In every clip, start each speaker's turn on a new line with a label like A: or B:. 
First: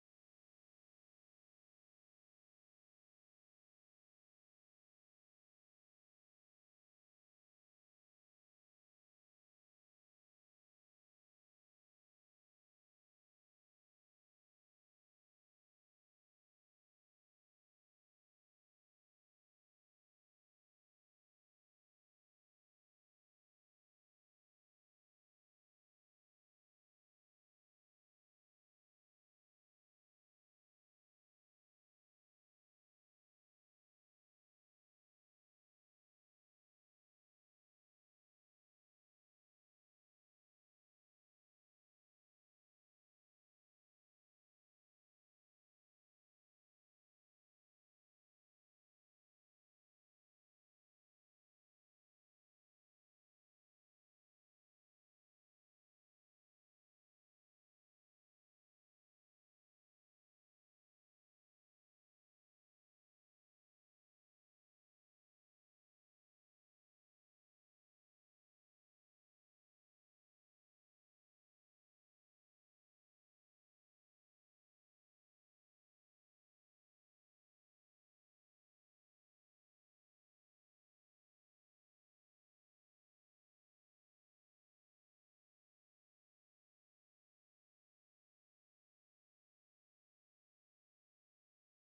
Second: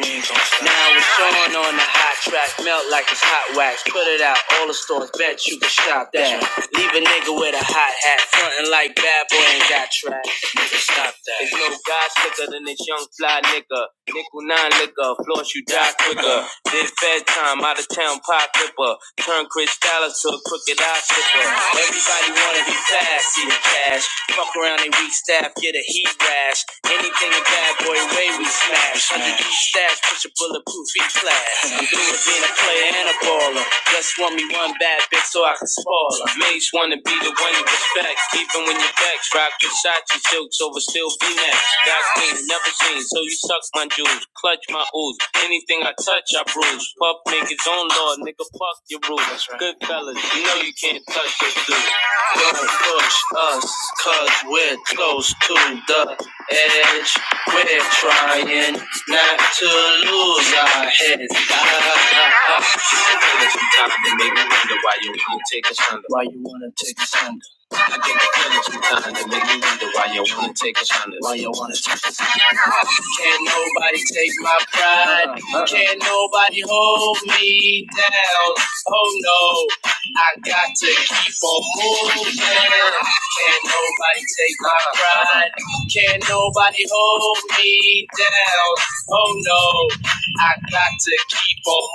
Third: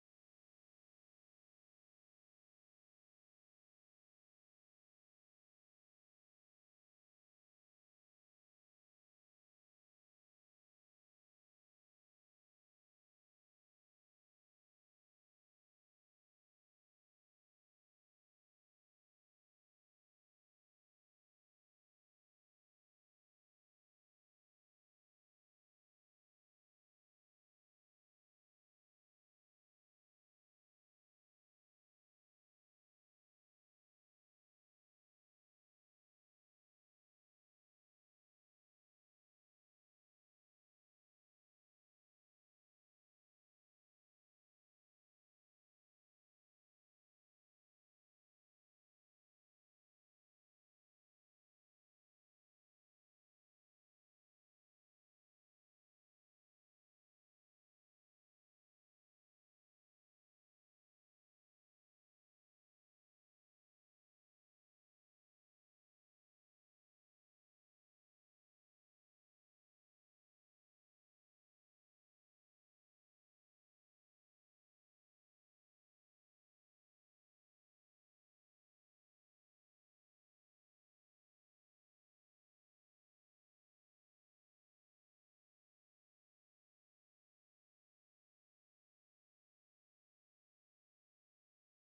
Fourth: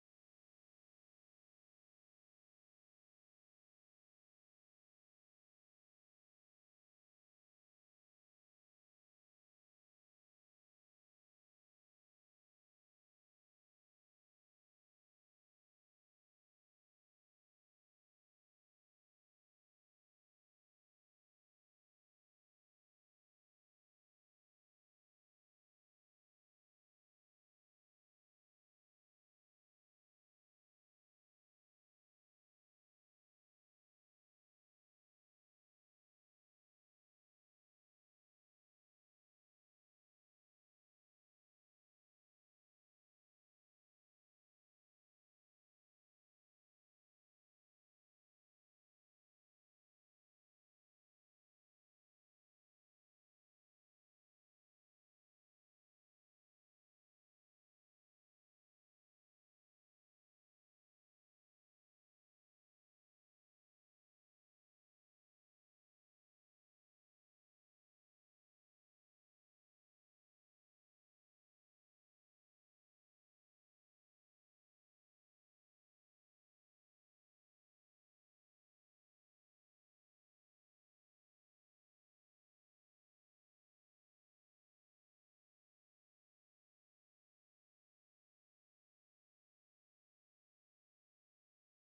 A: Now it's on on the hot track, melt like it's hot wax. Put it out, all the stores, bet you can shop that. Leave a nigga with a hot hat, frontin' like bad boy ain't got track. Nigga, stop that. There's no guy slicker than this young fly nigga. Nickel nine liquor, floss you die quicker. This bedtime, out of town pop flipper. Turn Chris Dallas to a crooked eye slipper. Everybody wanna be fast, see the cash. Fuck around they weak staff, get a heat rash. Anything a bad boy way we smash. Under these stash, push a bulletproof e class. I'm through with being a player and a baller. Just want me one bad bitch so I can spoil her. Mates wanna be the one you respect, even when you're vexed. Rock your shots, your silks over still be next. Got clean, never seen, so you suck my juice. Bruce. Clutch my ooze. Anything I touch, I bruise. Puff make his own law, nigga. Fuck your rules. right. Good fellas, you know you can't touch this dude. Don't push us, cause we're close to the edge. We're trying not to lose our heads. Sometimes they make me wonder why you won't take us under. I get the feeling sometimes they make me wonder why you won't take us under. Can't nobody take my pride. Can't nobody hold me down. Oh no, I got to keep on moving. Can't nobody take my pride. Can't nobody hold me down. Oh no, I got to keep on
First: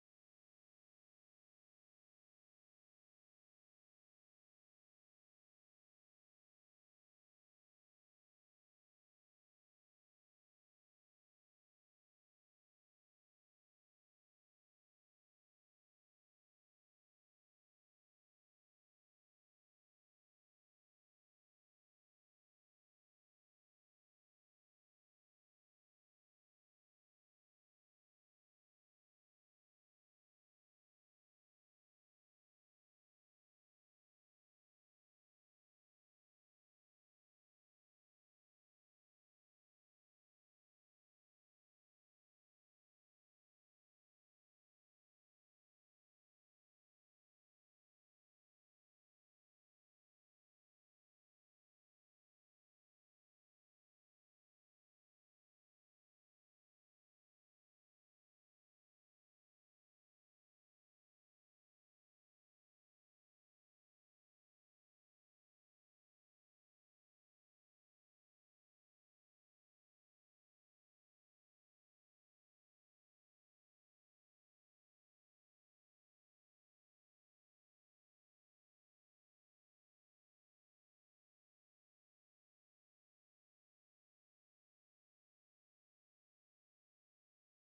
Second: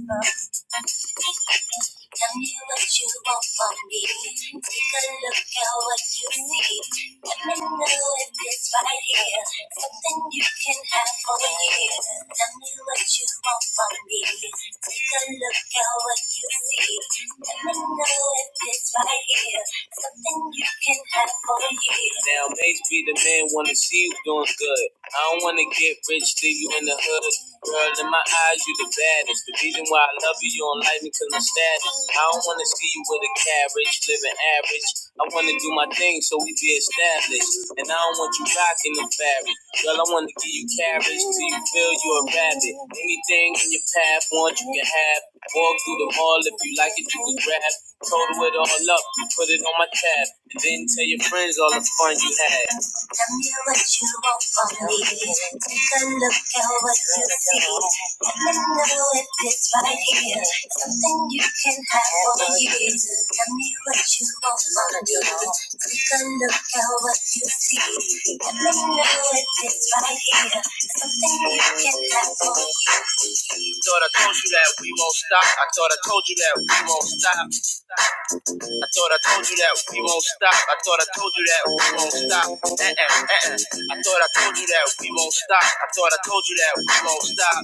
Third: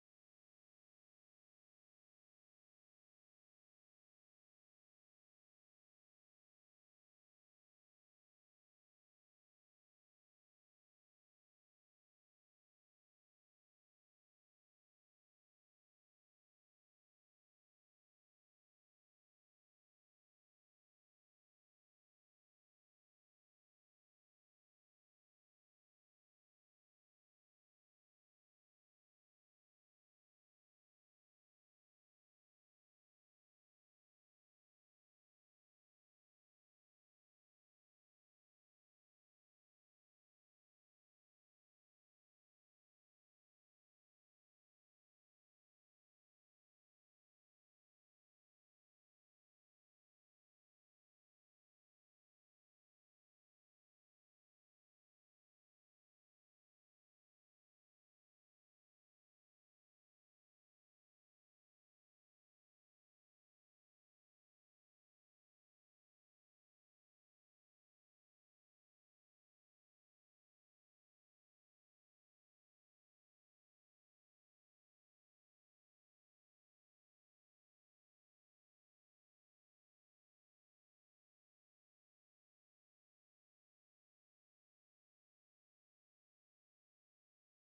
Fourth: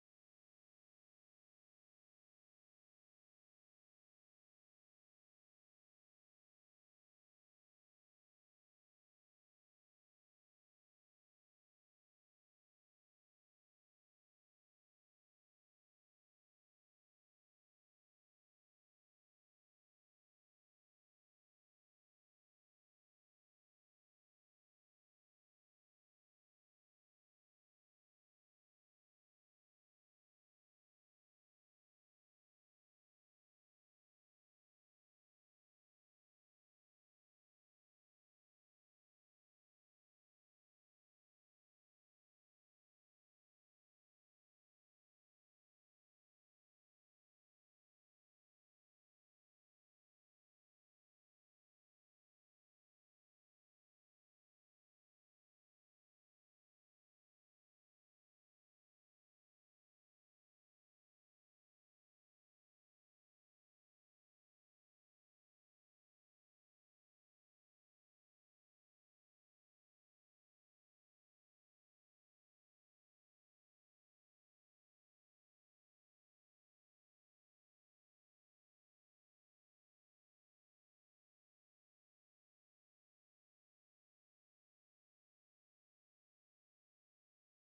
A: moving. Tell me what you want from me. Take a look at what you see. Let me know if it's right here. Something you can have for years. Tell me what you want from me. Take a look at what you see. Let me know if it's right here. Something you can have for years. Now, maybe the man wanna see you doing good. I don't wanna get rich, leave you in the hood. Girl, in my eyes, you the baddest. The reason why I love you, you don't like me cause I'm status. I don't wanna see you with a carriage, living average. I wanna do my thing so we be established. And I don't want you rocking the fabric. Girl, I wanna give you carriage till you feel you a rabbit. Anything in your path, want you can have. Walk through the hall if you like it, you can grab. Total it all up, you put it on my tab. And then tell your friends all the fun you had. Tell me what you want from me. Take a look at what you see. let me know if it's right here. Something you can have for years. Tell me what you want from me. Take a look at what you see. let me know if it's right here. Something you can have for years. I Thought I told you that we won't stop. I thought I told you that we won't stop. I thought I told you that we won't stop. I thought I told you that we won't stop. Uh-uh, uh-uh. I thought I told you that we won't stop. I thought I told you that we won't stop.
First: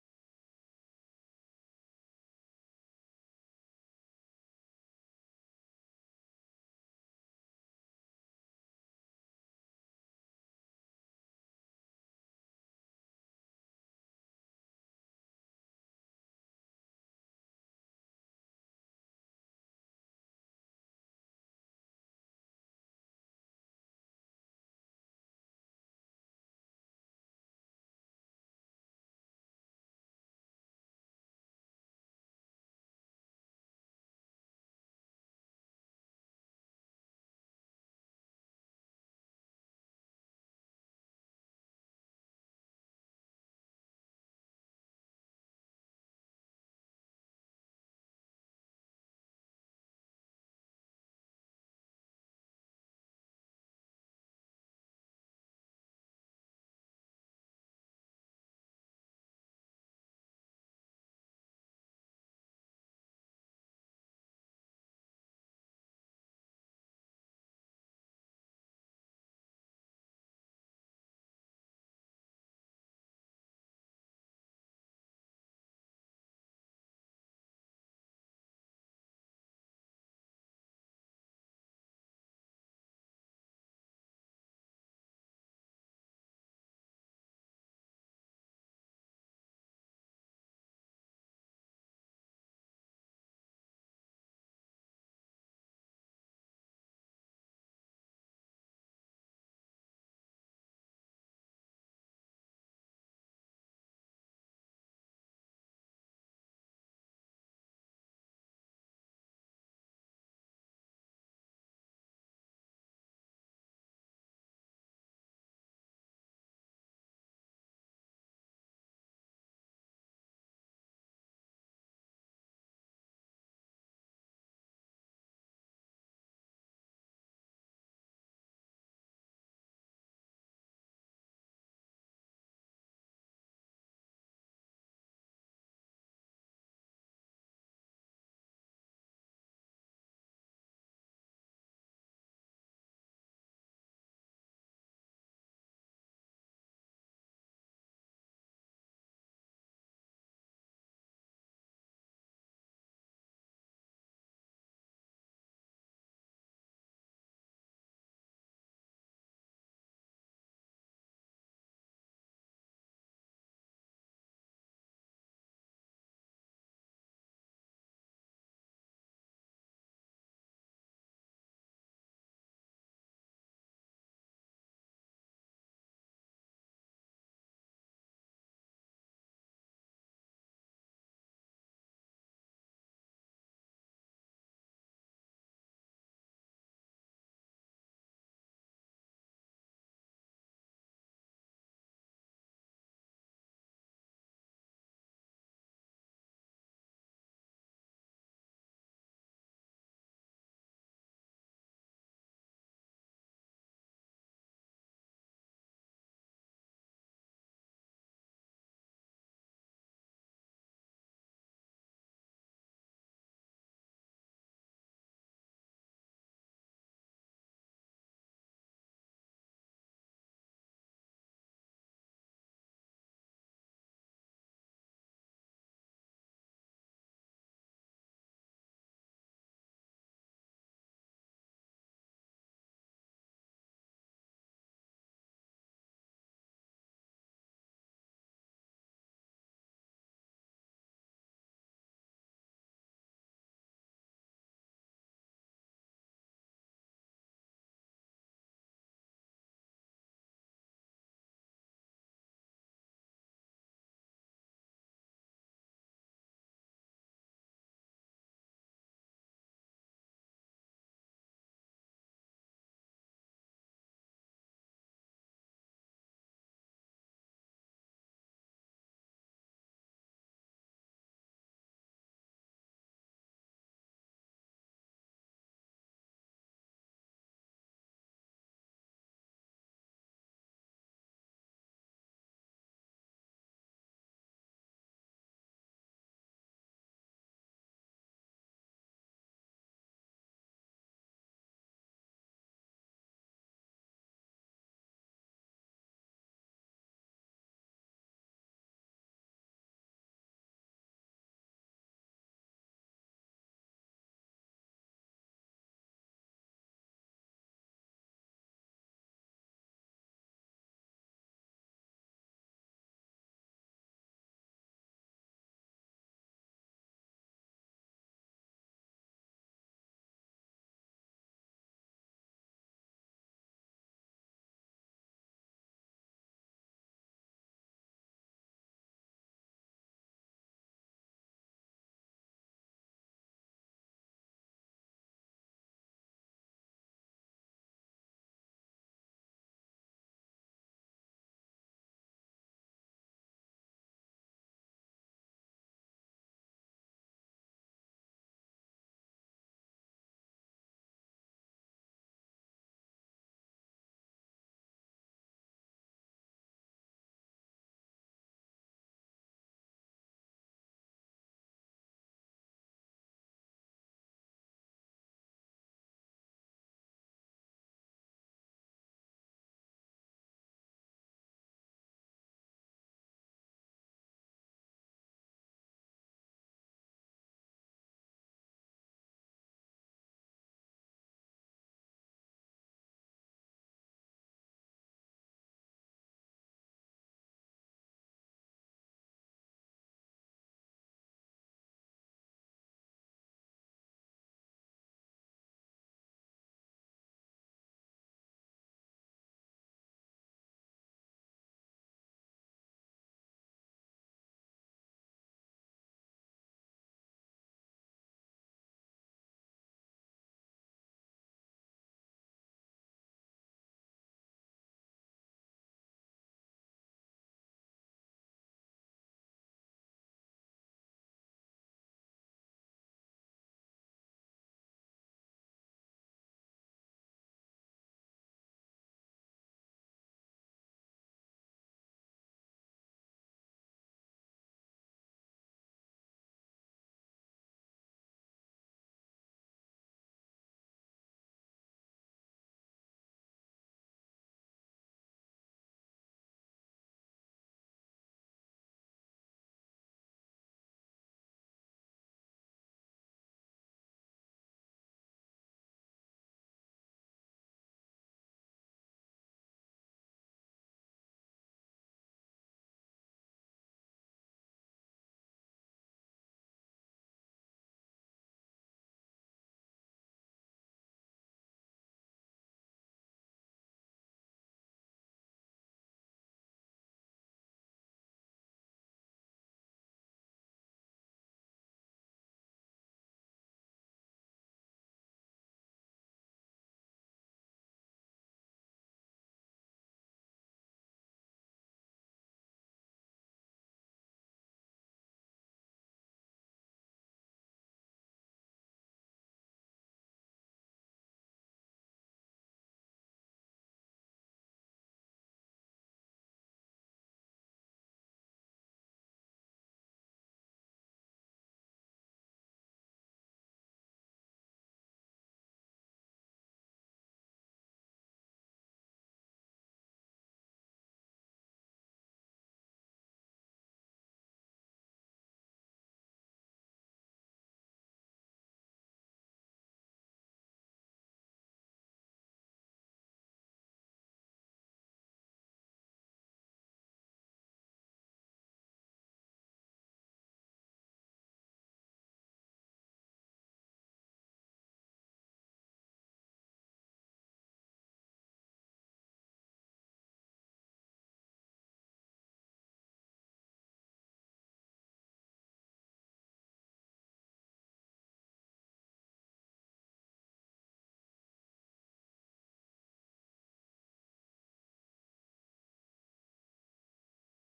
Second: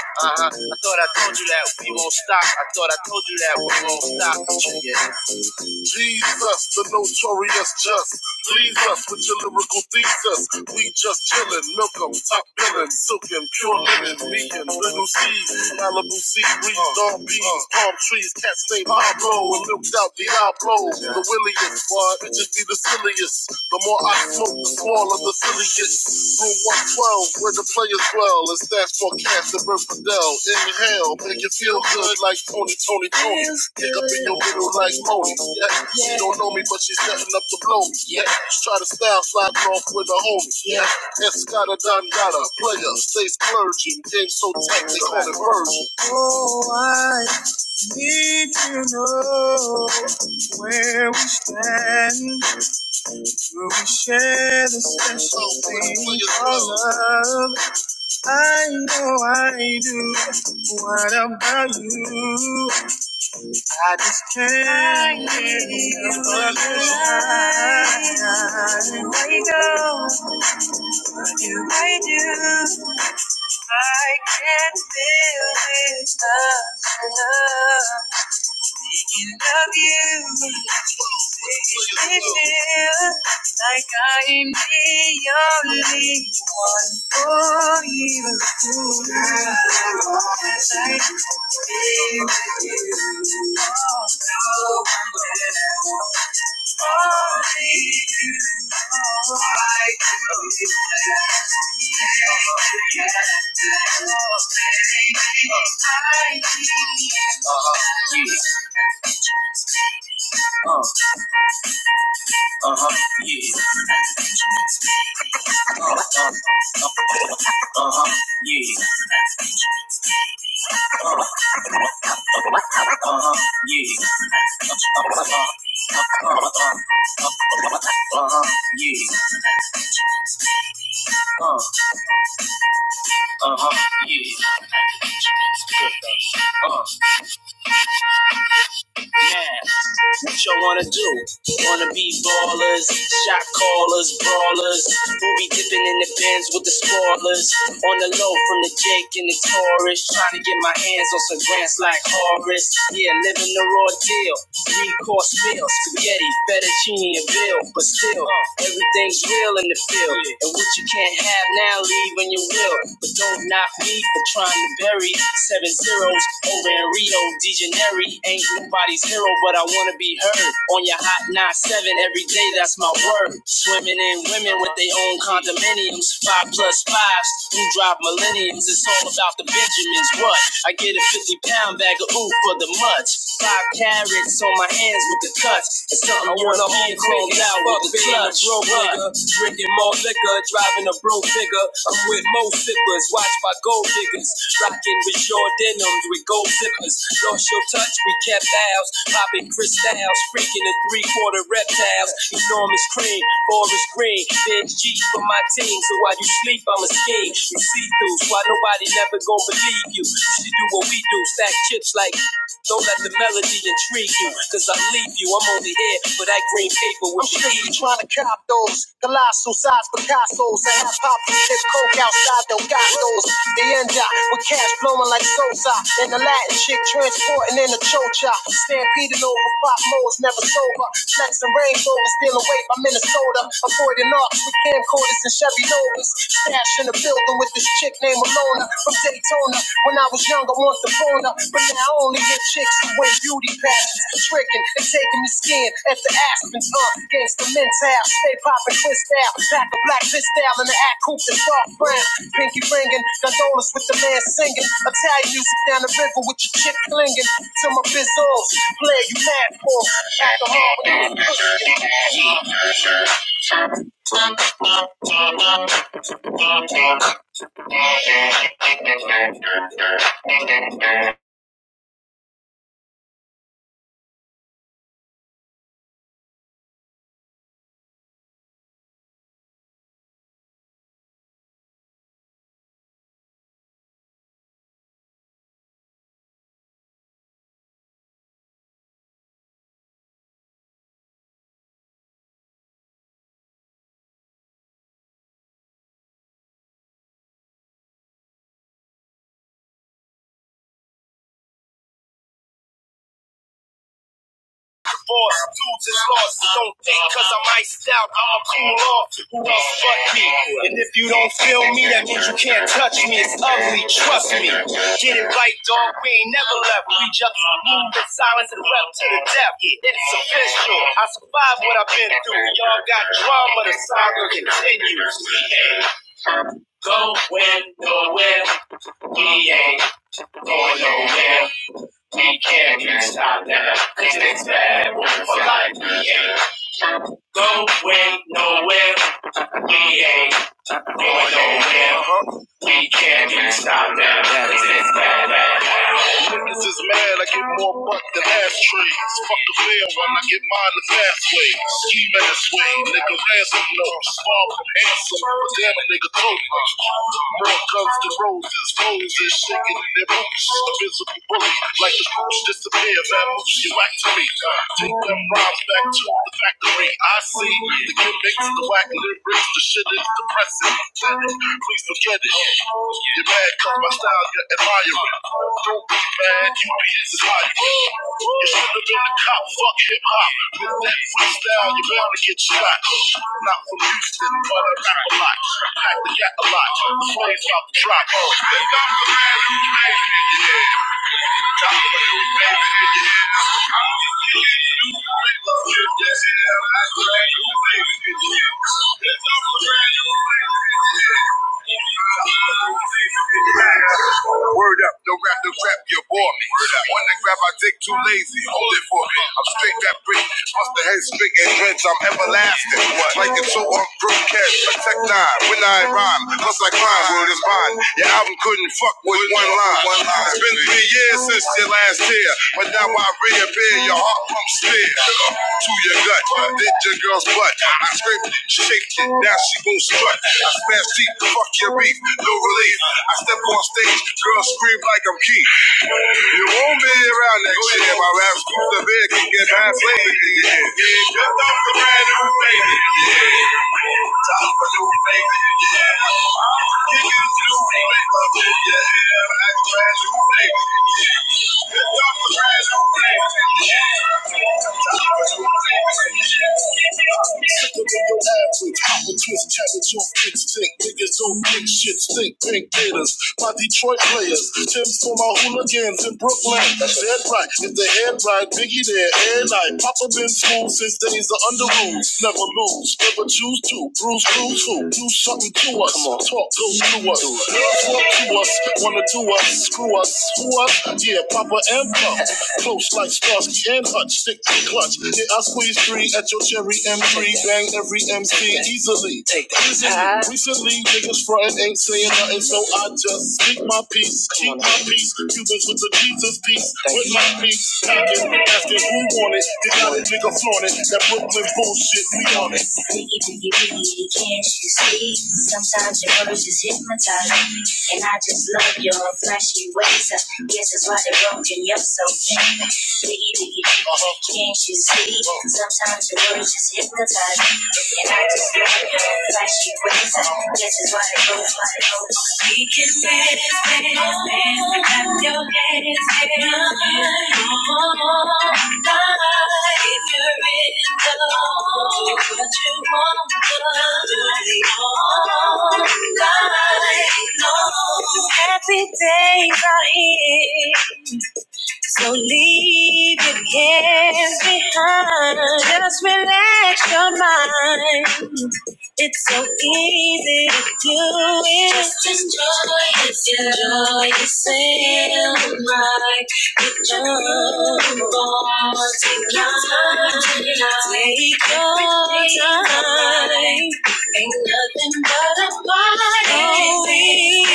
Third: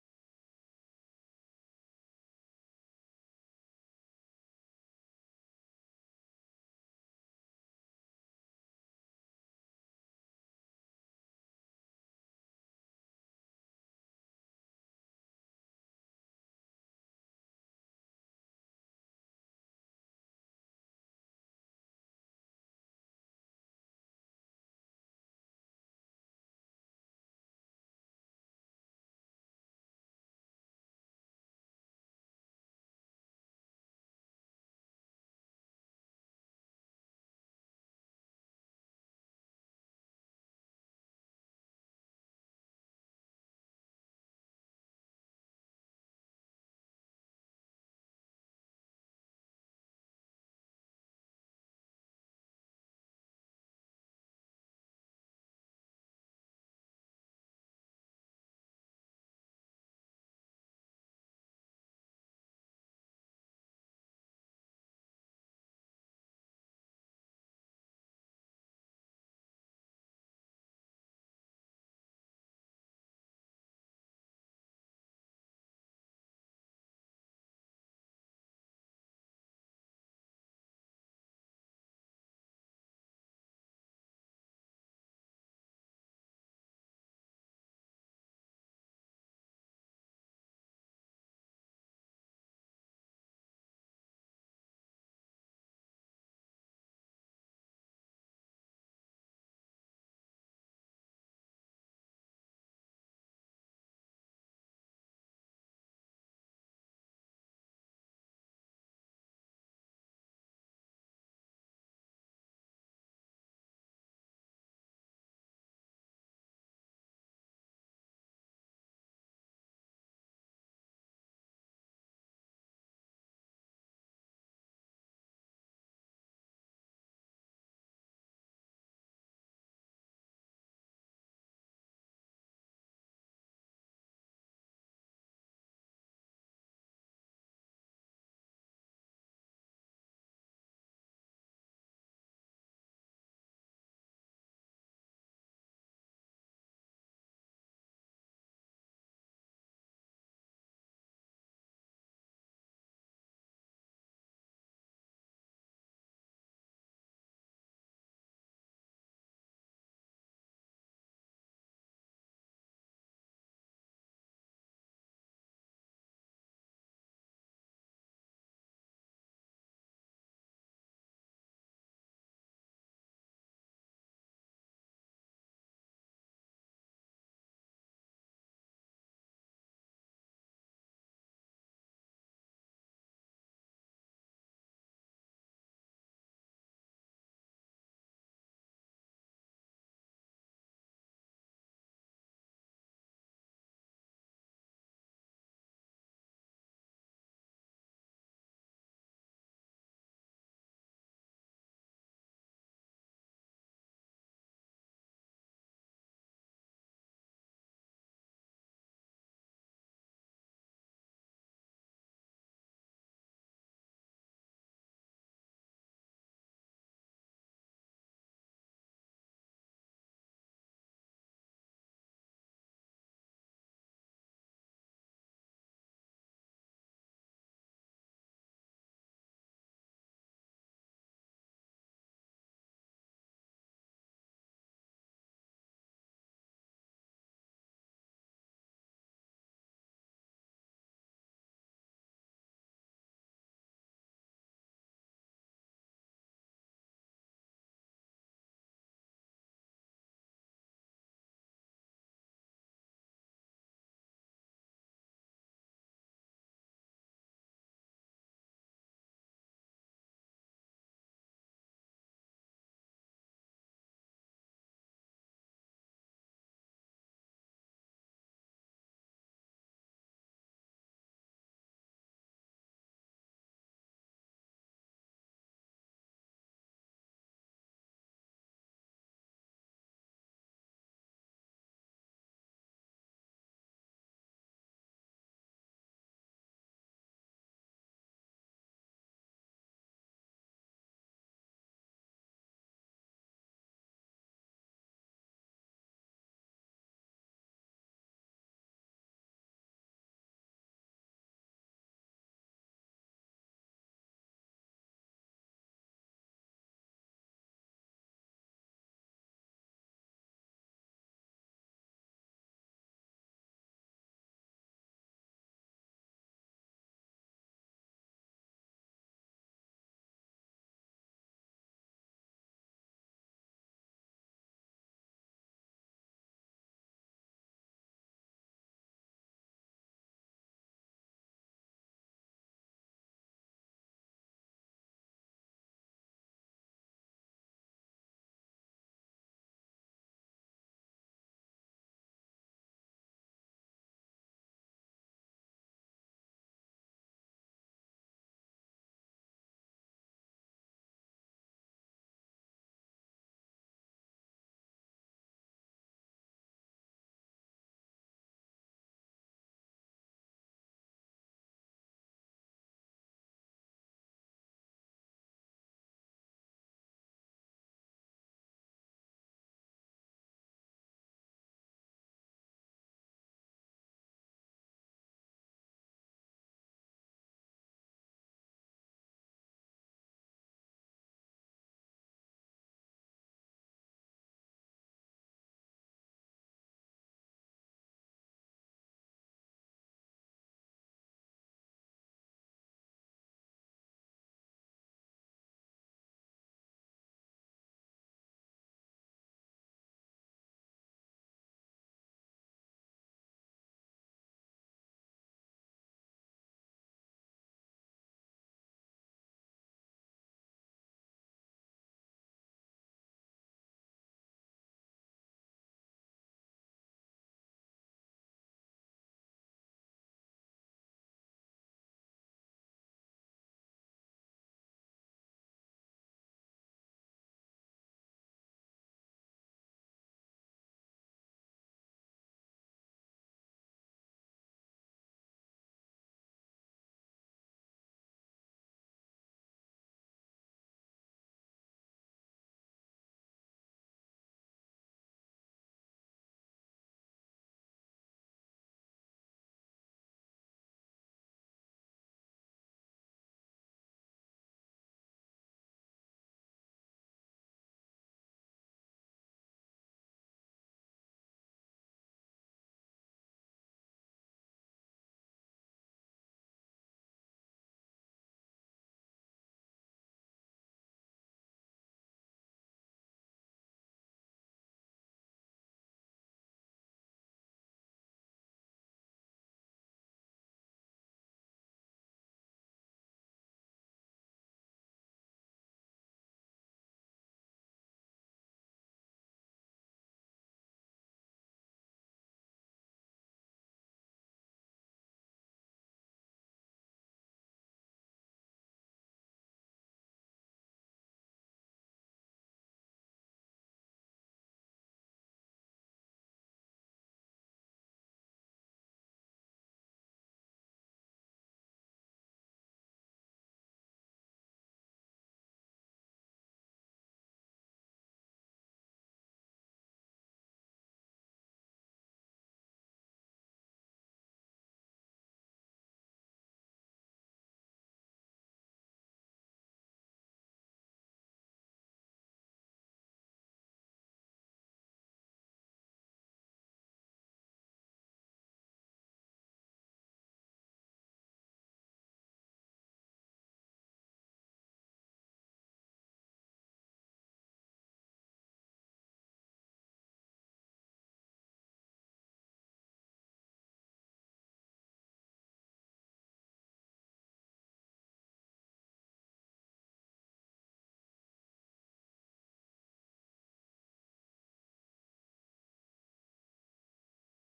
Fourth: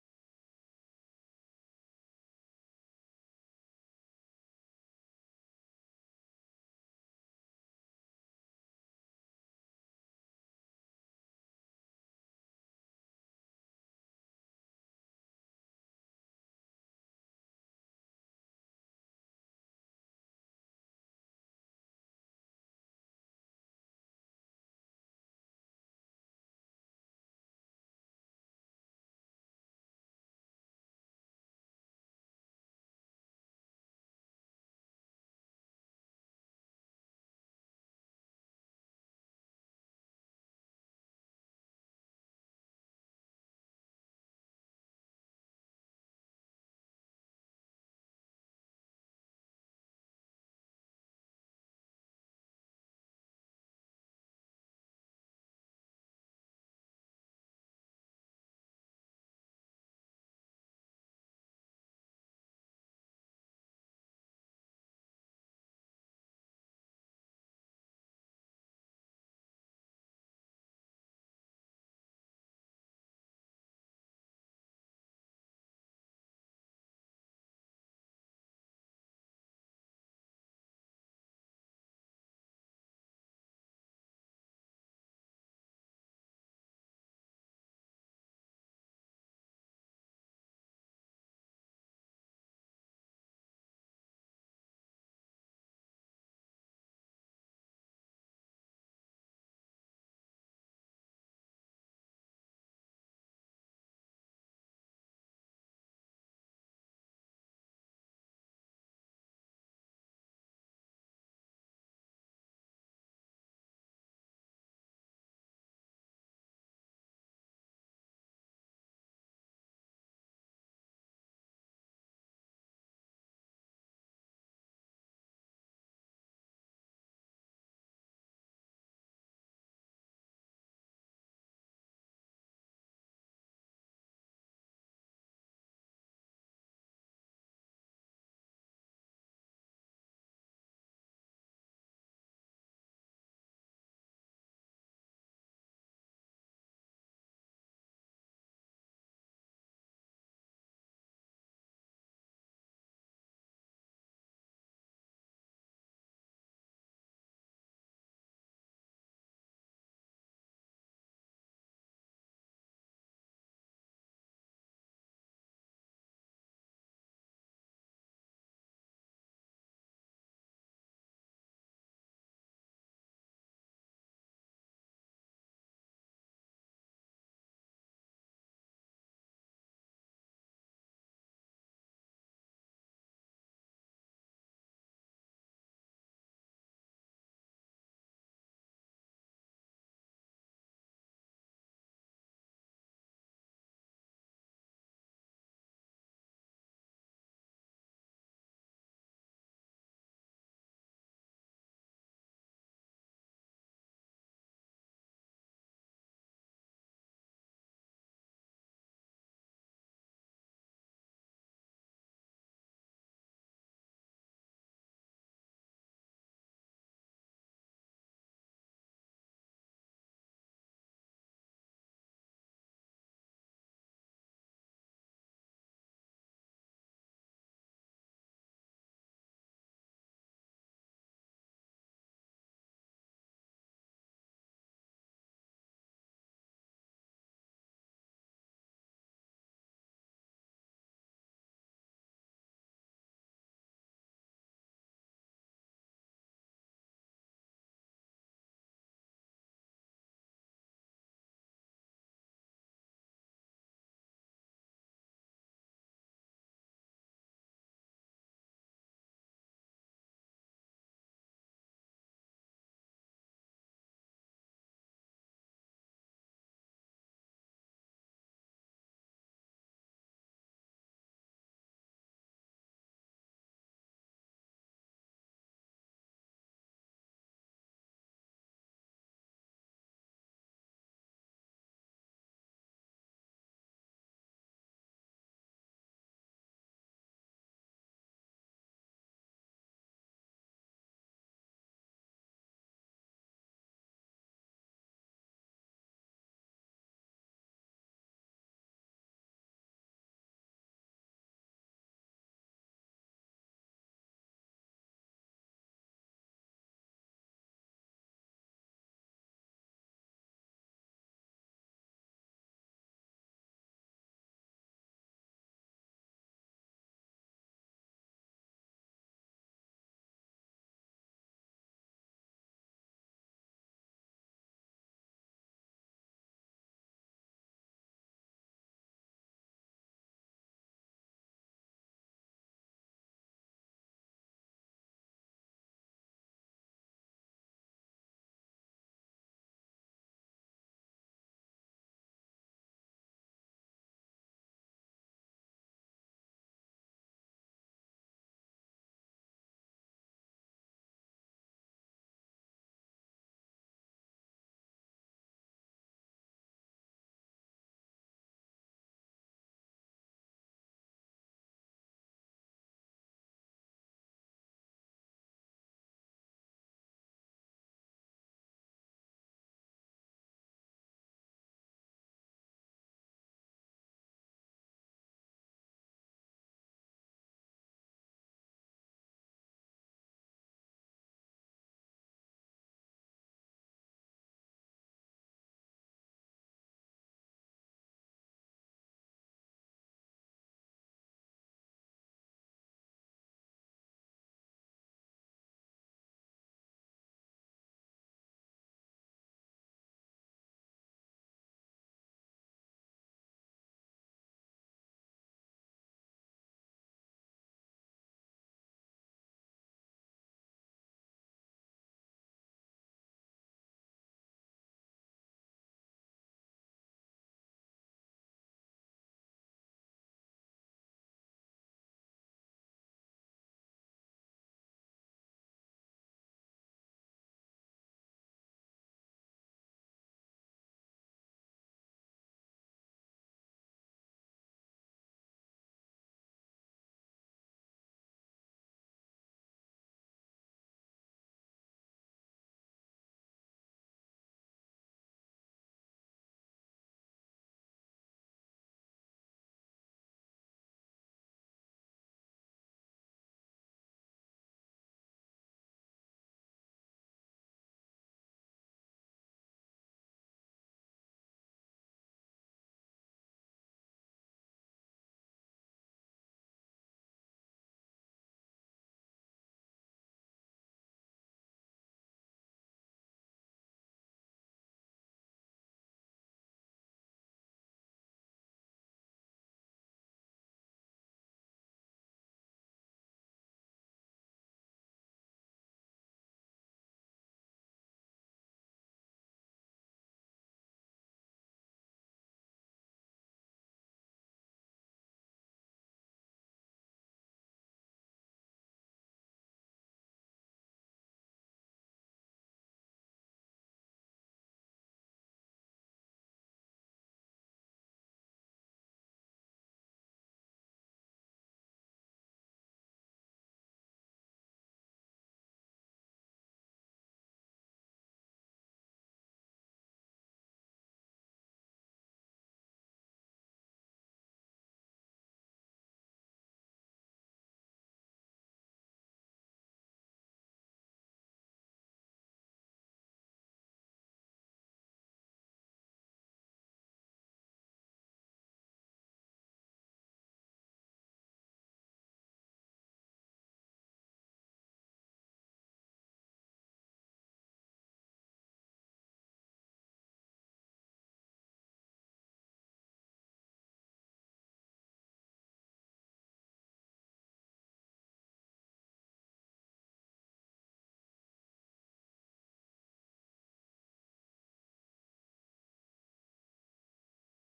A: Uh-huh. I thought I told you that we won't stop. I thought I told you that we won't stop. Jesus, the notorious just. Please us with your lyrical thesis. We just chillin', milk 'em, top billin', silkin', pure linen, meekin', little seeds, Malibu sea breeze, dog peas, palm trees, cats named Pablo, and milked out Diablo, the williest. Why, it just be the silliest. The more I smoke, the smaller the silliest. Room 112, where the players dwell. It's that's for Cast and Bert Fidel. Inhale, make you feel good like Tony, Tony, Tony. Pick up in your middle like Moni. Yeah. She don't know me, but she's setting up to blow me. Yeah. Try to style slide off with a homie. Yeah. Escada Don Dada, player, stay splurging. Game so tight, they call it version. Yeah. Uh-huh. Yeah. Uh-huh. Yeah. Uh-huh. Uh-huh. Uh-huh. Yeah. Uh, uh-huh. yeah uh huh Yeah. uh huh uh huh yeah uh huh yeah Uh, man, what y'all wanna do? Wanna be ballers, shot callers, brawlers. We'll be dipping in the bins with the spoilers. On the low from the Jake and the Taurus. Trying to get my hands on some grants like Horace. Yeah, living the raw deal. Three course meal, spaghetti, fettuccine, and bill. But still, everything's real in the field. And what you can't have now, leave when you will. But don't knock me for trying to Barry, seven zeros over in Rio de Janeiro. Ain't nobody's hero, but I wanna be heard. On your hot 9-7 every day, that's my word. Swimming in women with their own condominiums. Five plus fives, who drive millenniums. It's all about the Benjamins. What? I get a 50 pound bag of ooh for the much. Five carrots on my hands with the cuts. It's something I wanna hold clothes out with the clutch. Broke, Rocking with short denims with gold zippers. Lost your touch, we kept ours. Popping crystals, freaking the three quarter reptiles. Enormous cream, forest green. Bench cheap for my team, so while you sleep, I'm a scheme. You see through, so why nobody never gonna believe you. You should do what we do, stack chips like. Don't let the melody intrigue you, cause I leave you. I'm only here for that green paper people with shit trying to cop those colossal size Picasso's. I have pop this coke outside those gatos. The end up with cash flowing like Sosa and the Latin chick transporting in a chocha. Stampeding over pop modes, never sober. Flexing Range Rover, stealing weight by Minnesota. Avoiding arcs with camcorders and Chevy Novas. Stash in the building with this chick named Alona from Daytona tuna. When I was younger, want the tuna, but now I only hit chicks who win beauty pageants, tricking and taking the skin at the Aspens. Uh, gangsta mental, stay popping twist out, pack a black fist out in the act coupe that's dark brown. Pinky ringing, gondolas with the man singing, Italian music down the river with your chick clinging to my bizzles. Play you mad for alcohol. is lost. Don't think cause I'm iced out, I'ma cool off. Who else but me? And if you don't feel me, that means you can't touch me. It's ugly, trust me. Get it right, dog. We ain't never left. We just moved in silence and wept to the death. It's official. I survived what I've been through. Y'all got drama, the saga continues. Ain't no man, we can't be stopped now. Cause it's bad for life. We ain't going nowhere. We ain't Going over there, we can't even stop that. This is bad, bad, bad. Niggas is mad, I get more butt than ass trees. Fuck the fair one, I get mine the fast way. Ski ass way, nigga ransom notes. Far from handsome, but damn a nigga throatless. More guns than roses, roses shaking in their boots. Invisible bully, like the boots disappear, man. Moves you back to me. Take them rhymes back to the factory. I see the gimmick the whack lyrics, the shit is depressing. Please forget it. You're mad cause my style you're admiring. Don't be mad, you be inspired. You should have been a cop, fuck hip hop. With that freestyle, you're bound to get shot. Not from Houston, but I rap a lot. Pack the gat a lot. The flames about to drop. Think I'm the man who made it, yeah. Made it, made it, yeah. Yes, yeah, that's the yeah. the man who made Word up, don't grab the crap, you bore me. When to grab, I dick too lazy. Hold it for me. I'm straight that brick. Bust the head spick and drench, I'm everlasting. Like a two on brook protect nine. When I rhyme, plus I climb, word is mine. Your album couldn't fuck with one line. It's been three years years since your last tear, but now I reappear. Your heart pumps still to your gut, did your girl's butt. I scraped it, shaped it, now she gon' strut. I smash deep, fuck your beef, no relief. I step on stage, girl scream like I'm Keith. You won't be around next year. My rap's cool, the bed can get bad Sicker than your average. I'm a twist cabbage on big stick. Niggas don't big shit stink. Pink haters. My Detroit players. Tim's for my hooligans in Brooklyn. Dead right. If the head right, Biggie there. And I. Papa been school since days of under rules. Never lose. Never choose to. Bruce, Bruce, who? Do something to us. Come on. Talk, go to us. Girls want to us. Wanna do us. Screw us. Who us? Yeah, Papa and Pump. Close like Starsky and Hutch, stick to clutch. Yeah, I squeeze three at your cherry M3, bang every MC easily. Take that. Ah. Recently, niggas frontin' ain't saying nothing, so I just speak my peace, keep my peace. Cubans with the Jesus peace, with my peace. Packing, asking who want it, they got a nigga flaunt it. That Brooklyn bullshit, we on it. Biggie, biggie, biggie, can't you see? Sometimes your words just hypnotize me. And I just love your flashy ways. Guess that's why they're broken you up so bad. Biggie, biggie, biggie, can't you see? Sometimes your words just hypnotize and I just got it like she waits. This is what it goes, what it goes. We can dance, dance, dance. Clap your hands, hands, hands. If you're in love, what you want, love, do it all night long. Happy days are here, so leave your cares behind. Just relax your mind. It's so easy to do it. Just enjoy it. Enjoy it. Sail like a boat. Take your time. Take your time. Ain't nothing but a party. Feeling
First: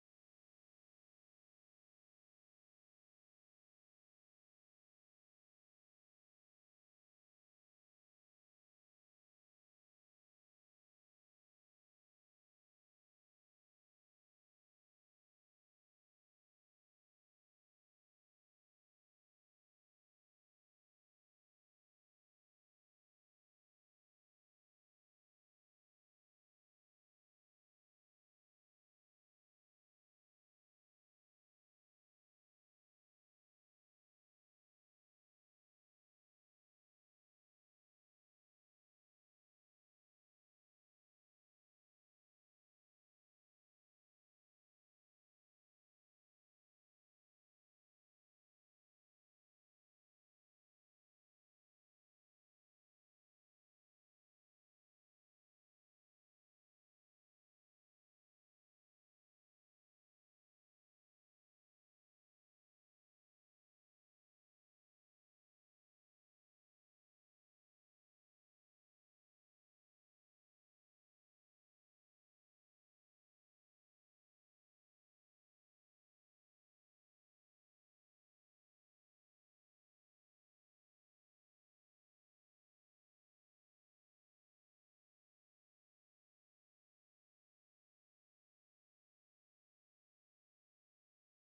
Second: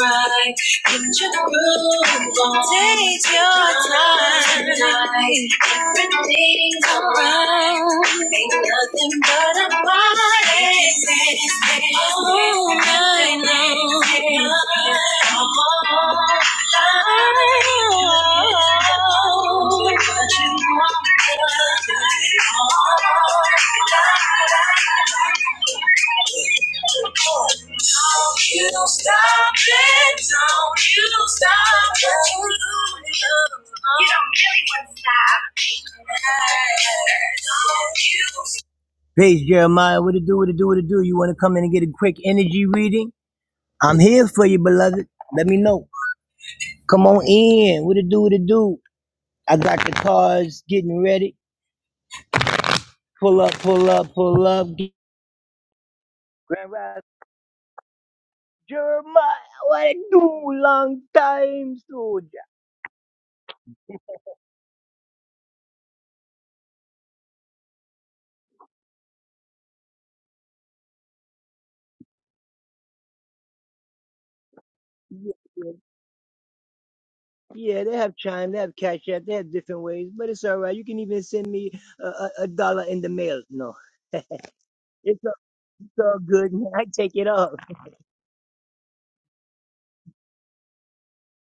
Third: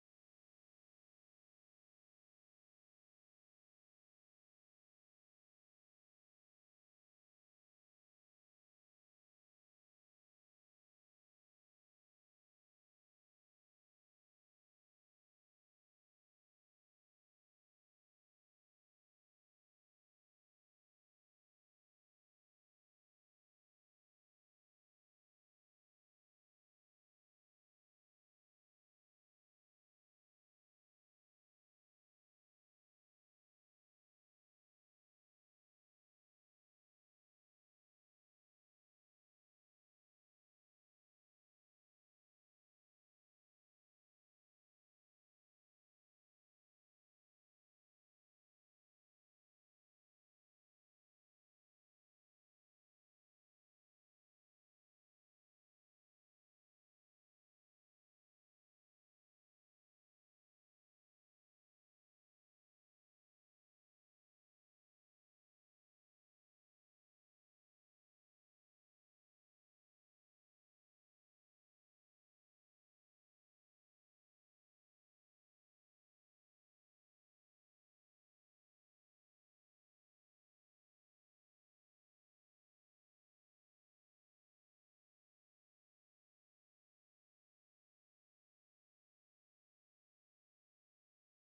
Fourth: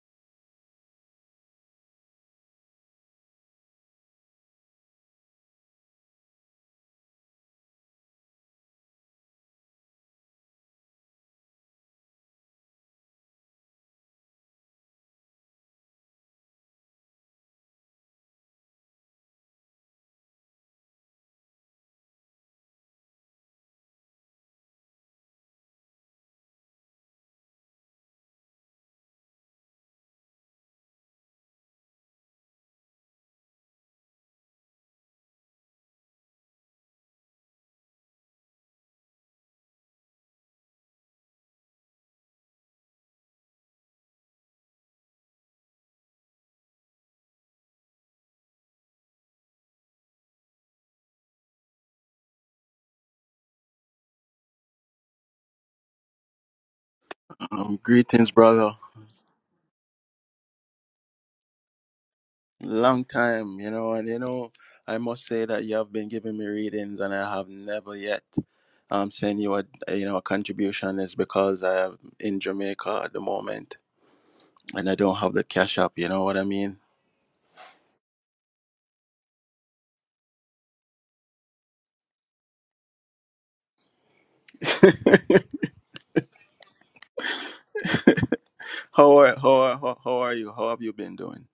A: right, get your groove on. night. Everything's alright. Ain't nothing but a party. All night long. All night long. What you want, girl? All you stop it, don't you stop it. You don't really want that.
B: Um, greetings, brother. Long time, you know, and you know, I must say that you have been giving me readings, and I have never yet um sent you a you know a contribution. Is because I am in Jamaica at the moment, and I don't have the cash up. You know what I mean? how are how are how, how are you? How have you been doing?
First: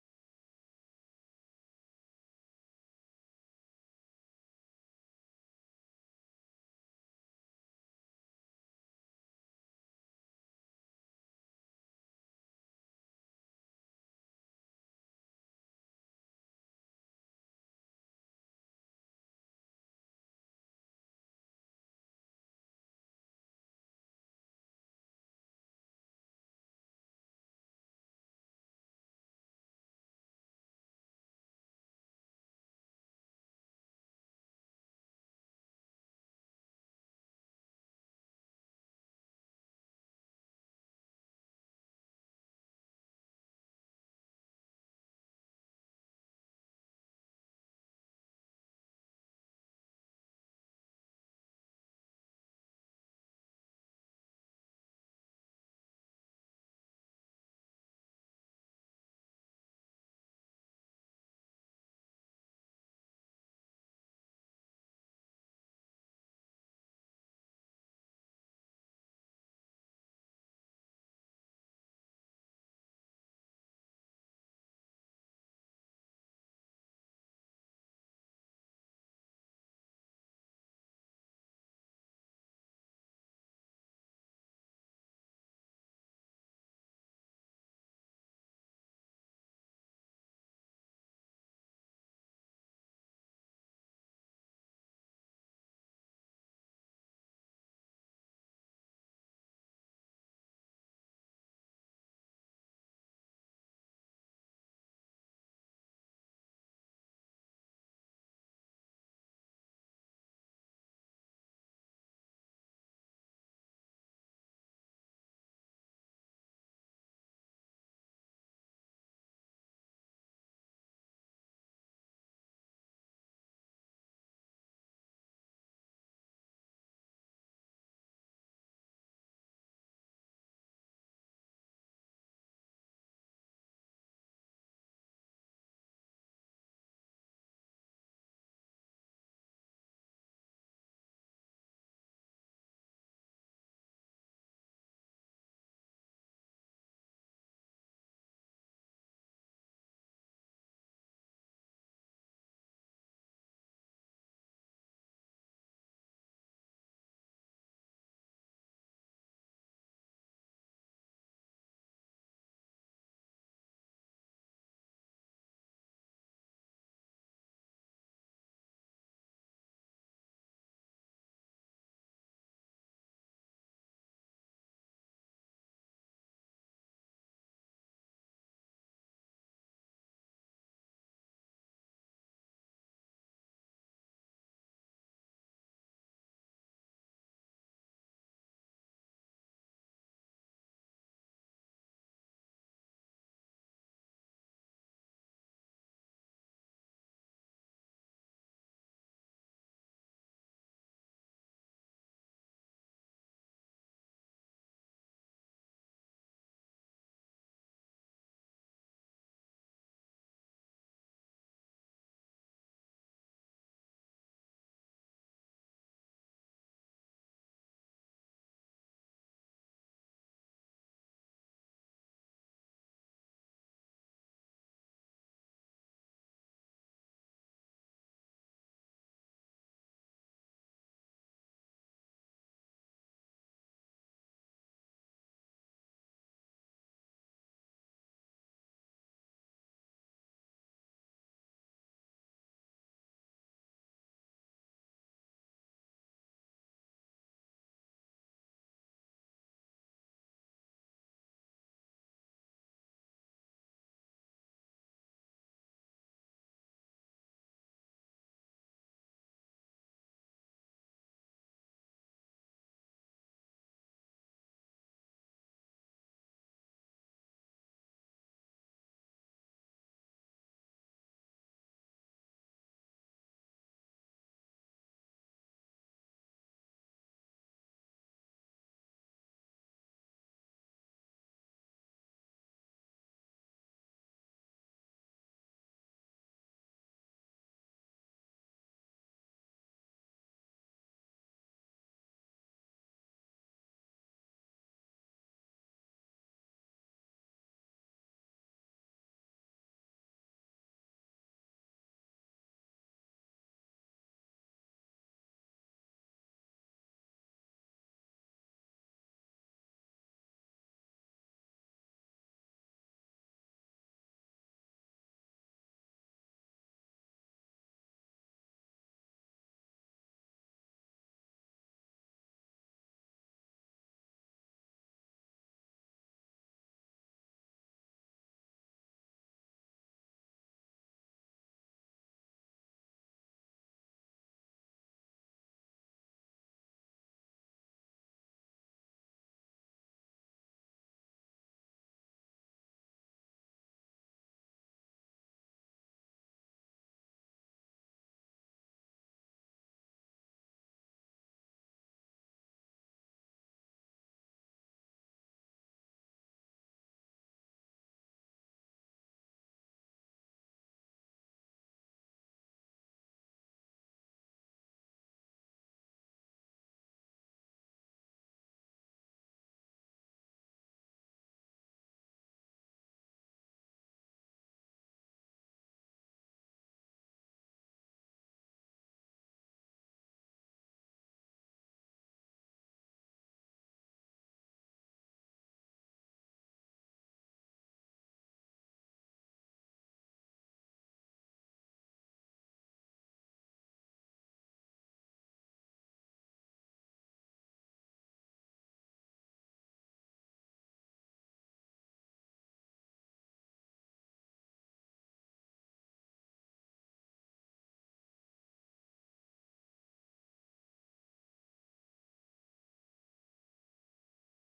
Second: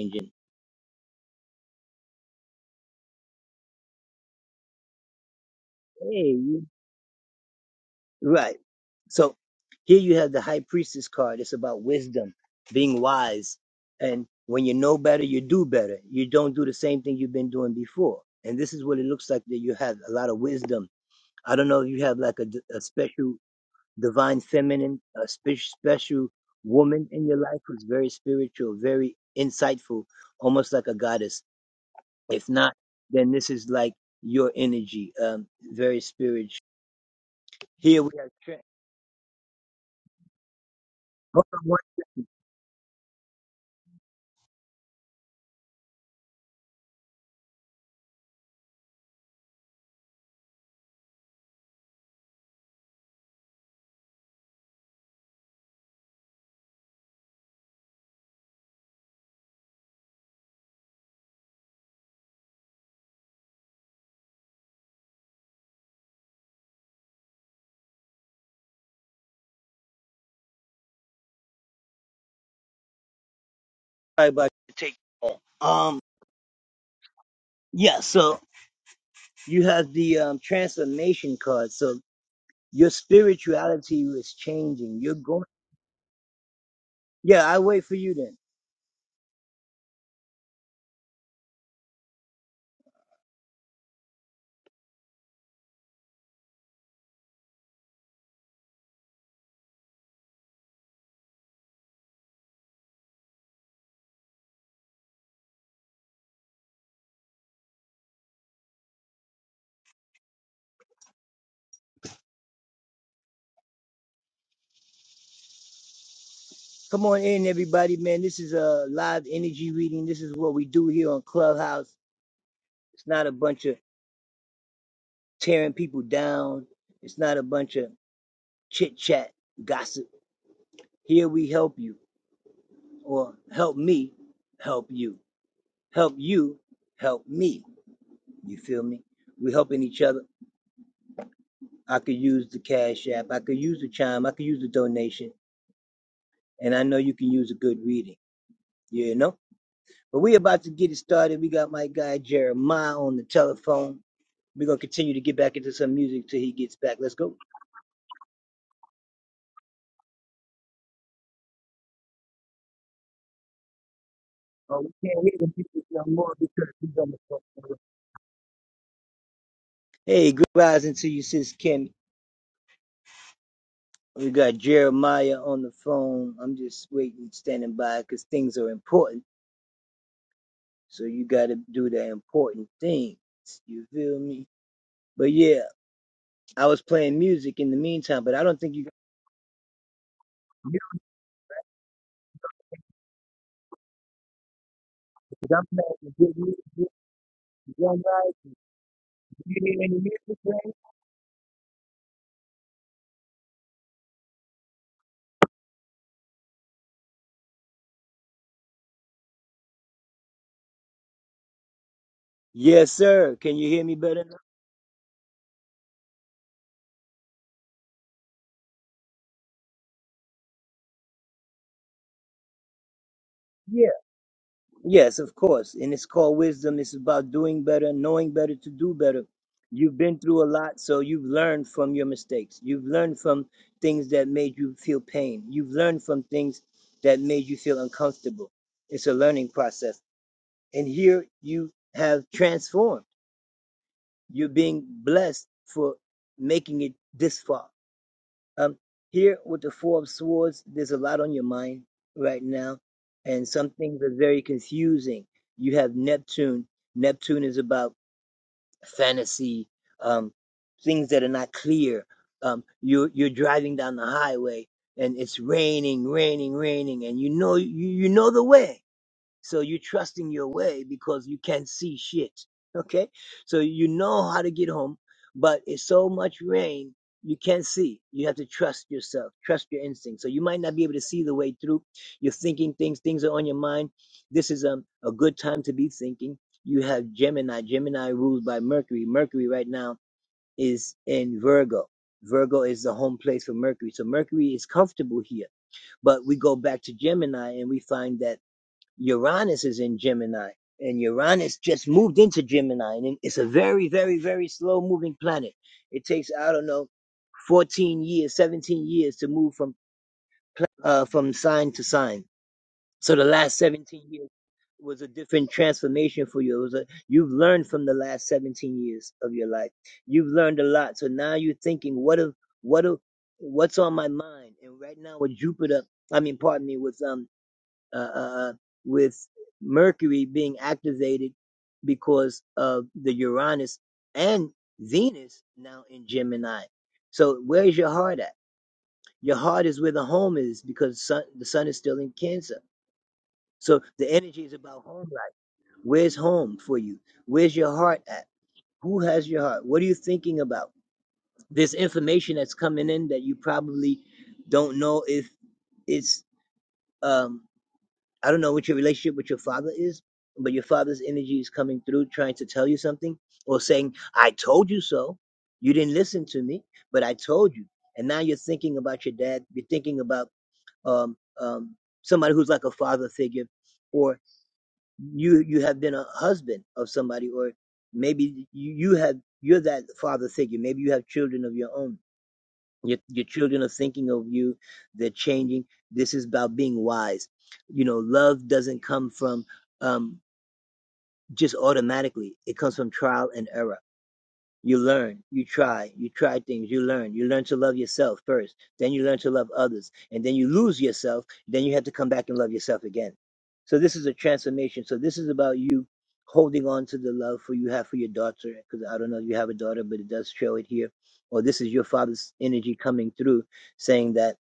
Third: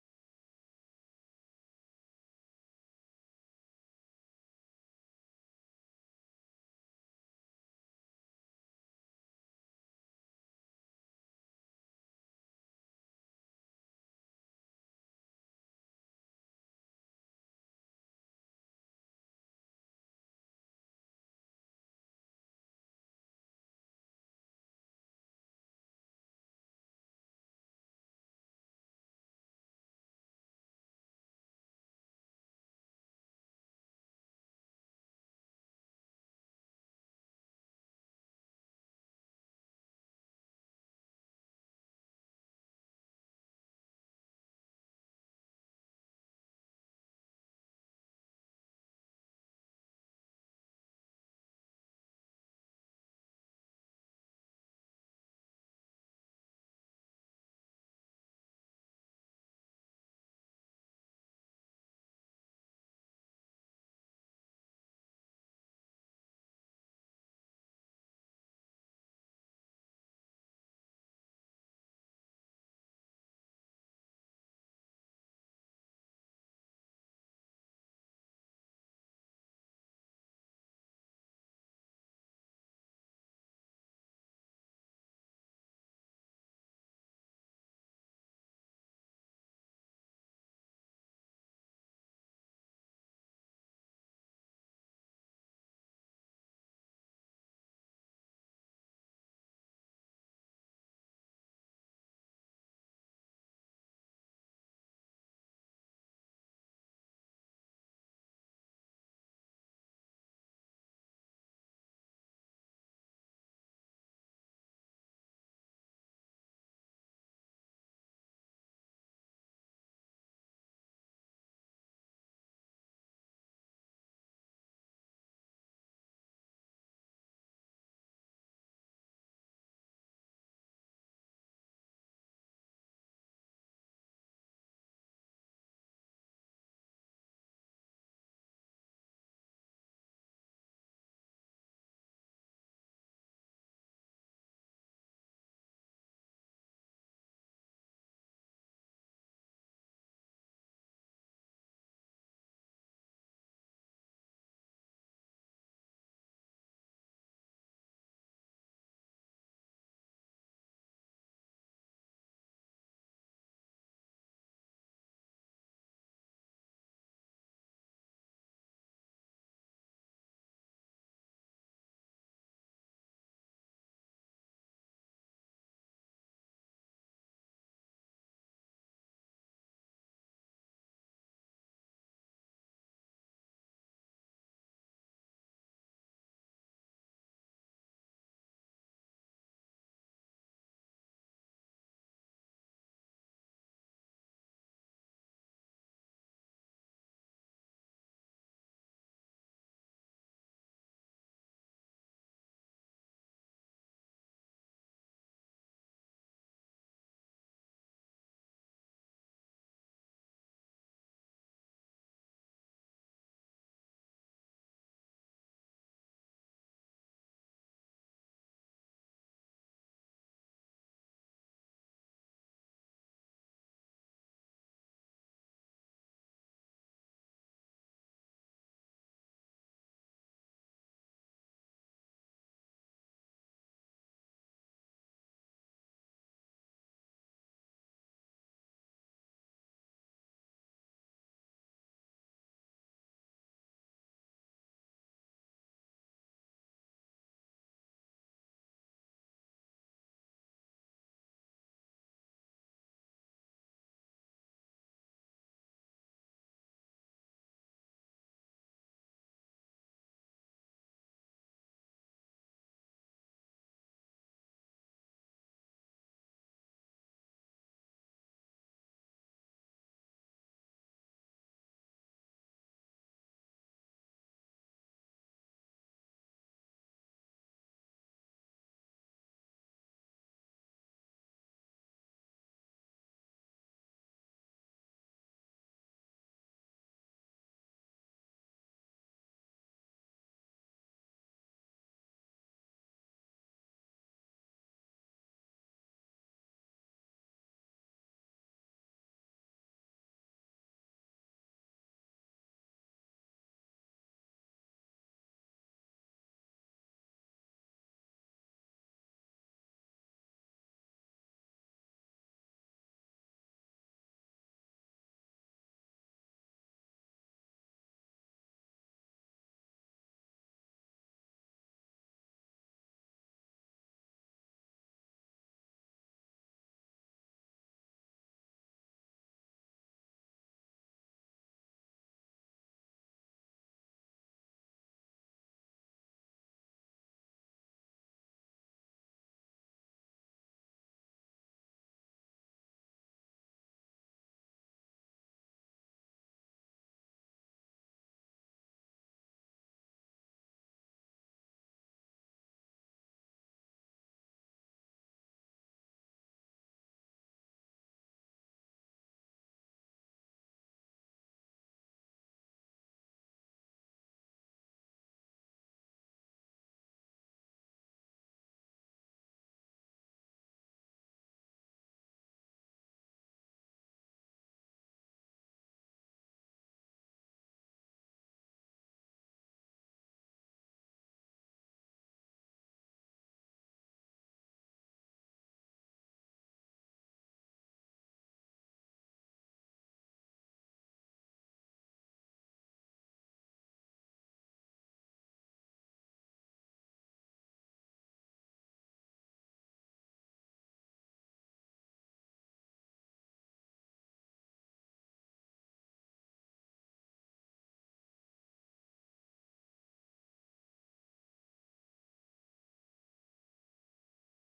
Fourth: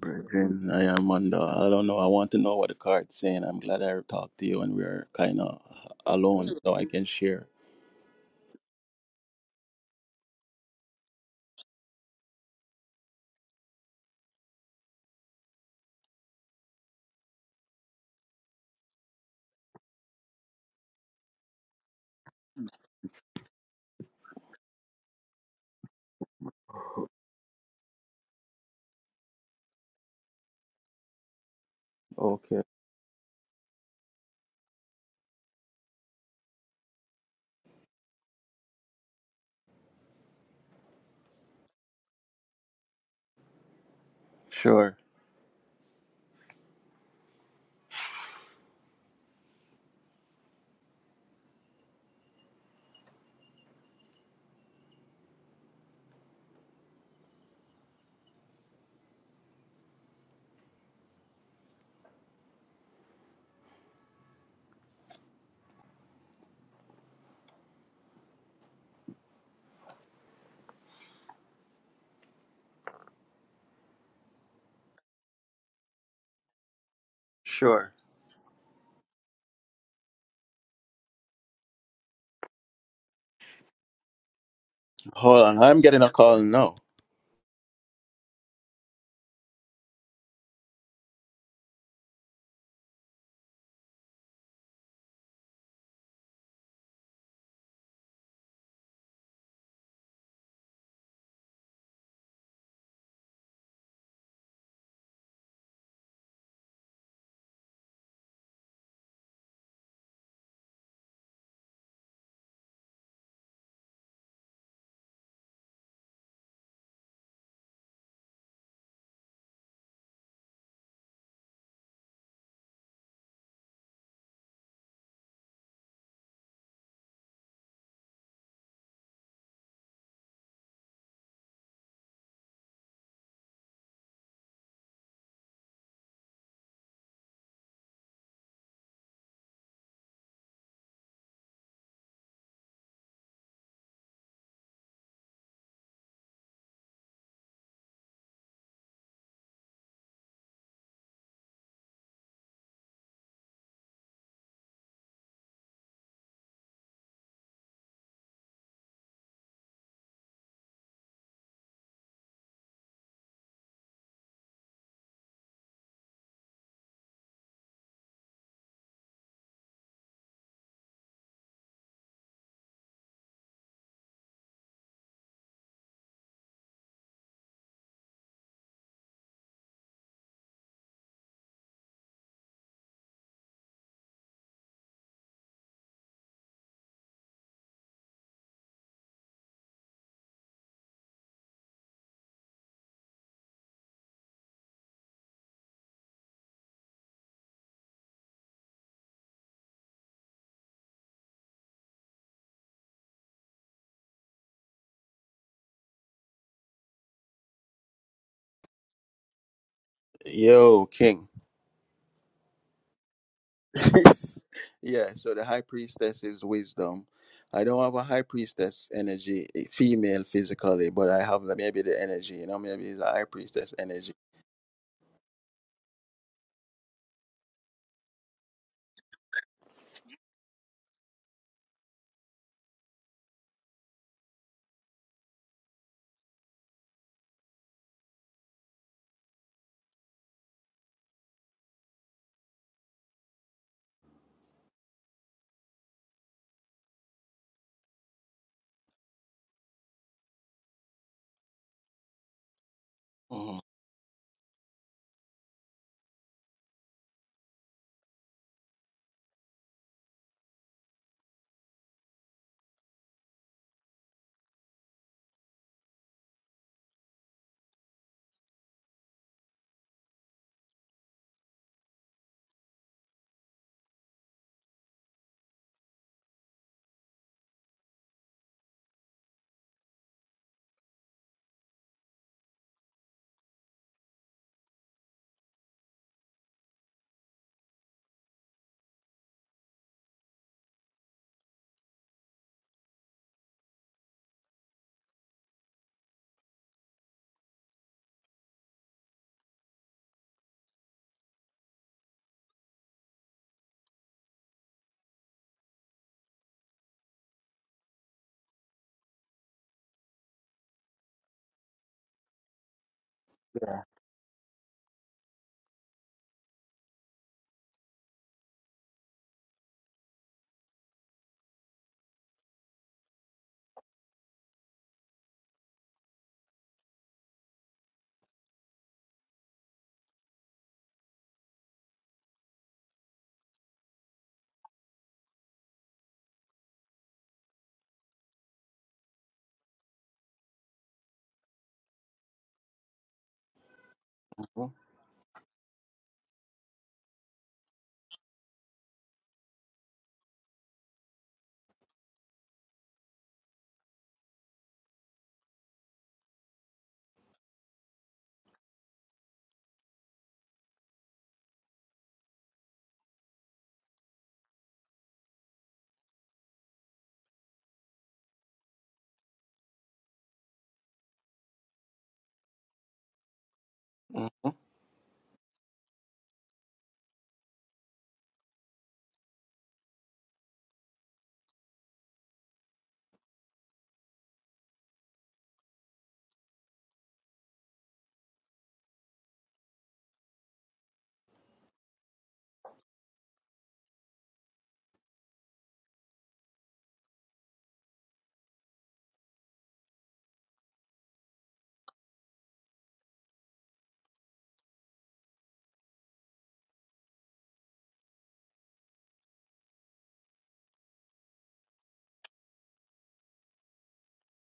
B: Brethren, I am on the. I don't know. I want to know what the card's saying. I'm glad I talked to you, and we're kind of alone, so I can share. Okay. Sure. Sure. Hold on, I'm getting a call now. Yo, King. yeah, so the high priestess is wisdom. I don't have a high priestess energy, eh, female physically, but I have the- maybe the energy, you know, maybe it's a high priestess energy. hmm Yeah. hmm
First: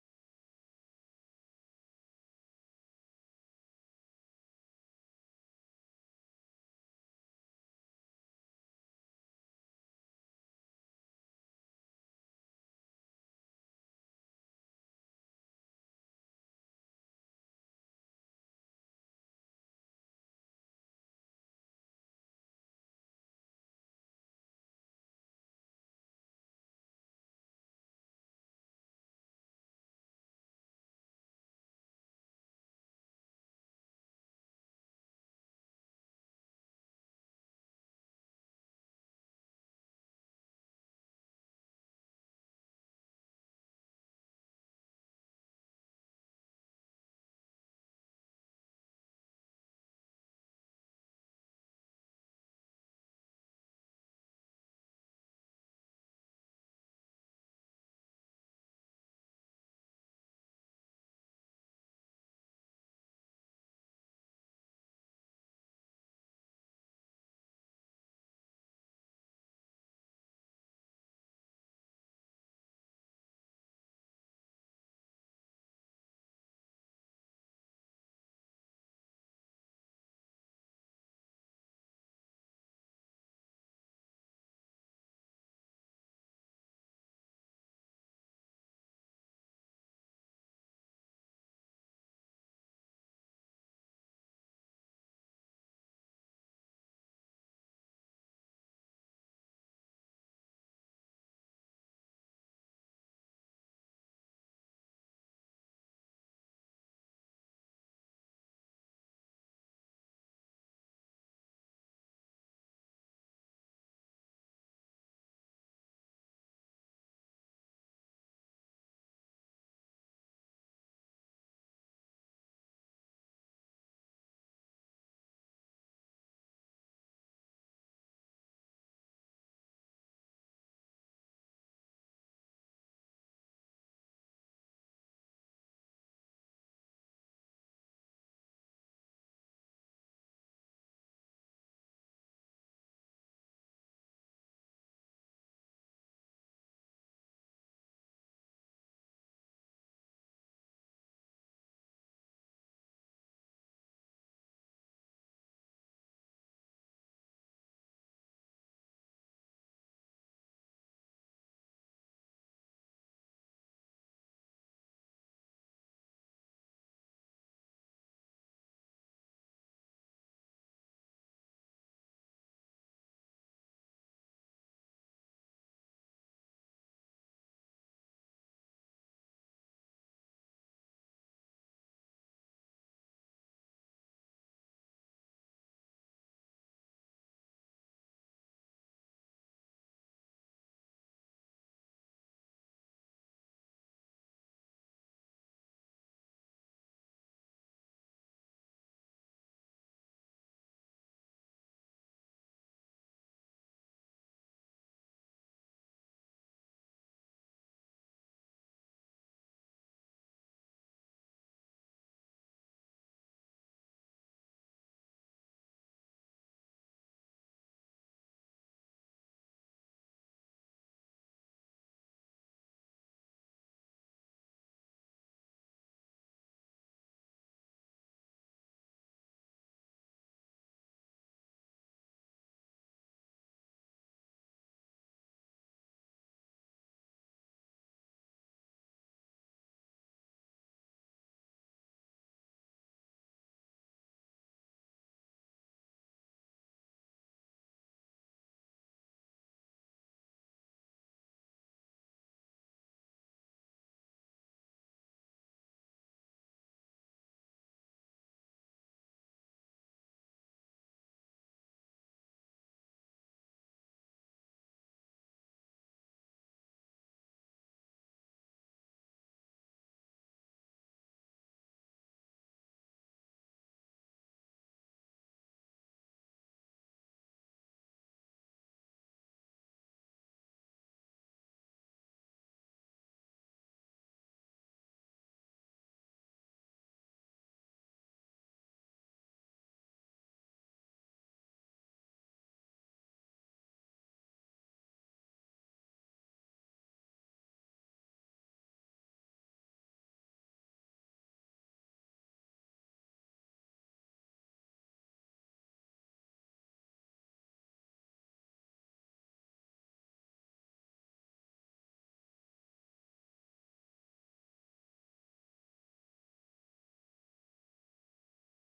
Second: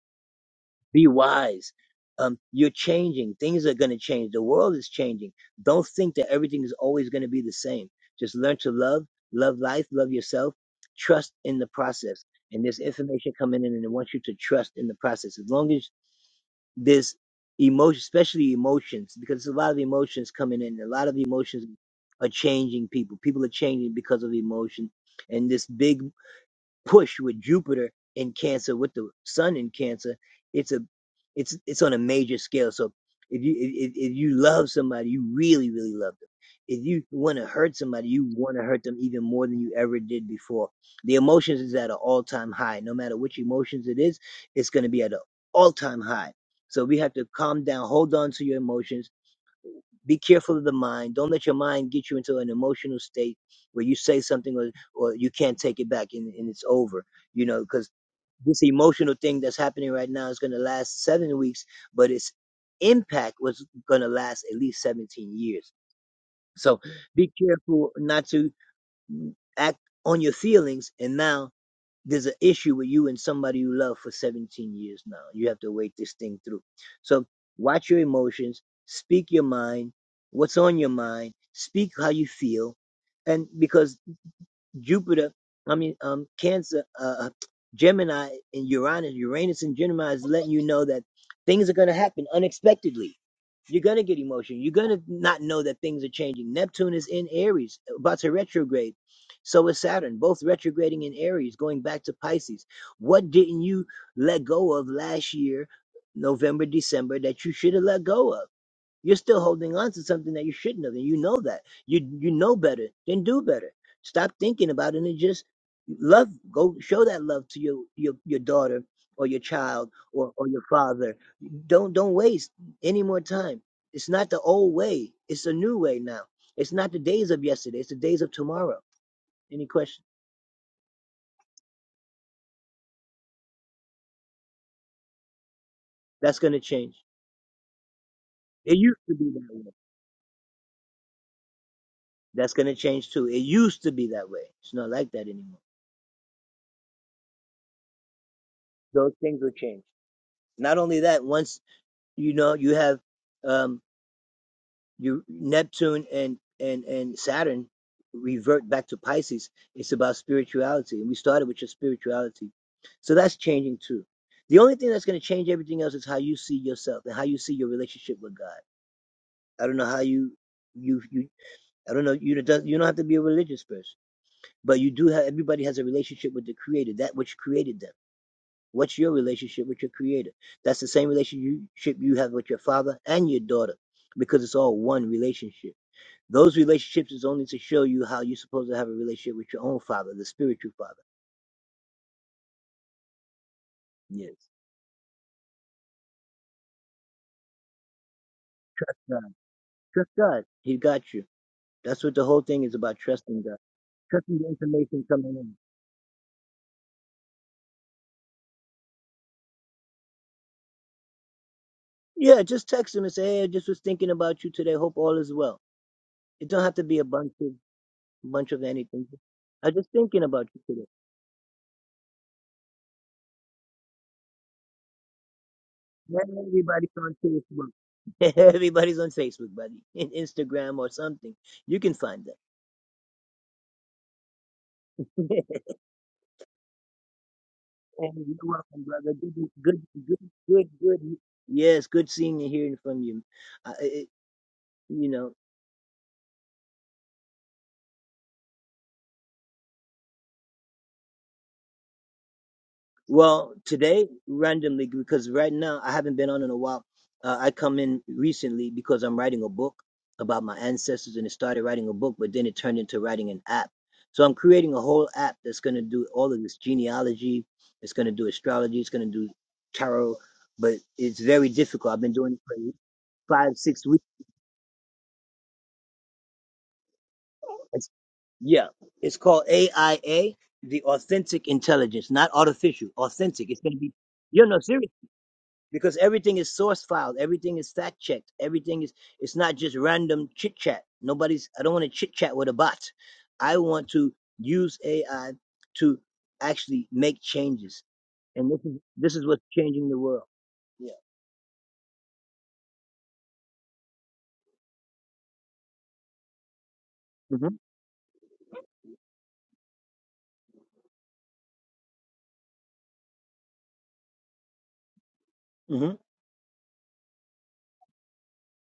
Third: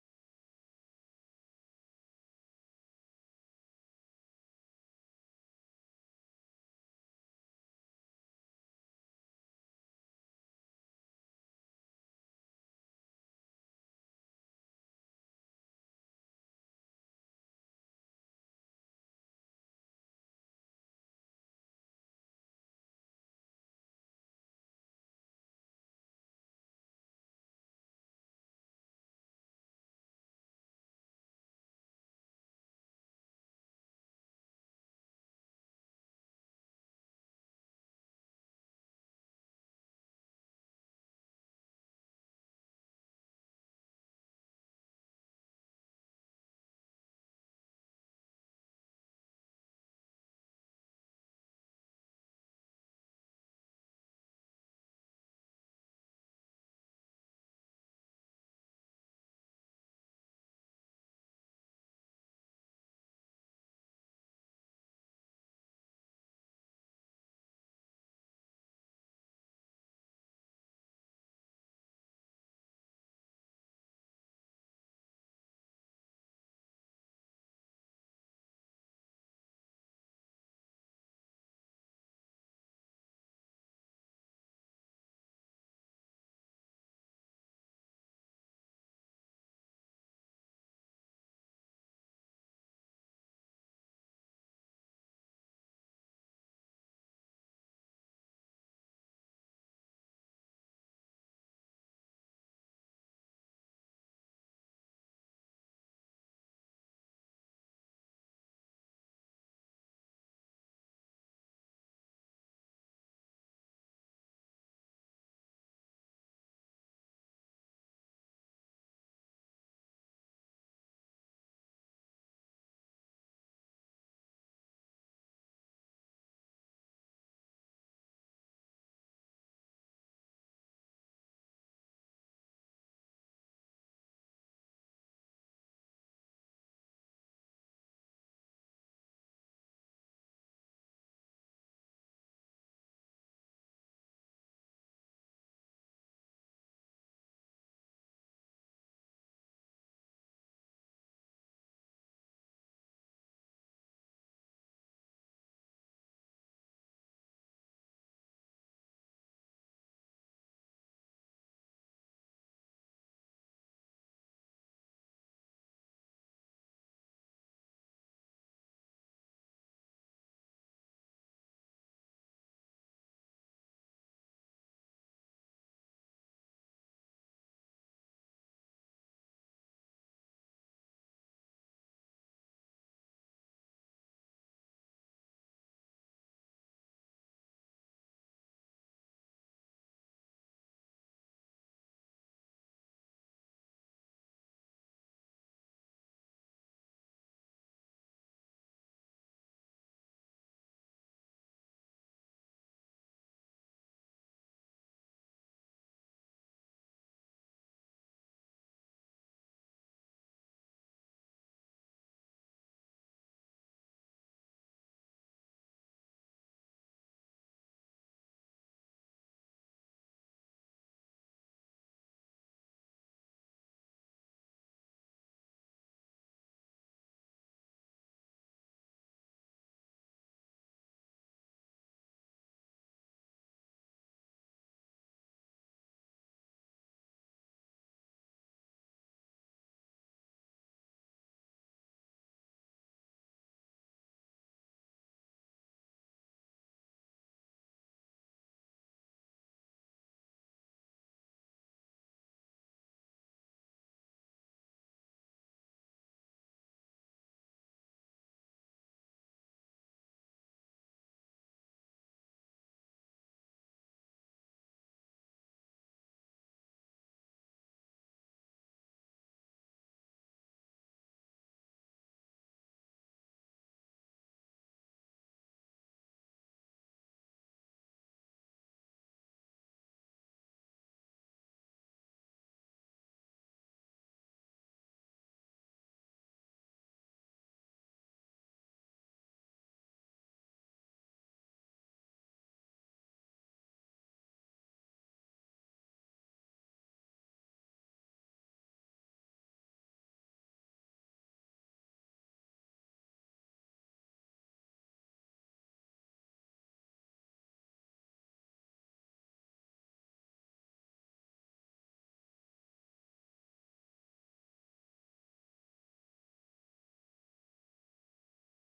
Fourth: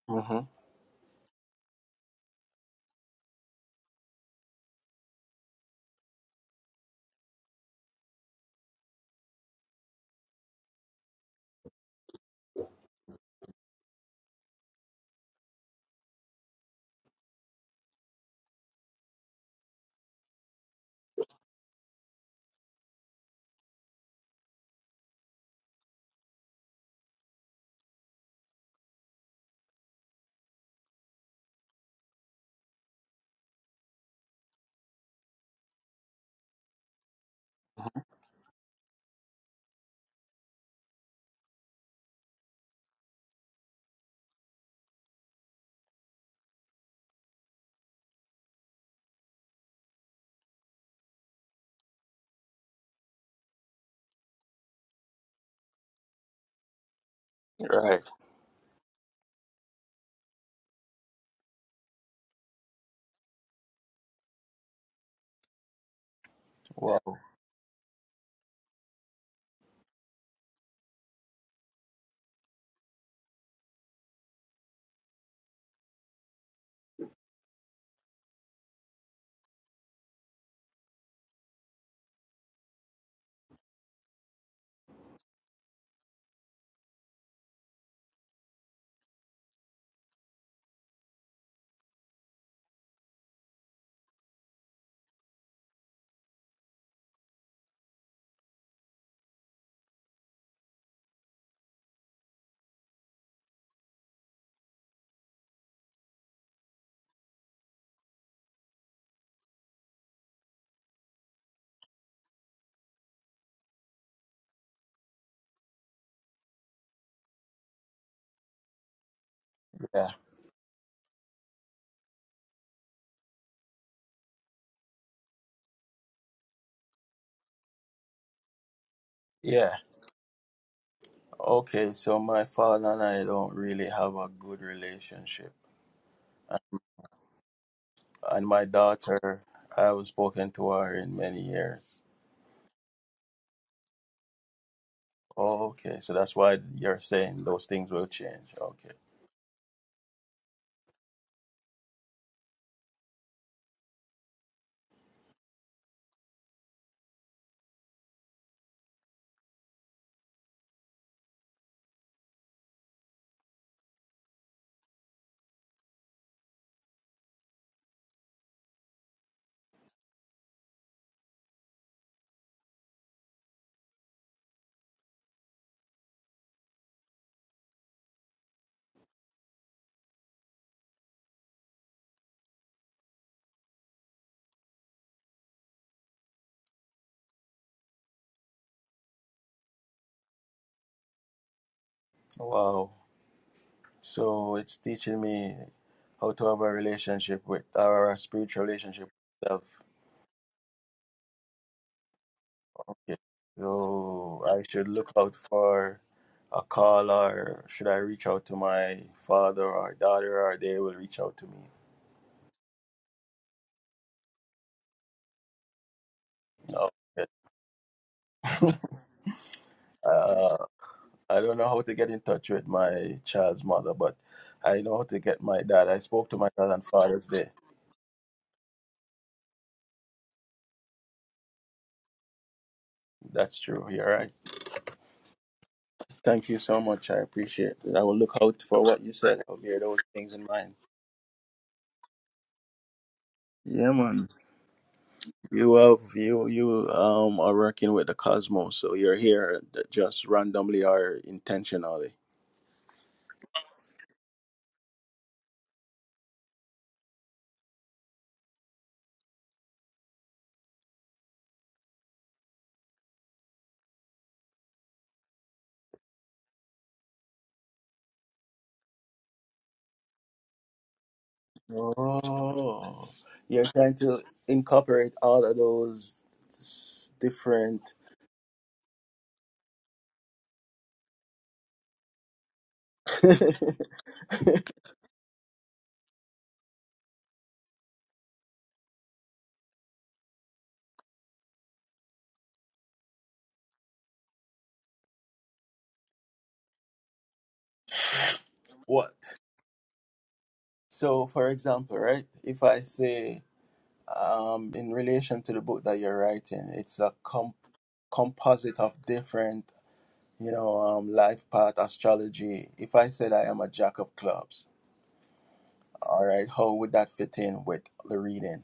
B: hmm Right. Wow. Yeah. Yeah. Okay, so my father and I don't really have a good relationship. And my daughter, I haven't spoken to her in many years. Oh, okay. So that's why you're saying those things will change. Okay. Wow. So it's teaching me how to have a relationship with or a spiritual relationship with self. Okay. So I should look out for a call or should I reach out to my father or daughter or they will reach out to me. No. Okay. Uh, I don't know how to get in touch with my child's mother, but I know how to get my dad. I spoke to my dad on Father's Day. That's true. You're right. Thank you so much. I appreciate it. I will look out for what you said. I'll bear those things in mind. Yeah, man. You have you you um are working with the cosmos, so you're here that just randomly or intentionally. Oh, you're trying to incorporate all of those s- different what? So, for example, right? If I say, um, in relation to the book that you're writing, it's a com- composite of different, you know, um, life path astrology. If I said I am a jack of clubs, all right, how would that fit in with the reading?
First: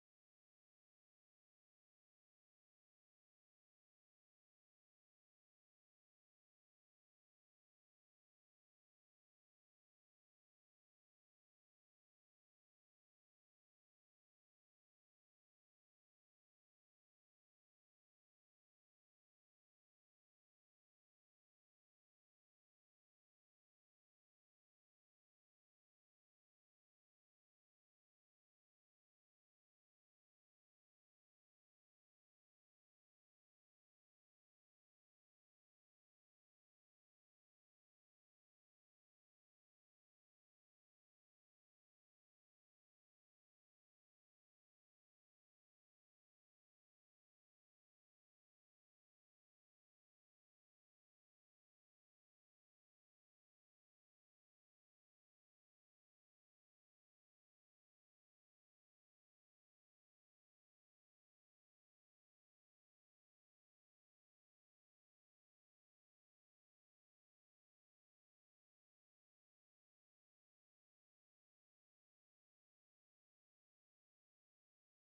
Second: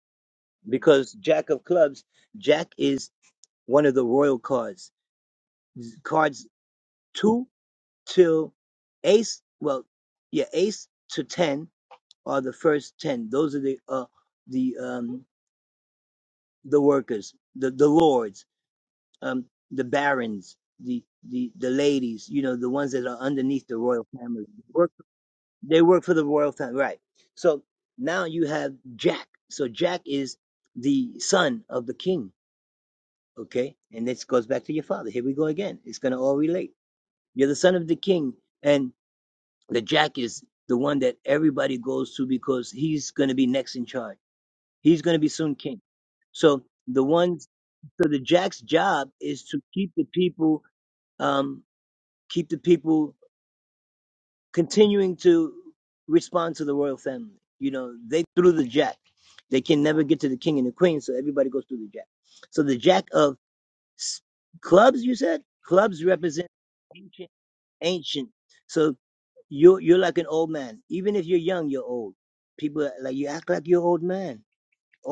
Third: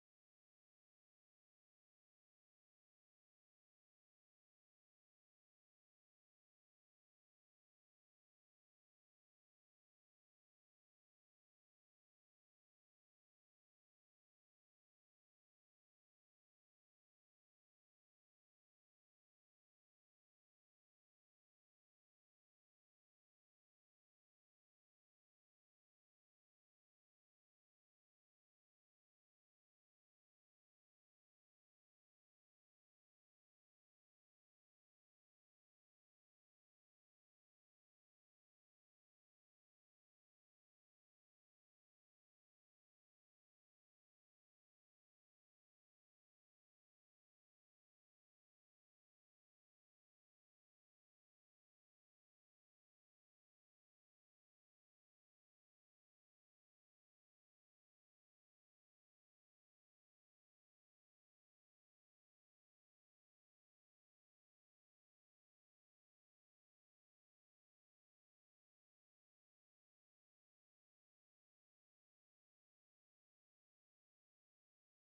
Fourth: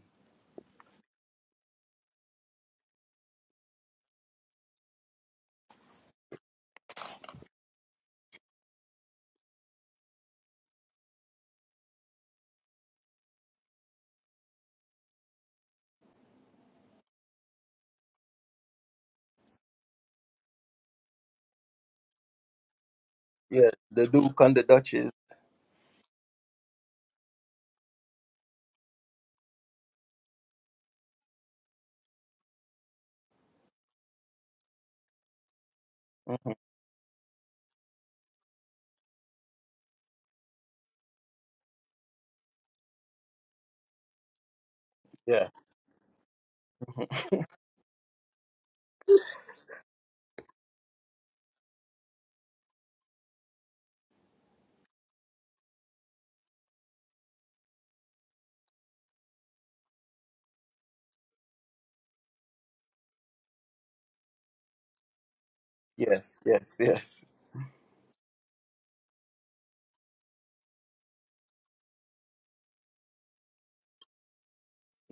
B: Yeah, the Duke and the Duchess. hmm Yeah. yes, yes, yes.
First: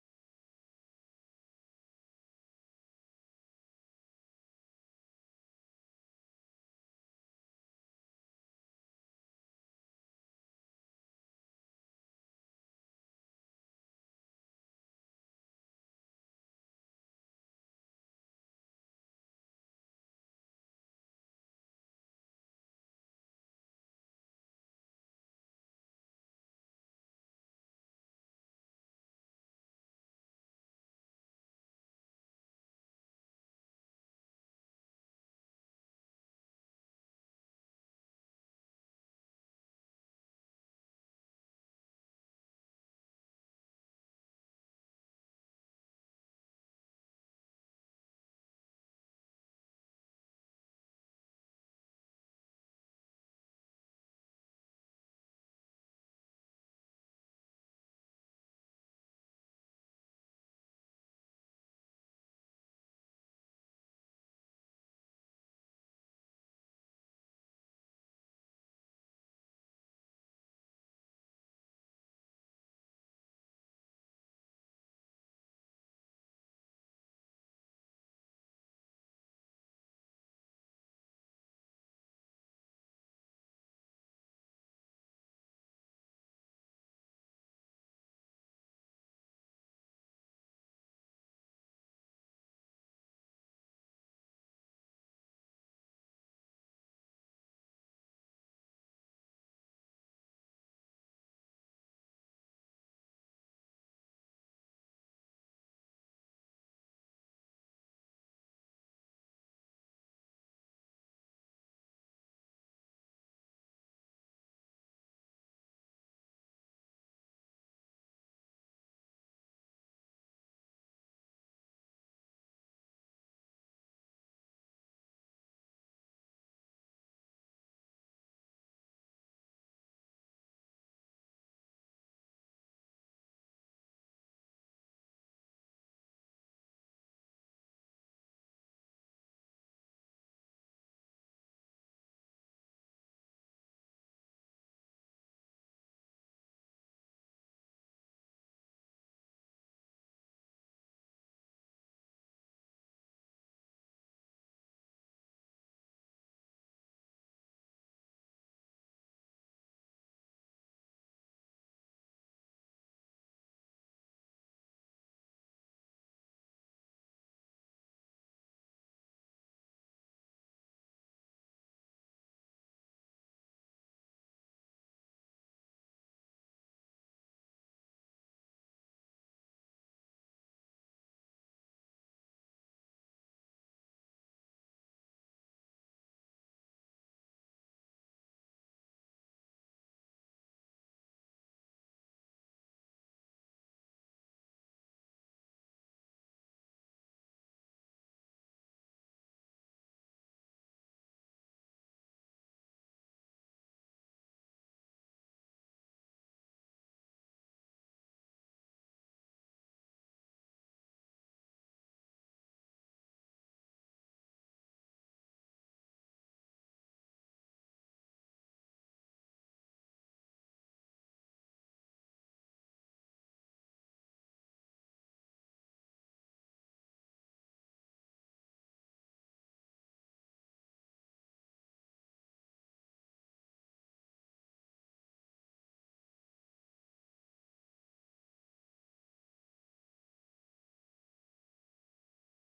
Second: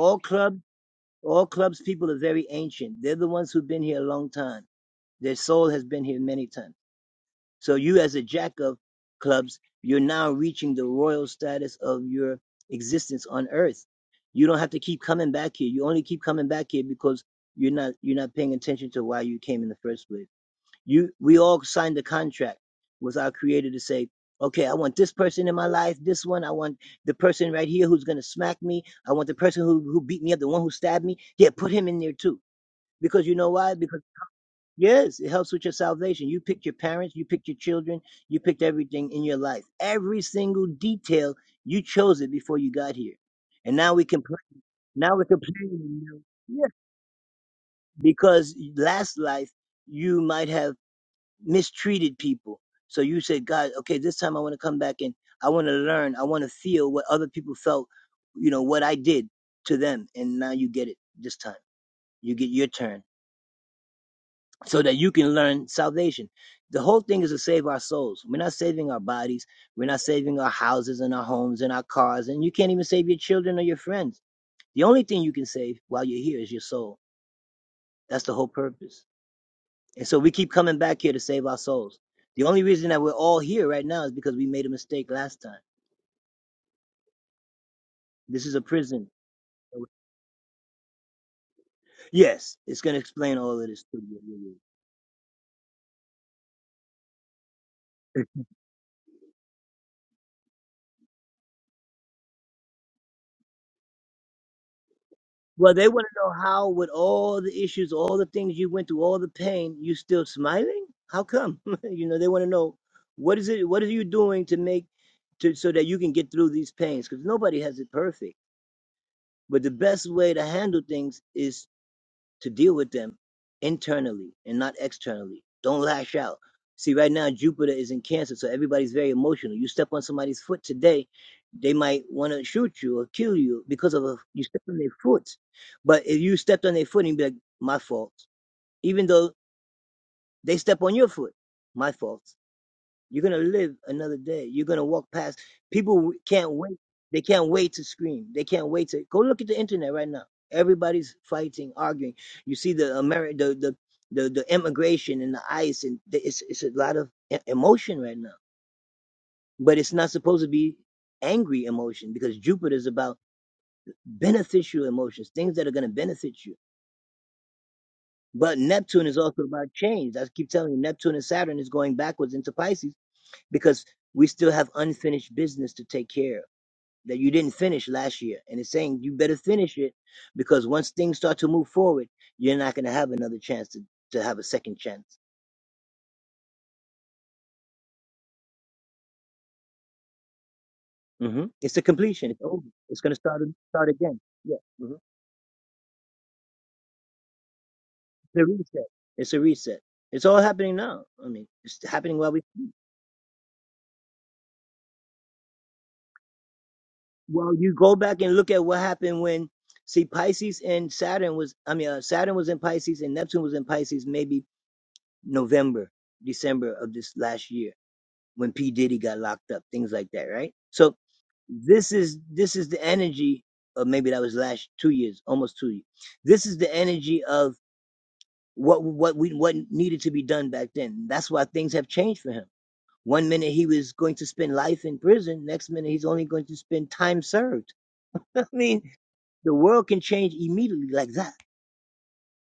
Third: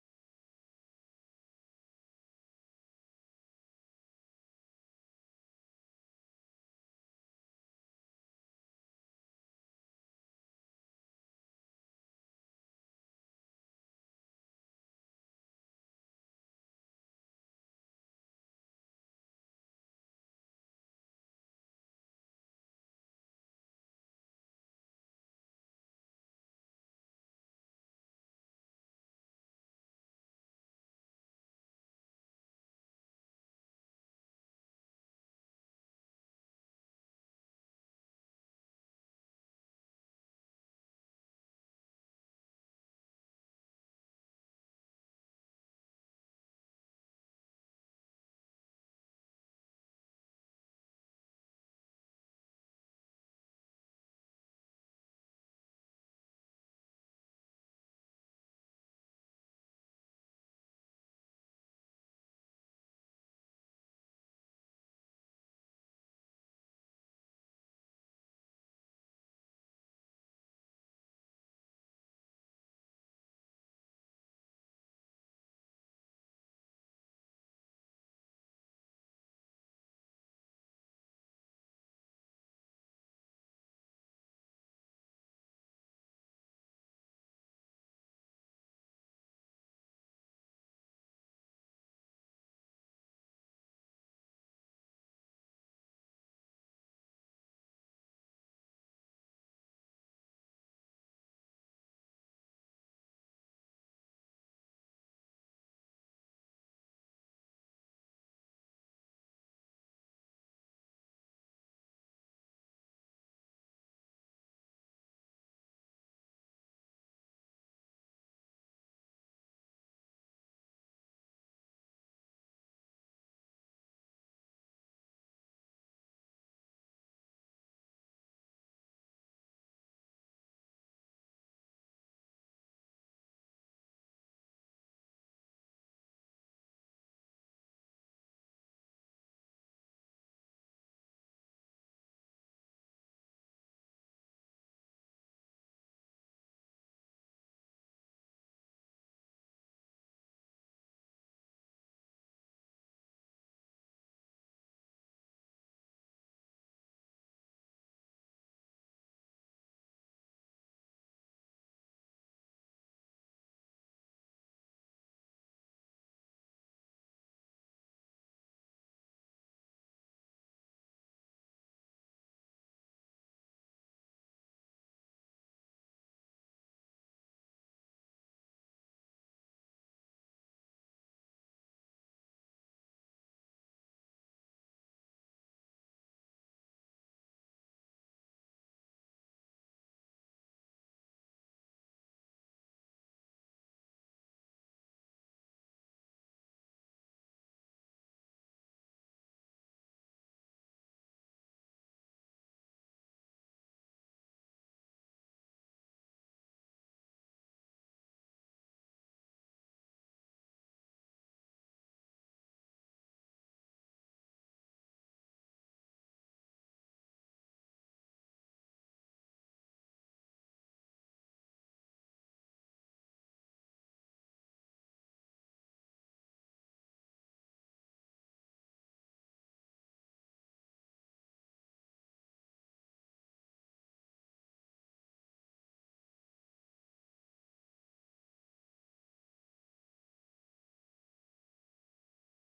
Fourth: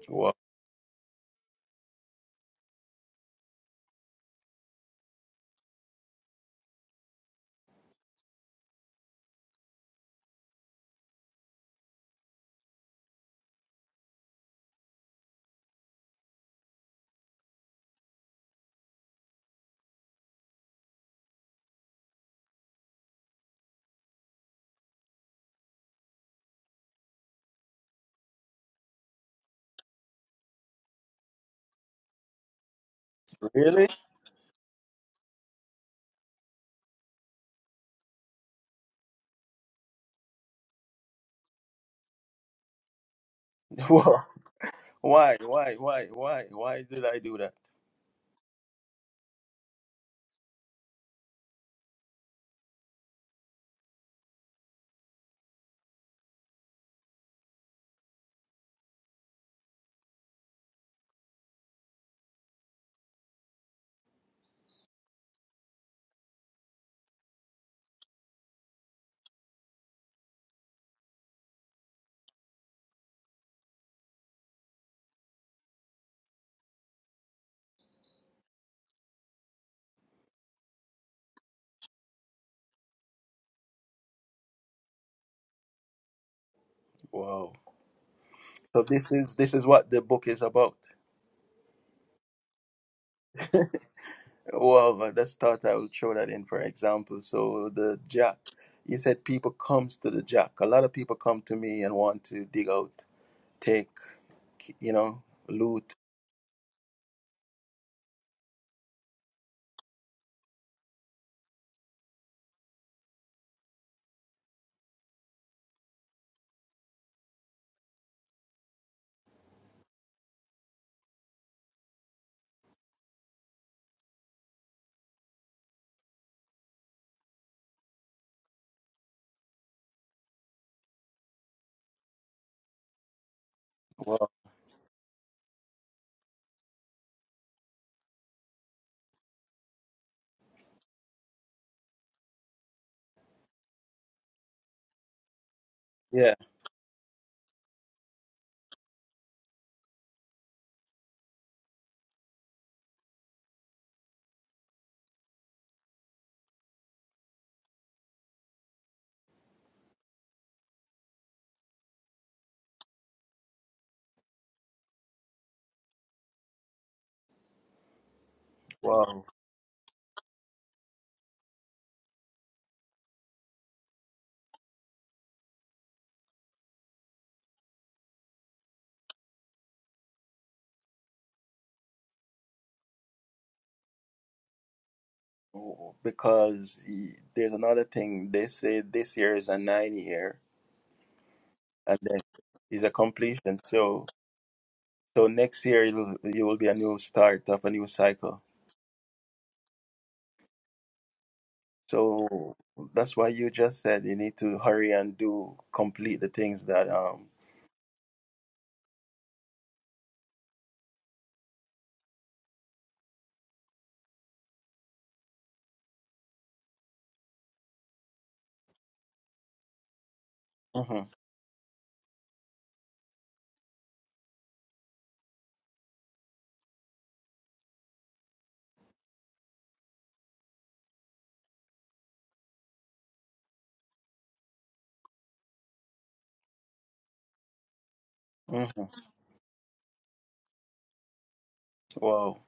B: Wow. Really? Wow. Why? Why? Why? Why? Why did I do that? Wow. So this is this is what the book is about. Well, uh, let's start. I will throw that in for example. So the jack, you said people comes to the jack. A lot of people come to me and want to dig out, take, you know, loot. Wow. Yeah. Wow. Because y- there's another thing they say this year is a nine year, and then is a completion. So so next year it will, it will be a new start of a new cycle. So that's why you just said you need to hurry and do complete the things that um hmm hmm Wow.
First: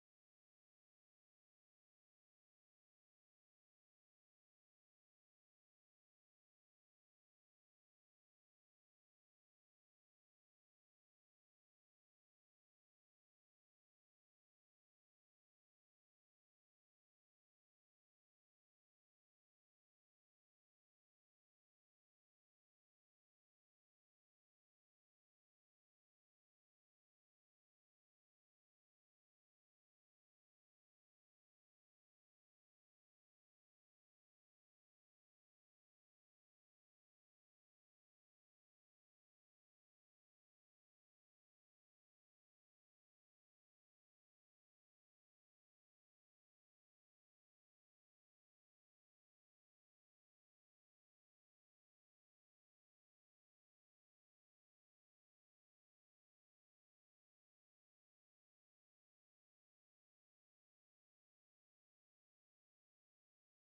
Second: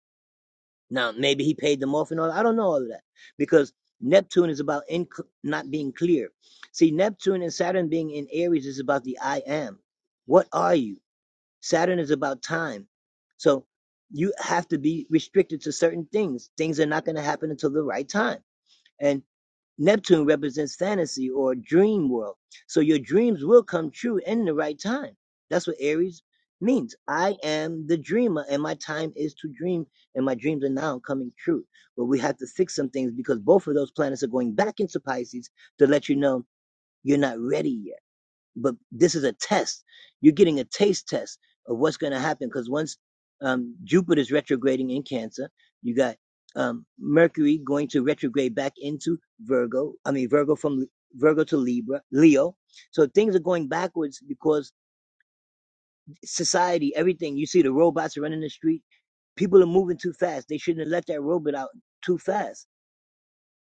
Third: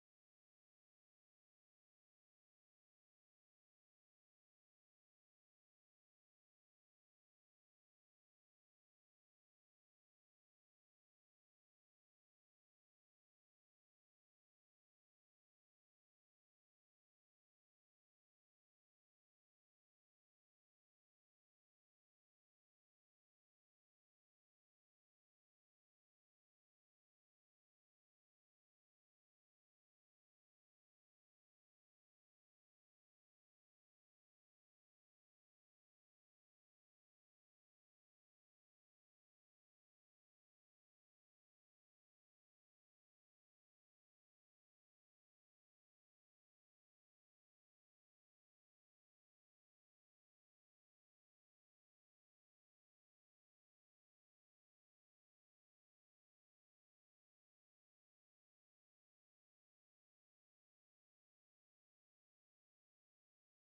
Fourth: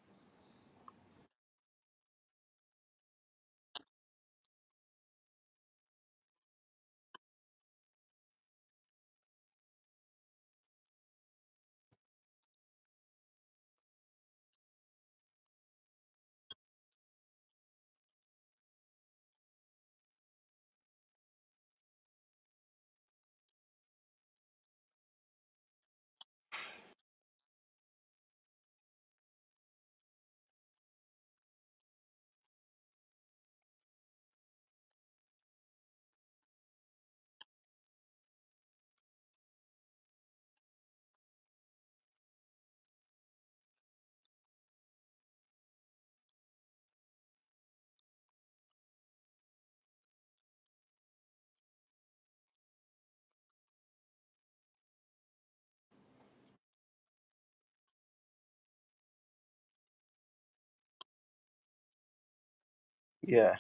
B: Yeah.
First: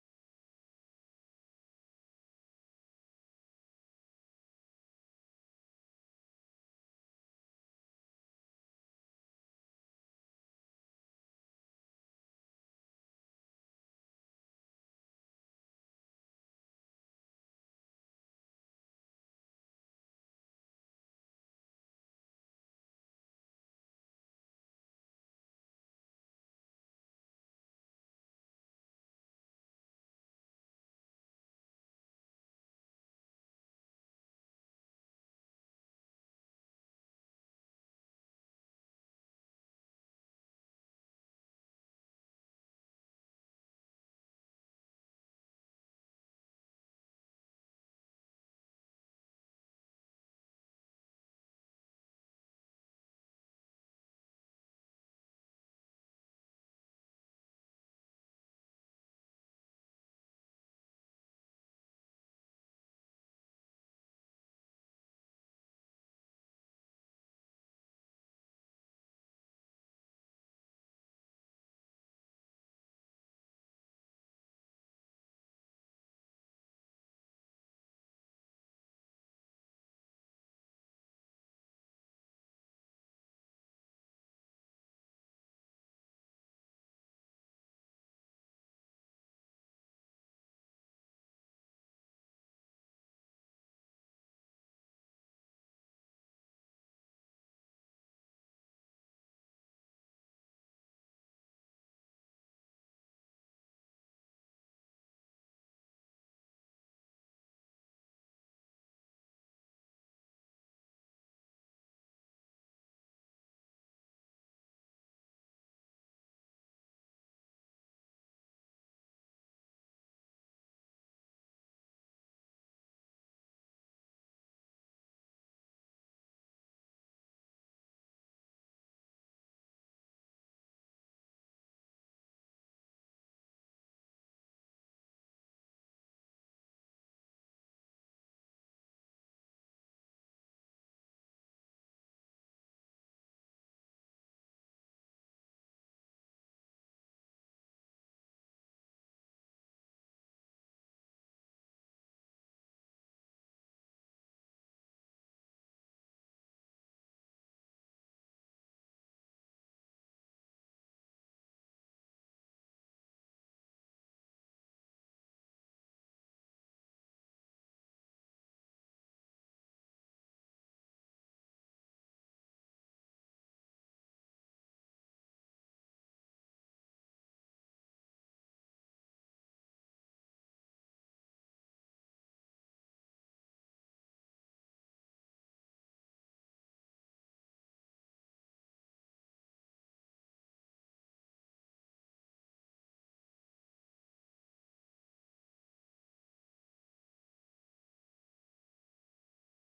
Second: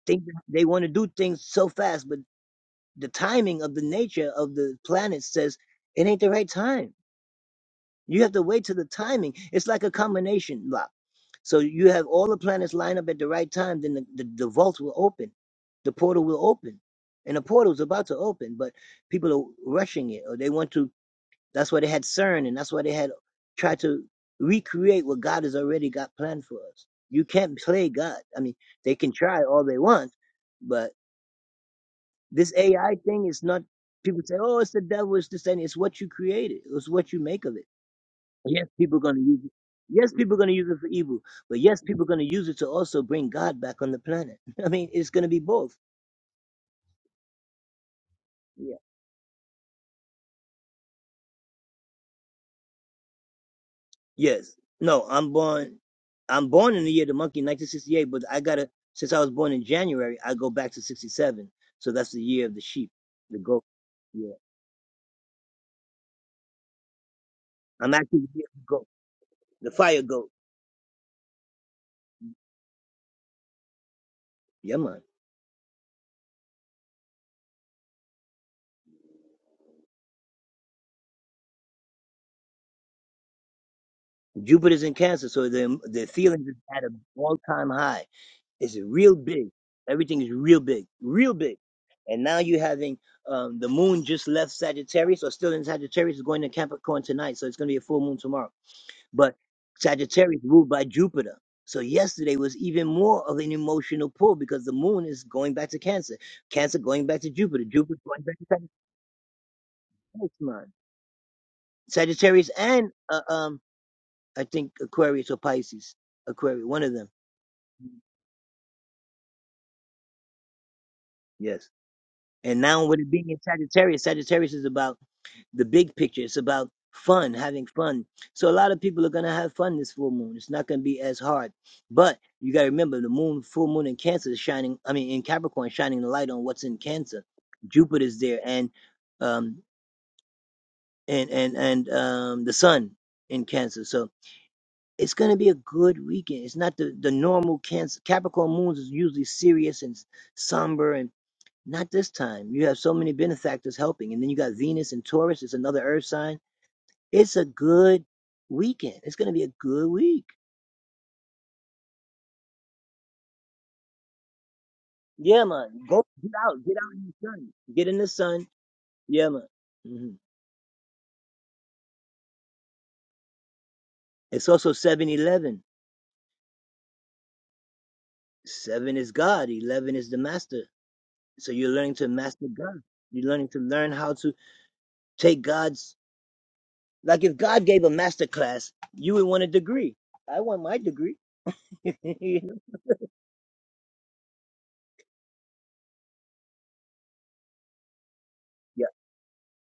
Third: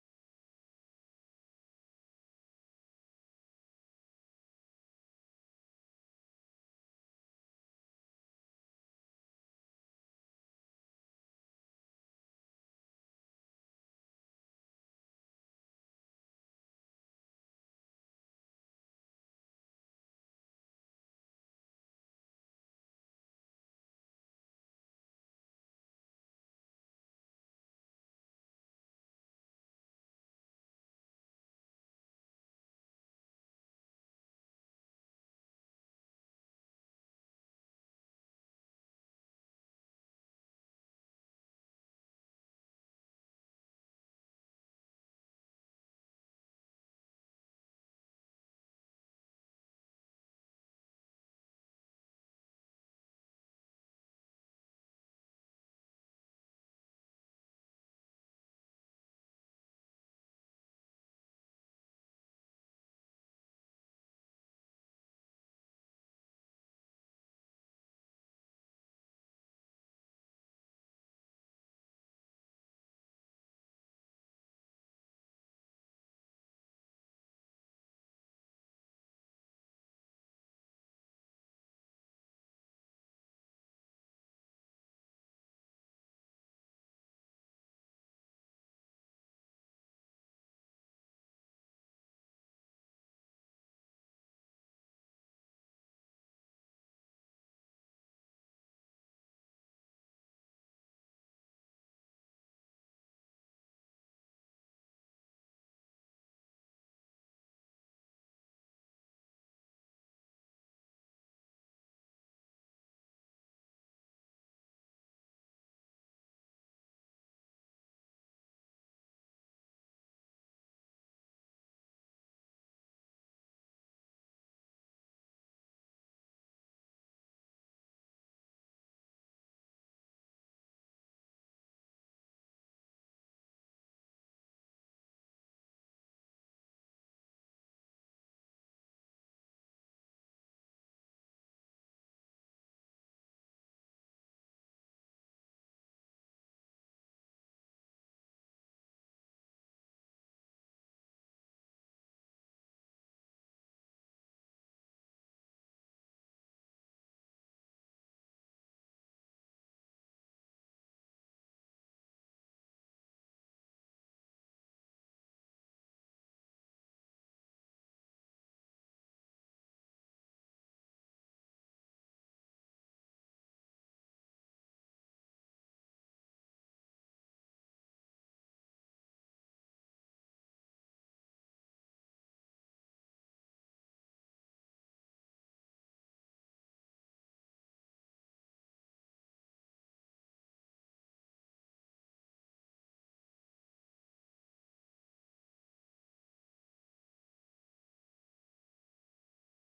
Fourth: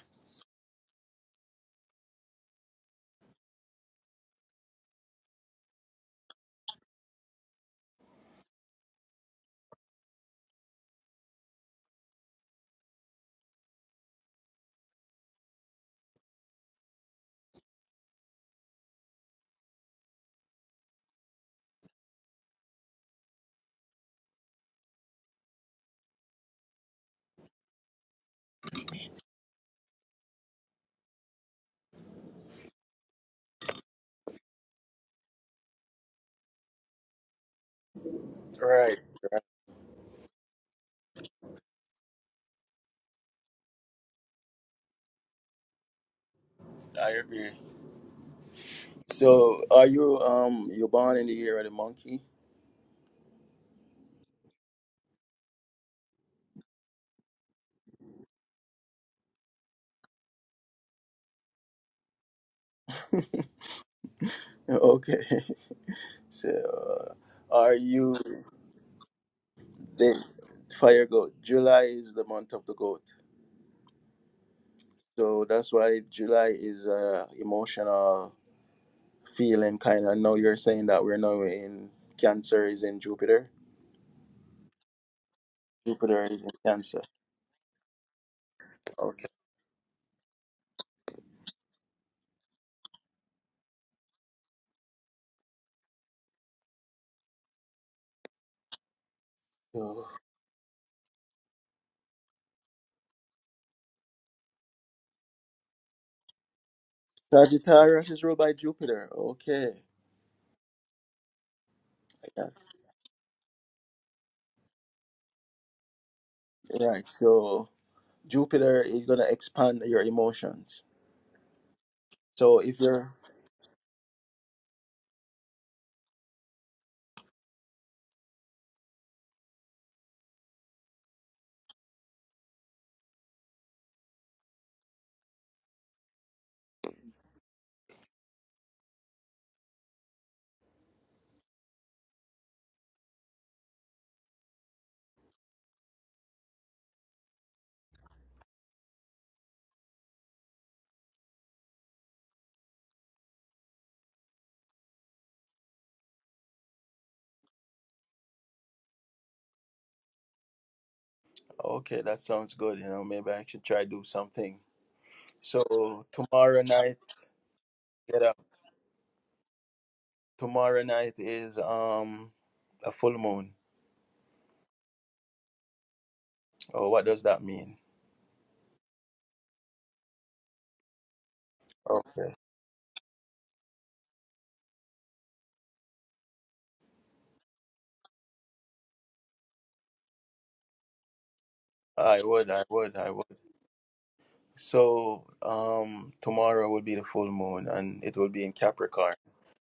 B: Right. I agree. So are you um you're born in the year of the monkey? Okay. So uh, are you the fire goat? July is the month of the goat. So that's why July is a emotional feeling kind of. know you're saying that we're now in Cancer is in Jupiter. Jupiter is in Cancer. So Sagittarius is ruled by Jupiter. Okay. Yeah. Right. So Jupiter is gonna expand your emotions. So if you're okay, that sounds good. You know, maybe I should try do something. So tomorrow night, get up. Tomorrow night is um a full moon. Oh, what does that mean? Okay. I would, I would, I would. So um tomorrow will be the full moon and it will be in Capricorn.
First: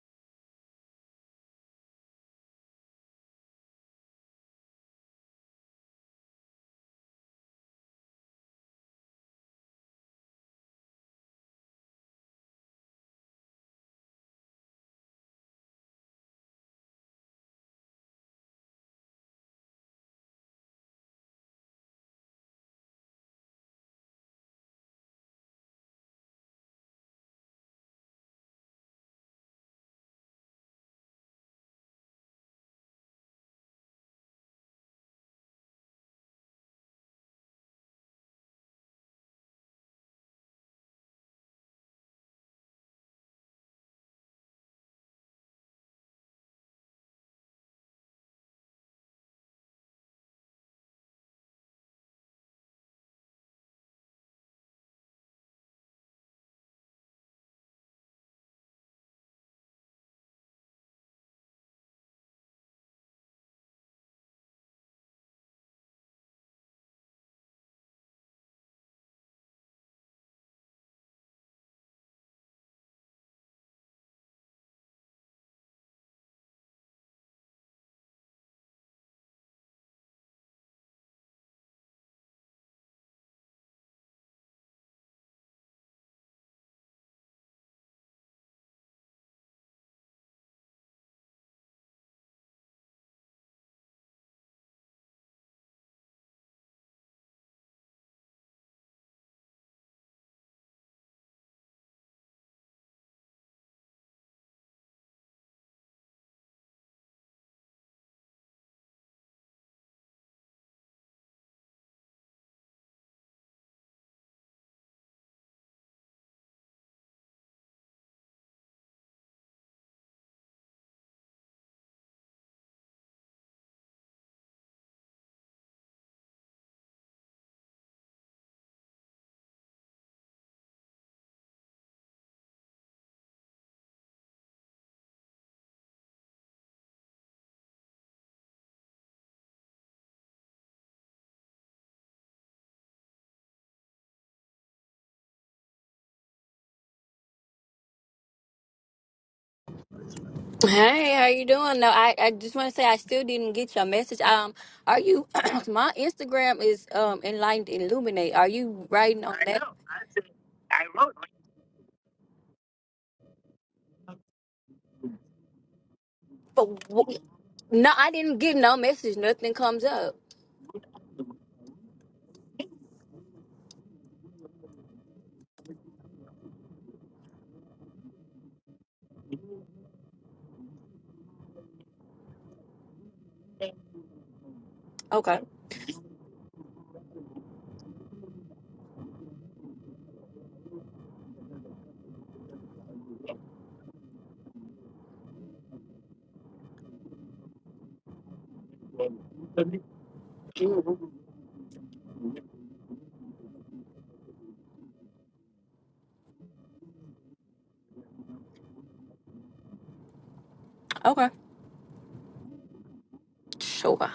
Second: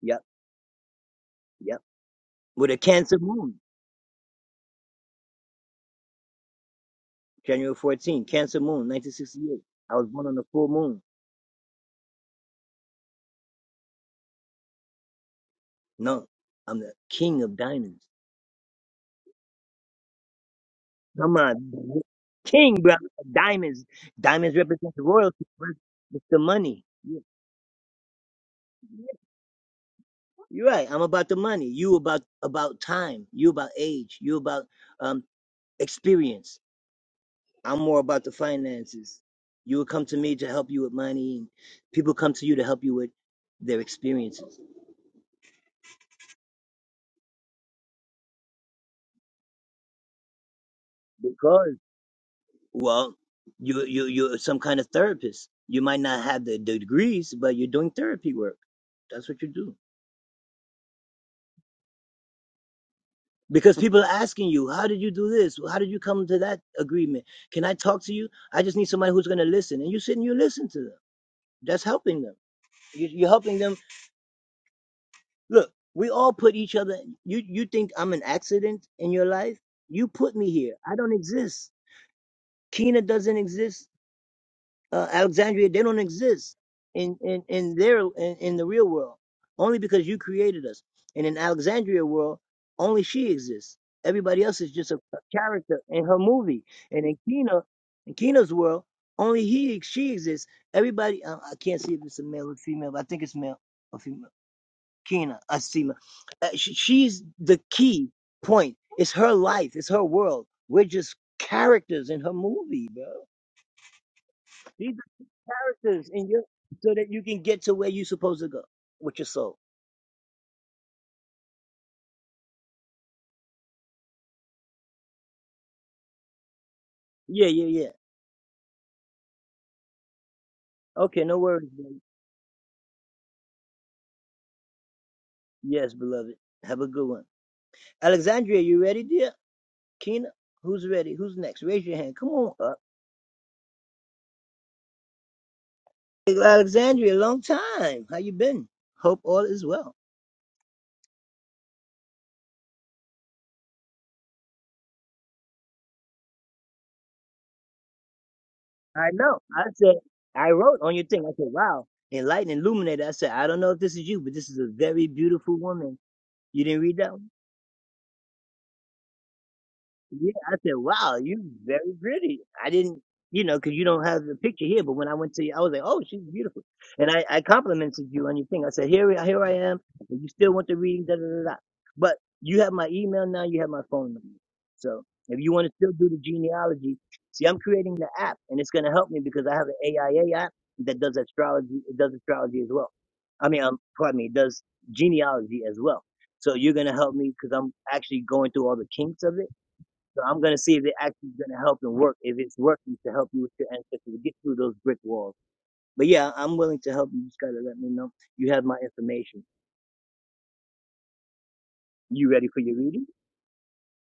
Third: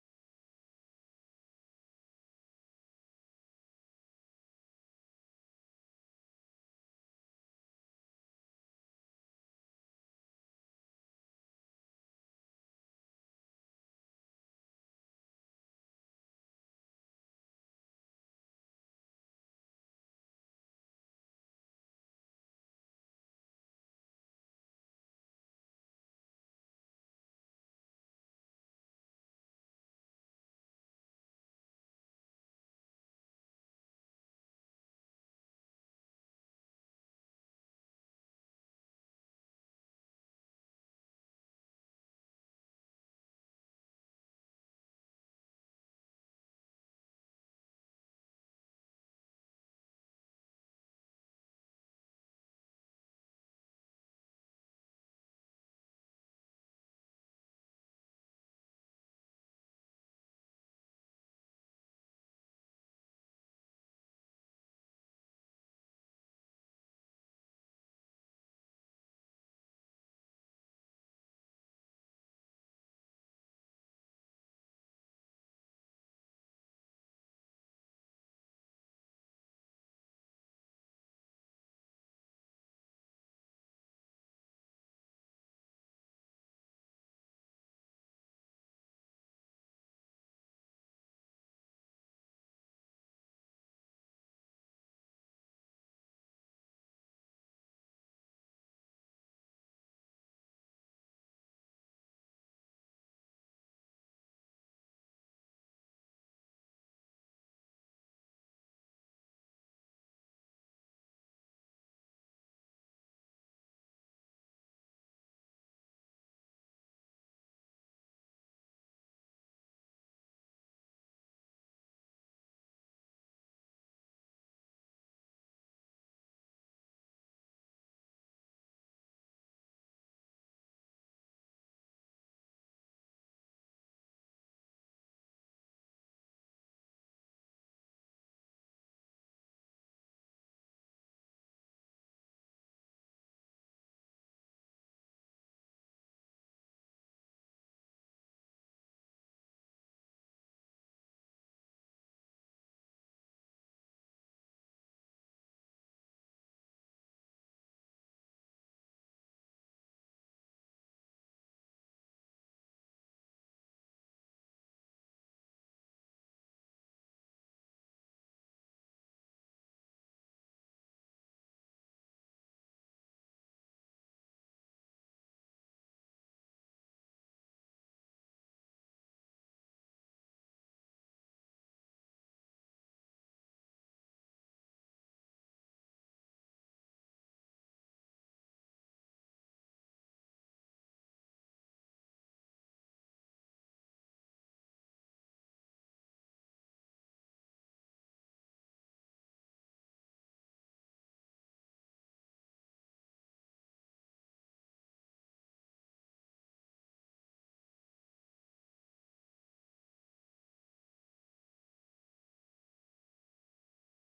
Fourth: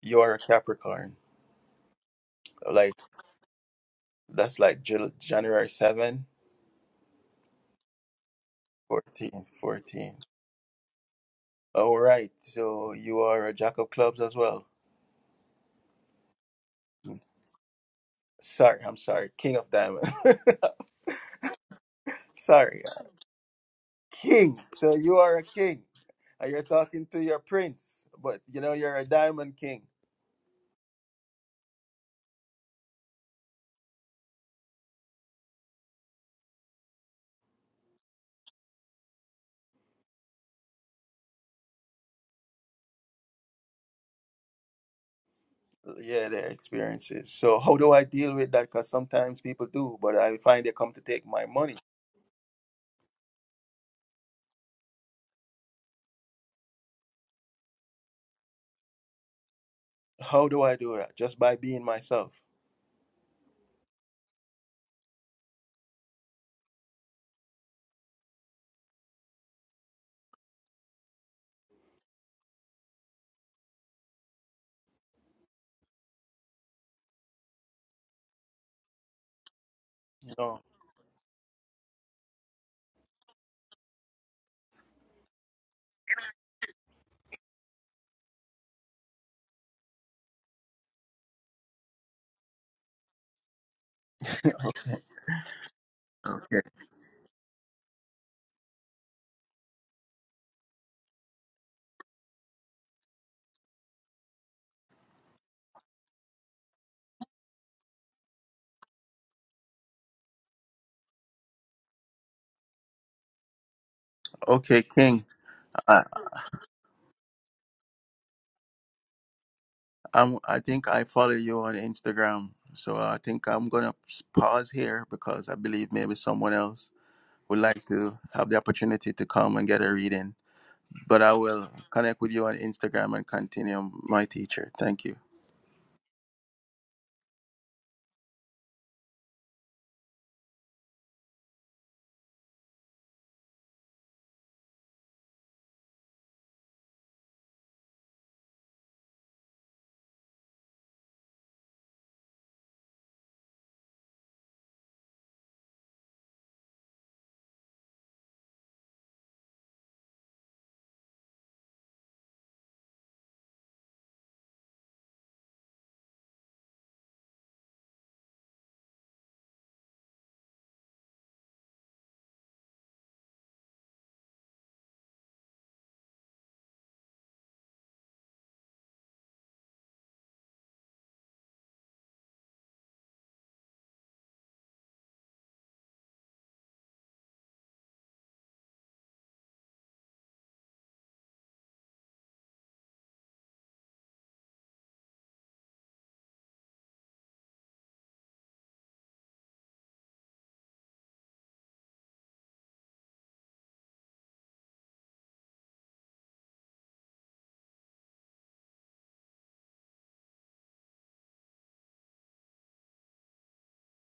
B: You are a Capricorn. Like That's like Jul- January 7, 14, fourteen. All right. So you are a jack of clubs as well. Mm. Sorry, I'm sorry. King of diamonds. sorry. King. So you are a king. And you're talking to your prince, but you know, you're a diamond king. Yeah, their experiences. So how do I deal with that? Because sometimes people do, but I find they come to take my money. How do I do that? Just by being myself. You know. Okay, okay, King. I'm, I think I follow you on Instagram. So I think I'm going to pause here because I believe maybe someone else would like to have the opportunity to come and get a reading. But I will connect with you on Instagram and continue my teacher. Thank you.
C: Hey, how you doing? No, I, I just want to say I still didn't get your message. Um, are you? my Instagram is um enlightened illuminate. Are you writing on I that? know. But wh- no, I didn't get no message. Nothing comes up. Okay. Okay. Sure.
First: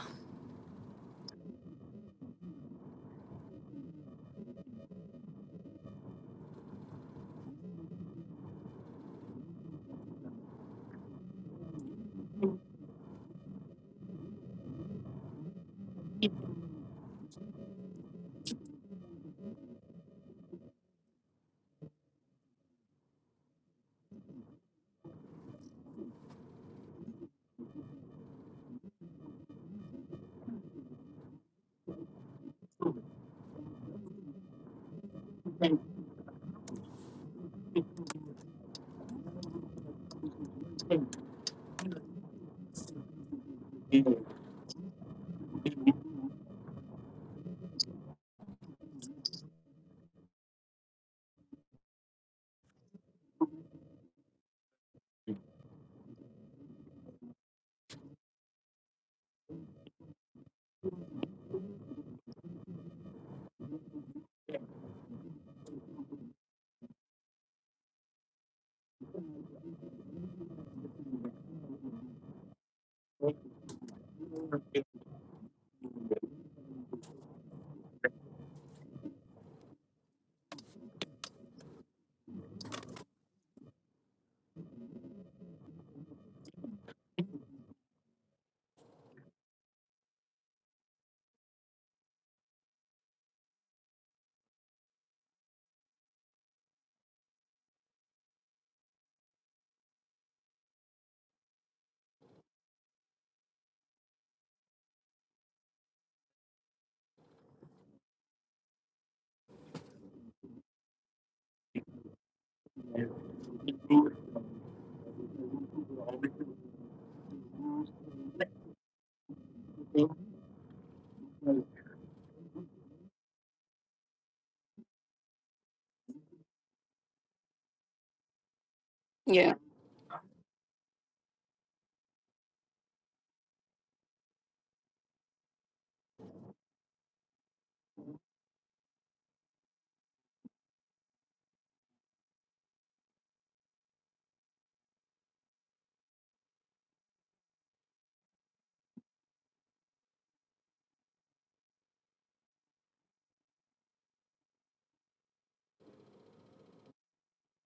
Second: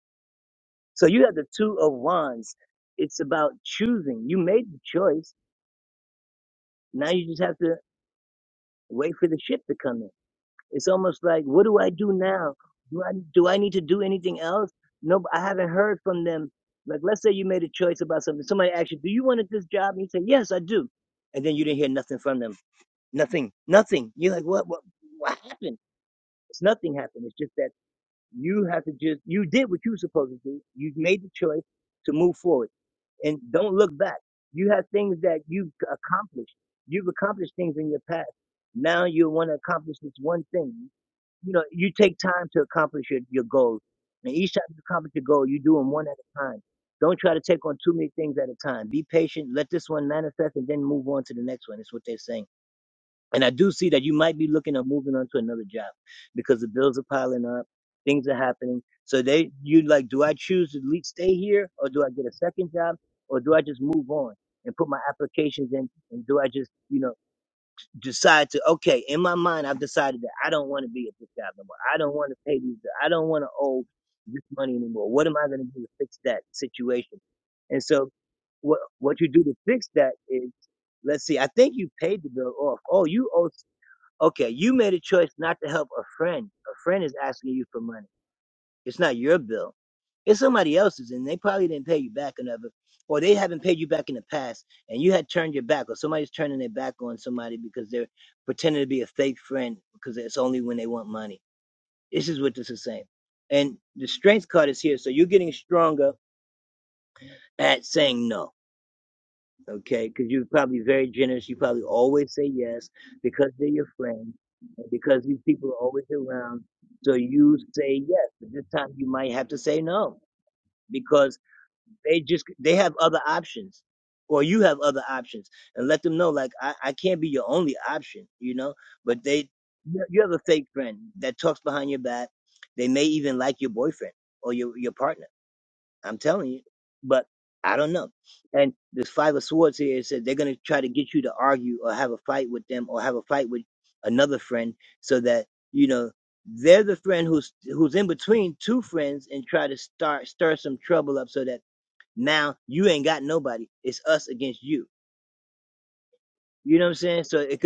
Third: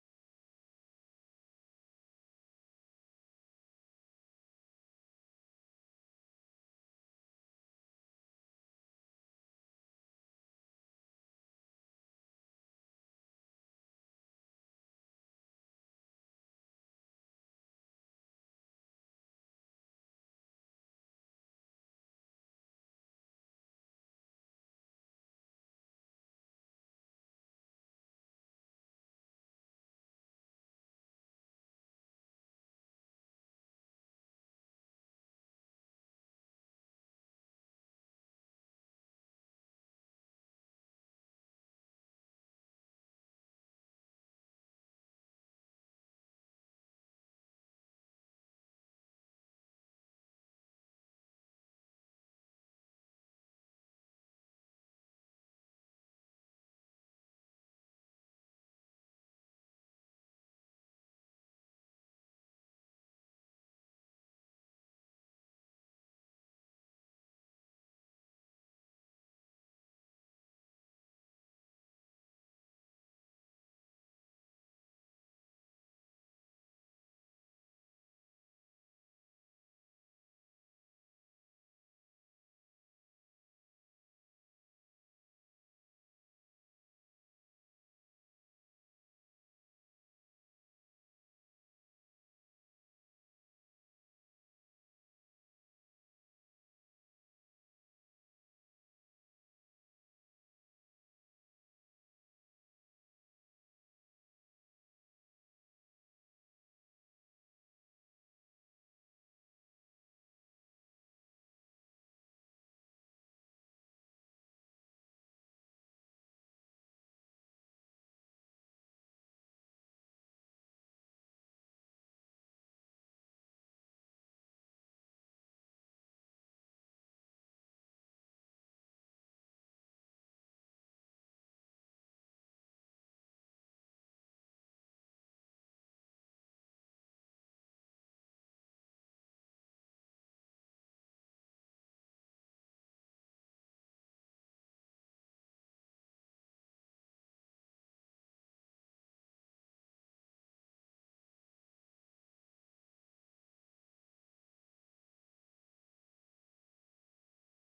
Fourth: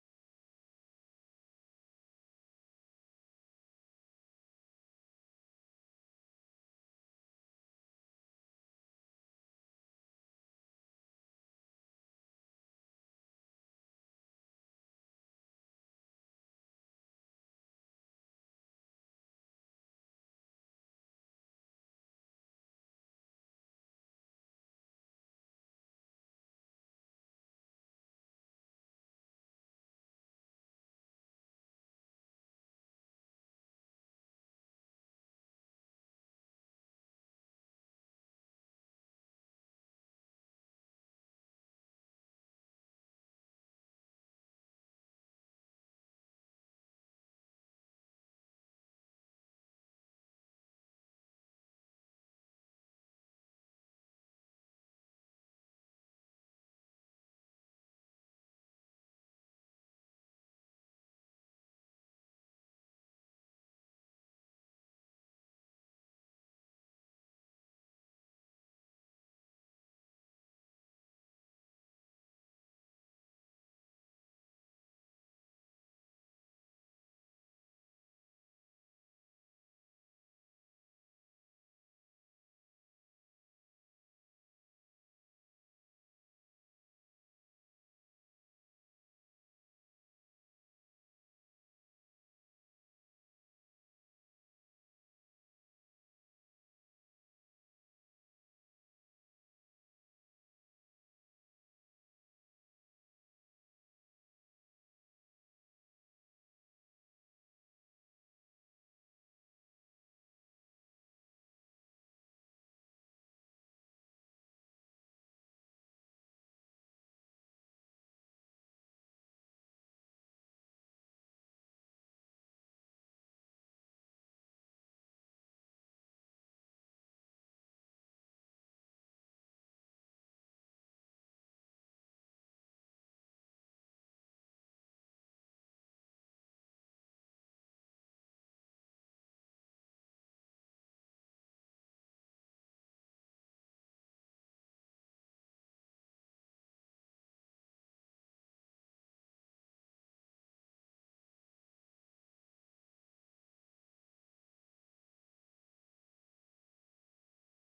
C: Yeah.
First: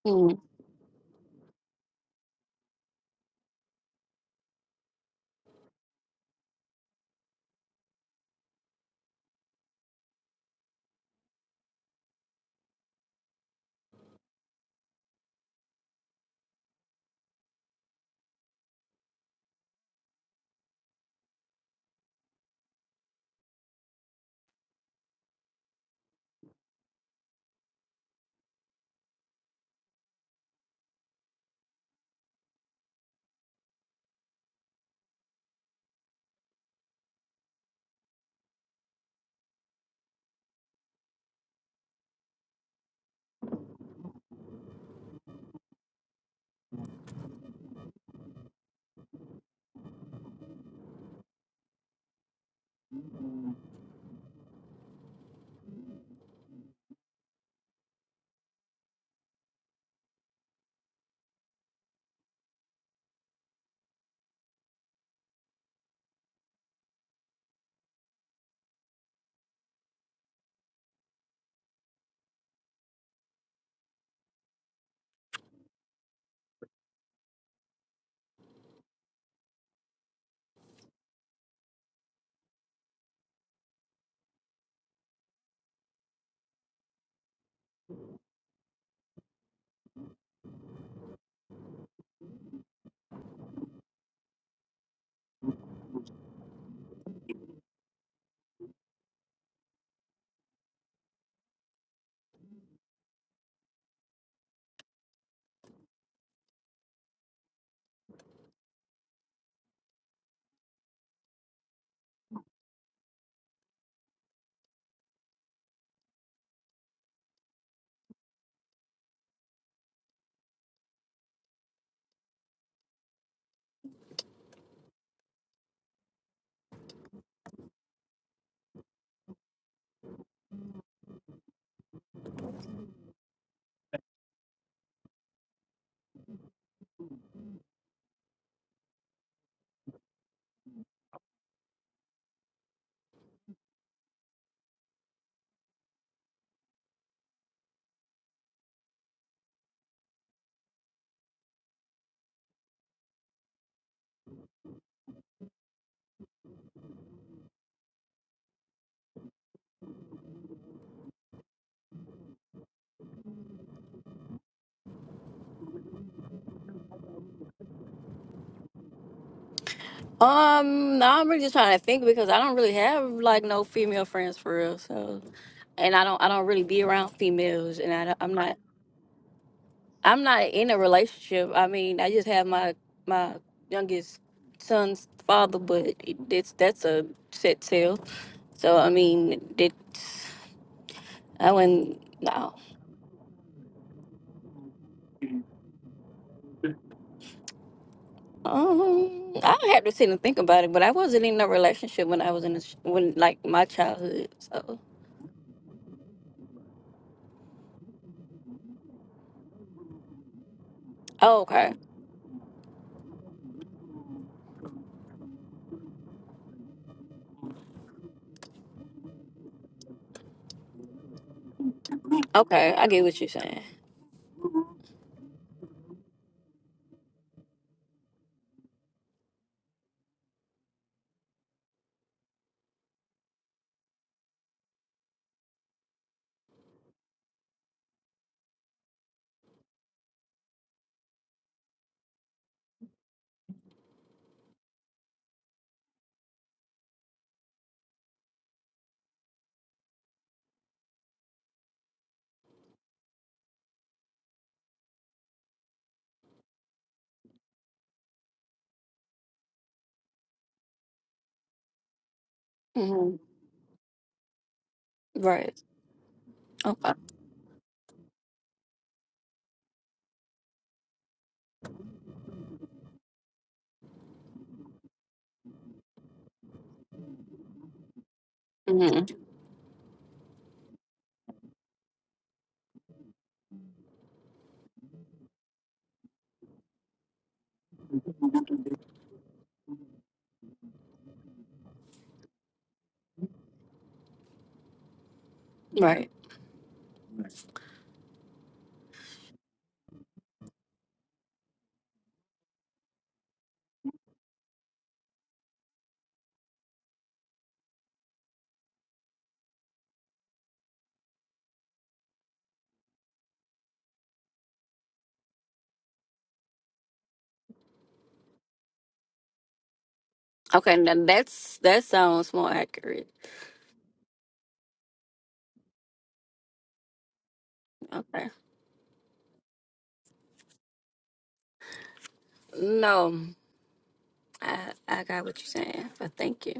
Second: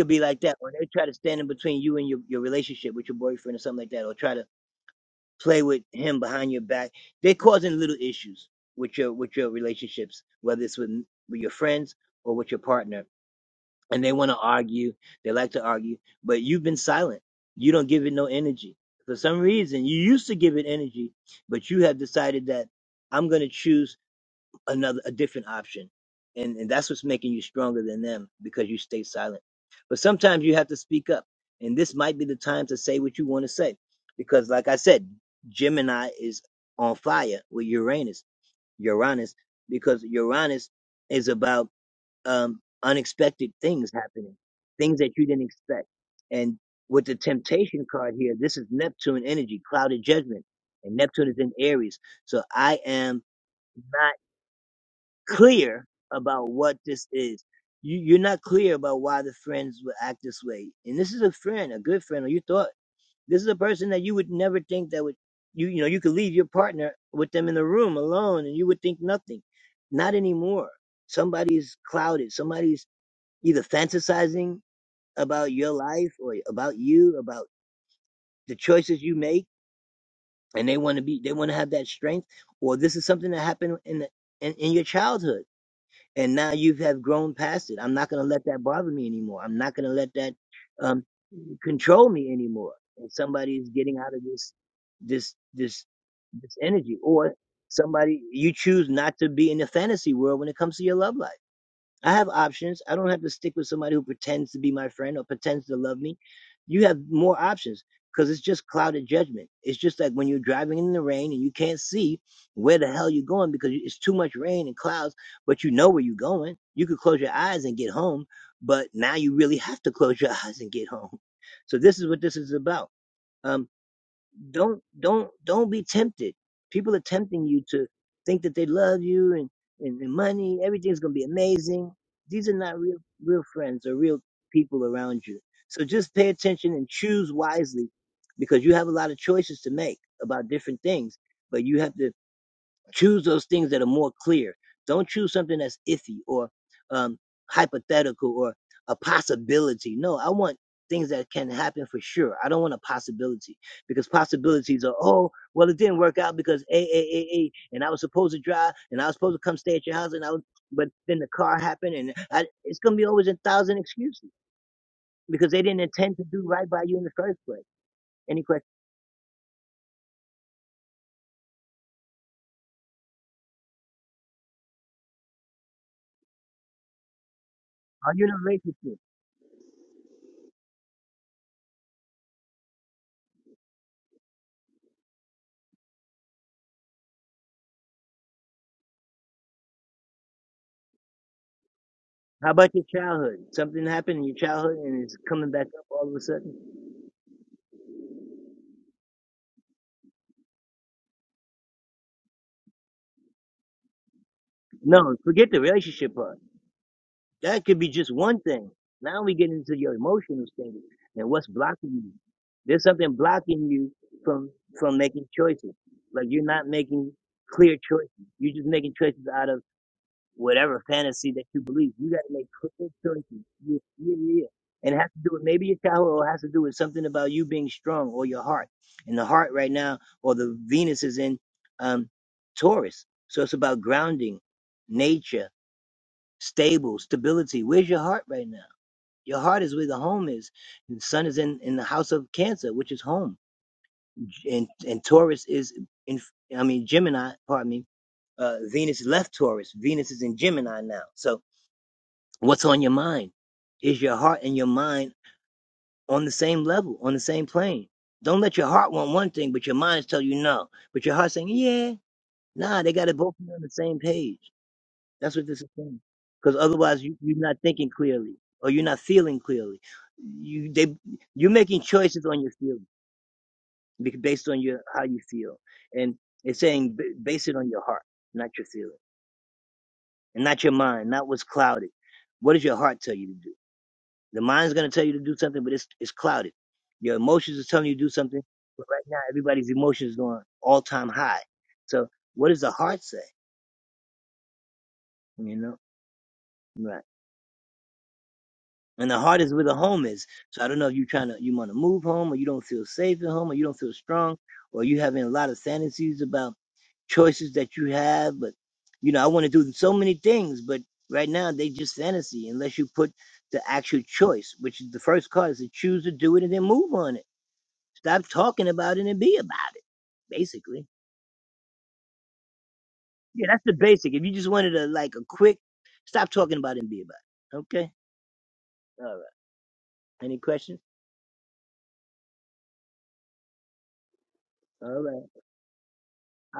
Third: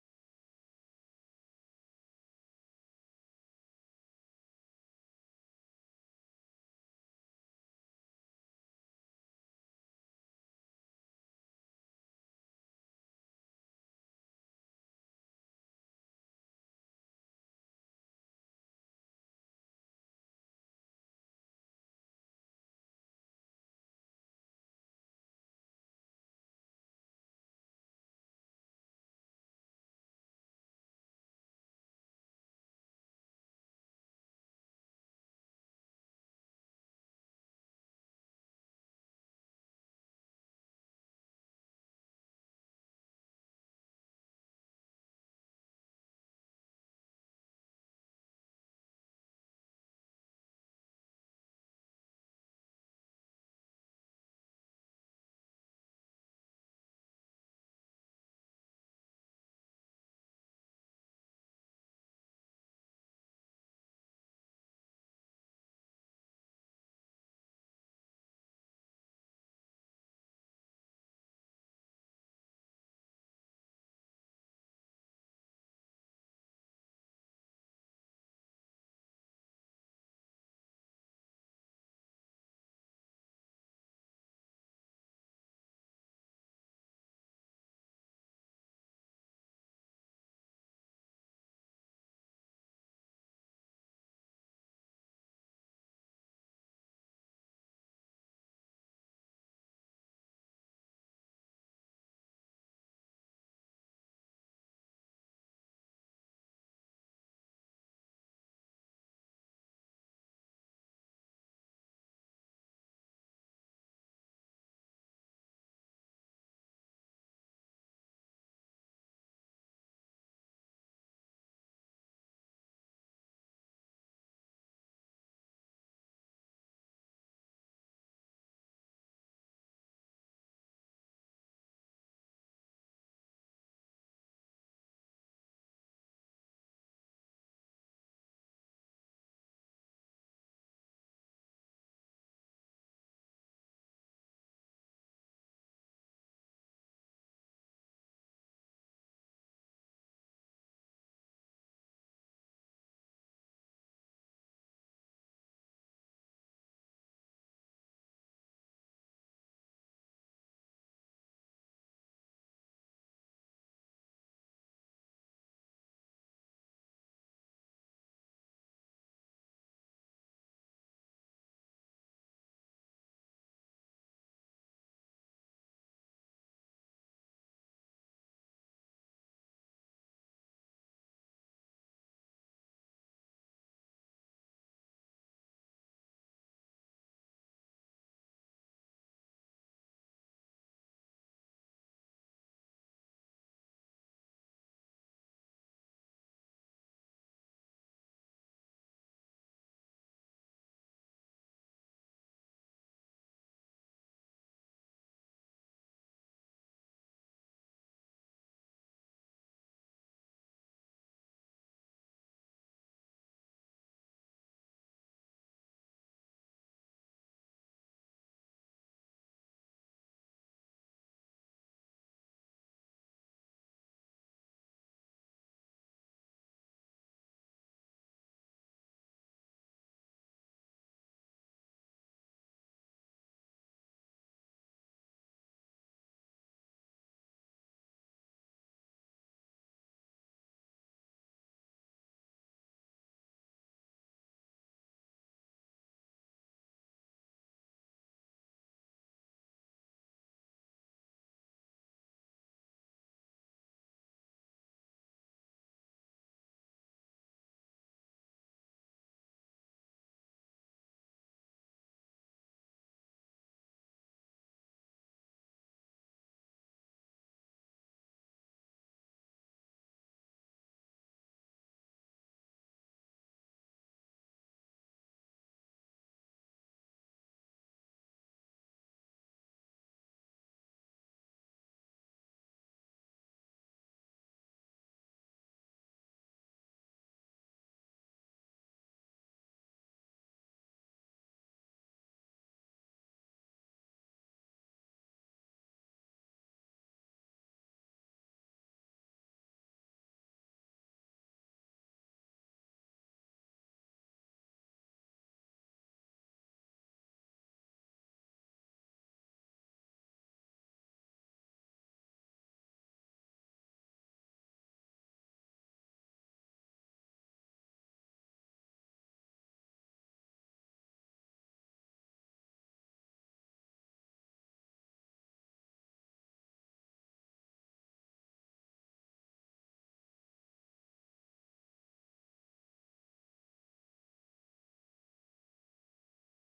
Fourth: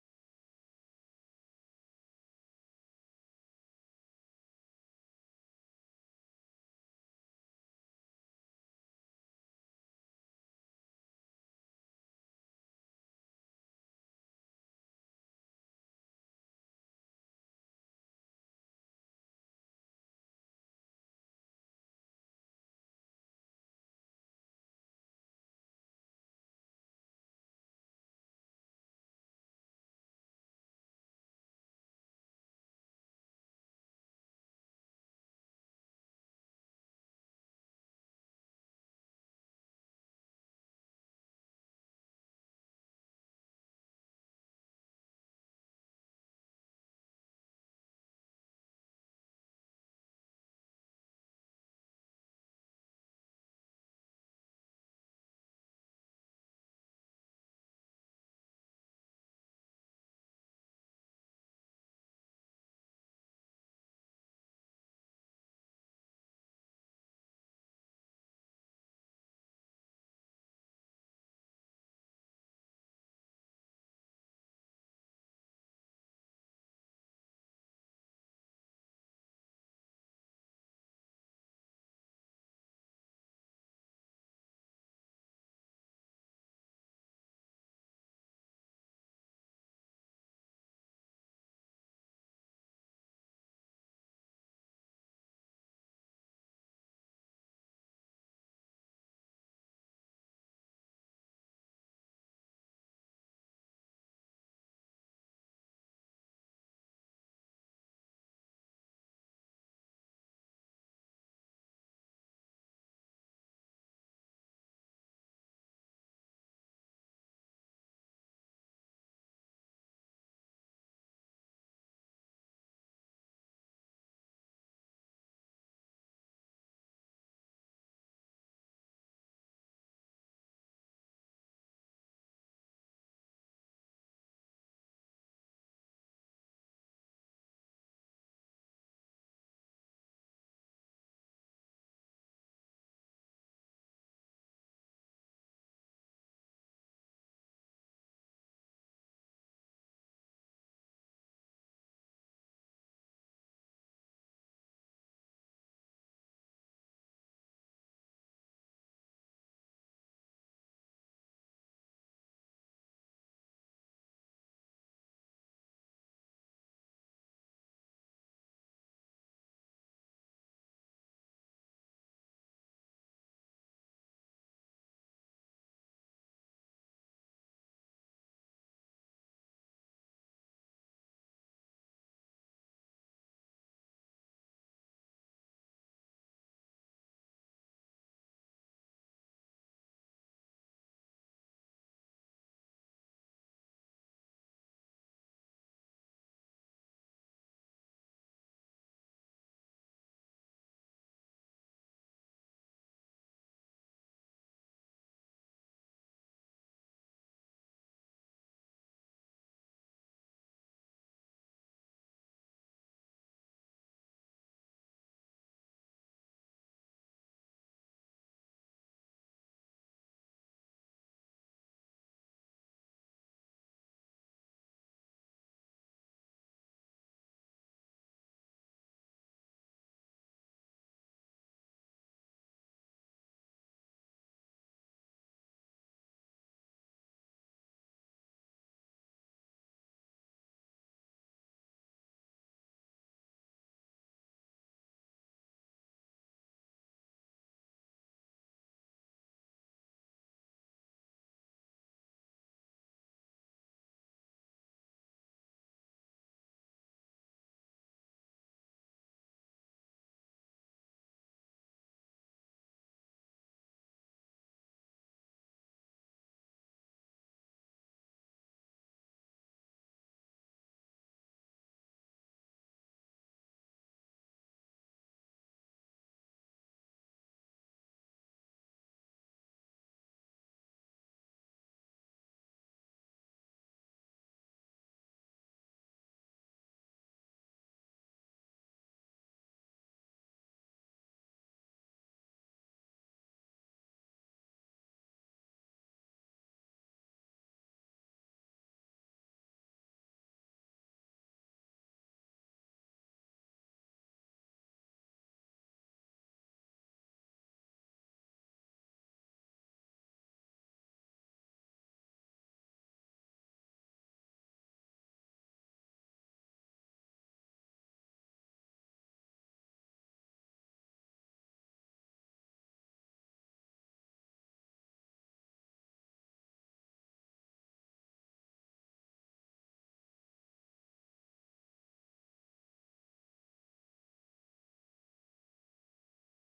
C: Mm. Um, no, I'm really just trying to think because I don't really have like no female friends for real. So, and I don't, I don't really be around females, and I, don't- I'm not. I'm not in a relationship. I mean, I just have my my youngest son's father, but it, it's that's a set sale. So I mean, that's I wouldn't. No, um, I don't have to sit and think about it. But I wasn't in a relationship when I was in a, sh- when like my childhood. So oh, okay, okay, I get what you're saying. hmm Right. Okay. hmm Right. Okay. Now that's that sounds more accurate. Okay. No. I I got what you're saying, but thank you.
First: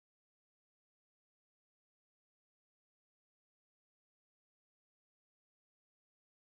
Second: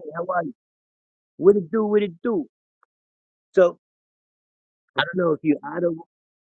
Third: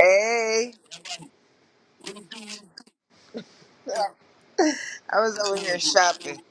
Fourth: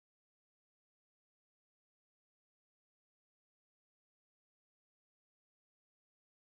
D: Hey, I was over here shopping.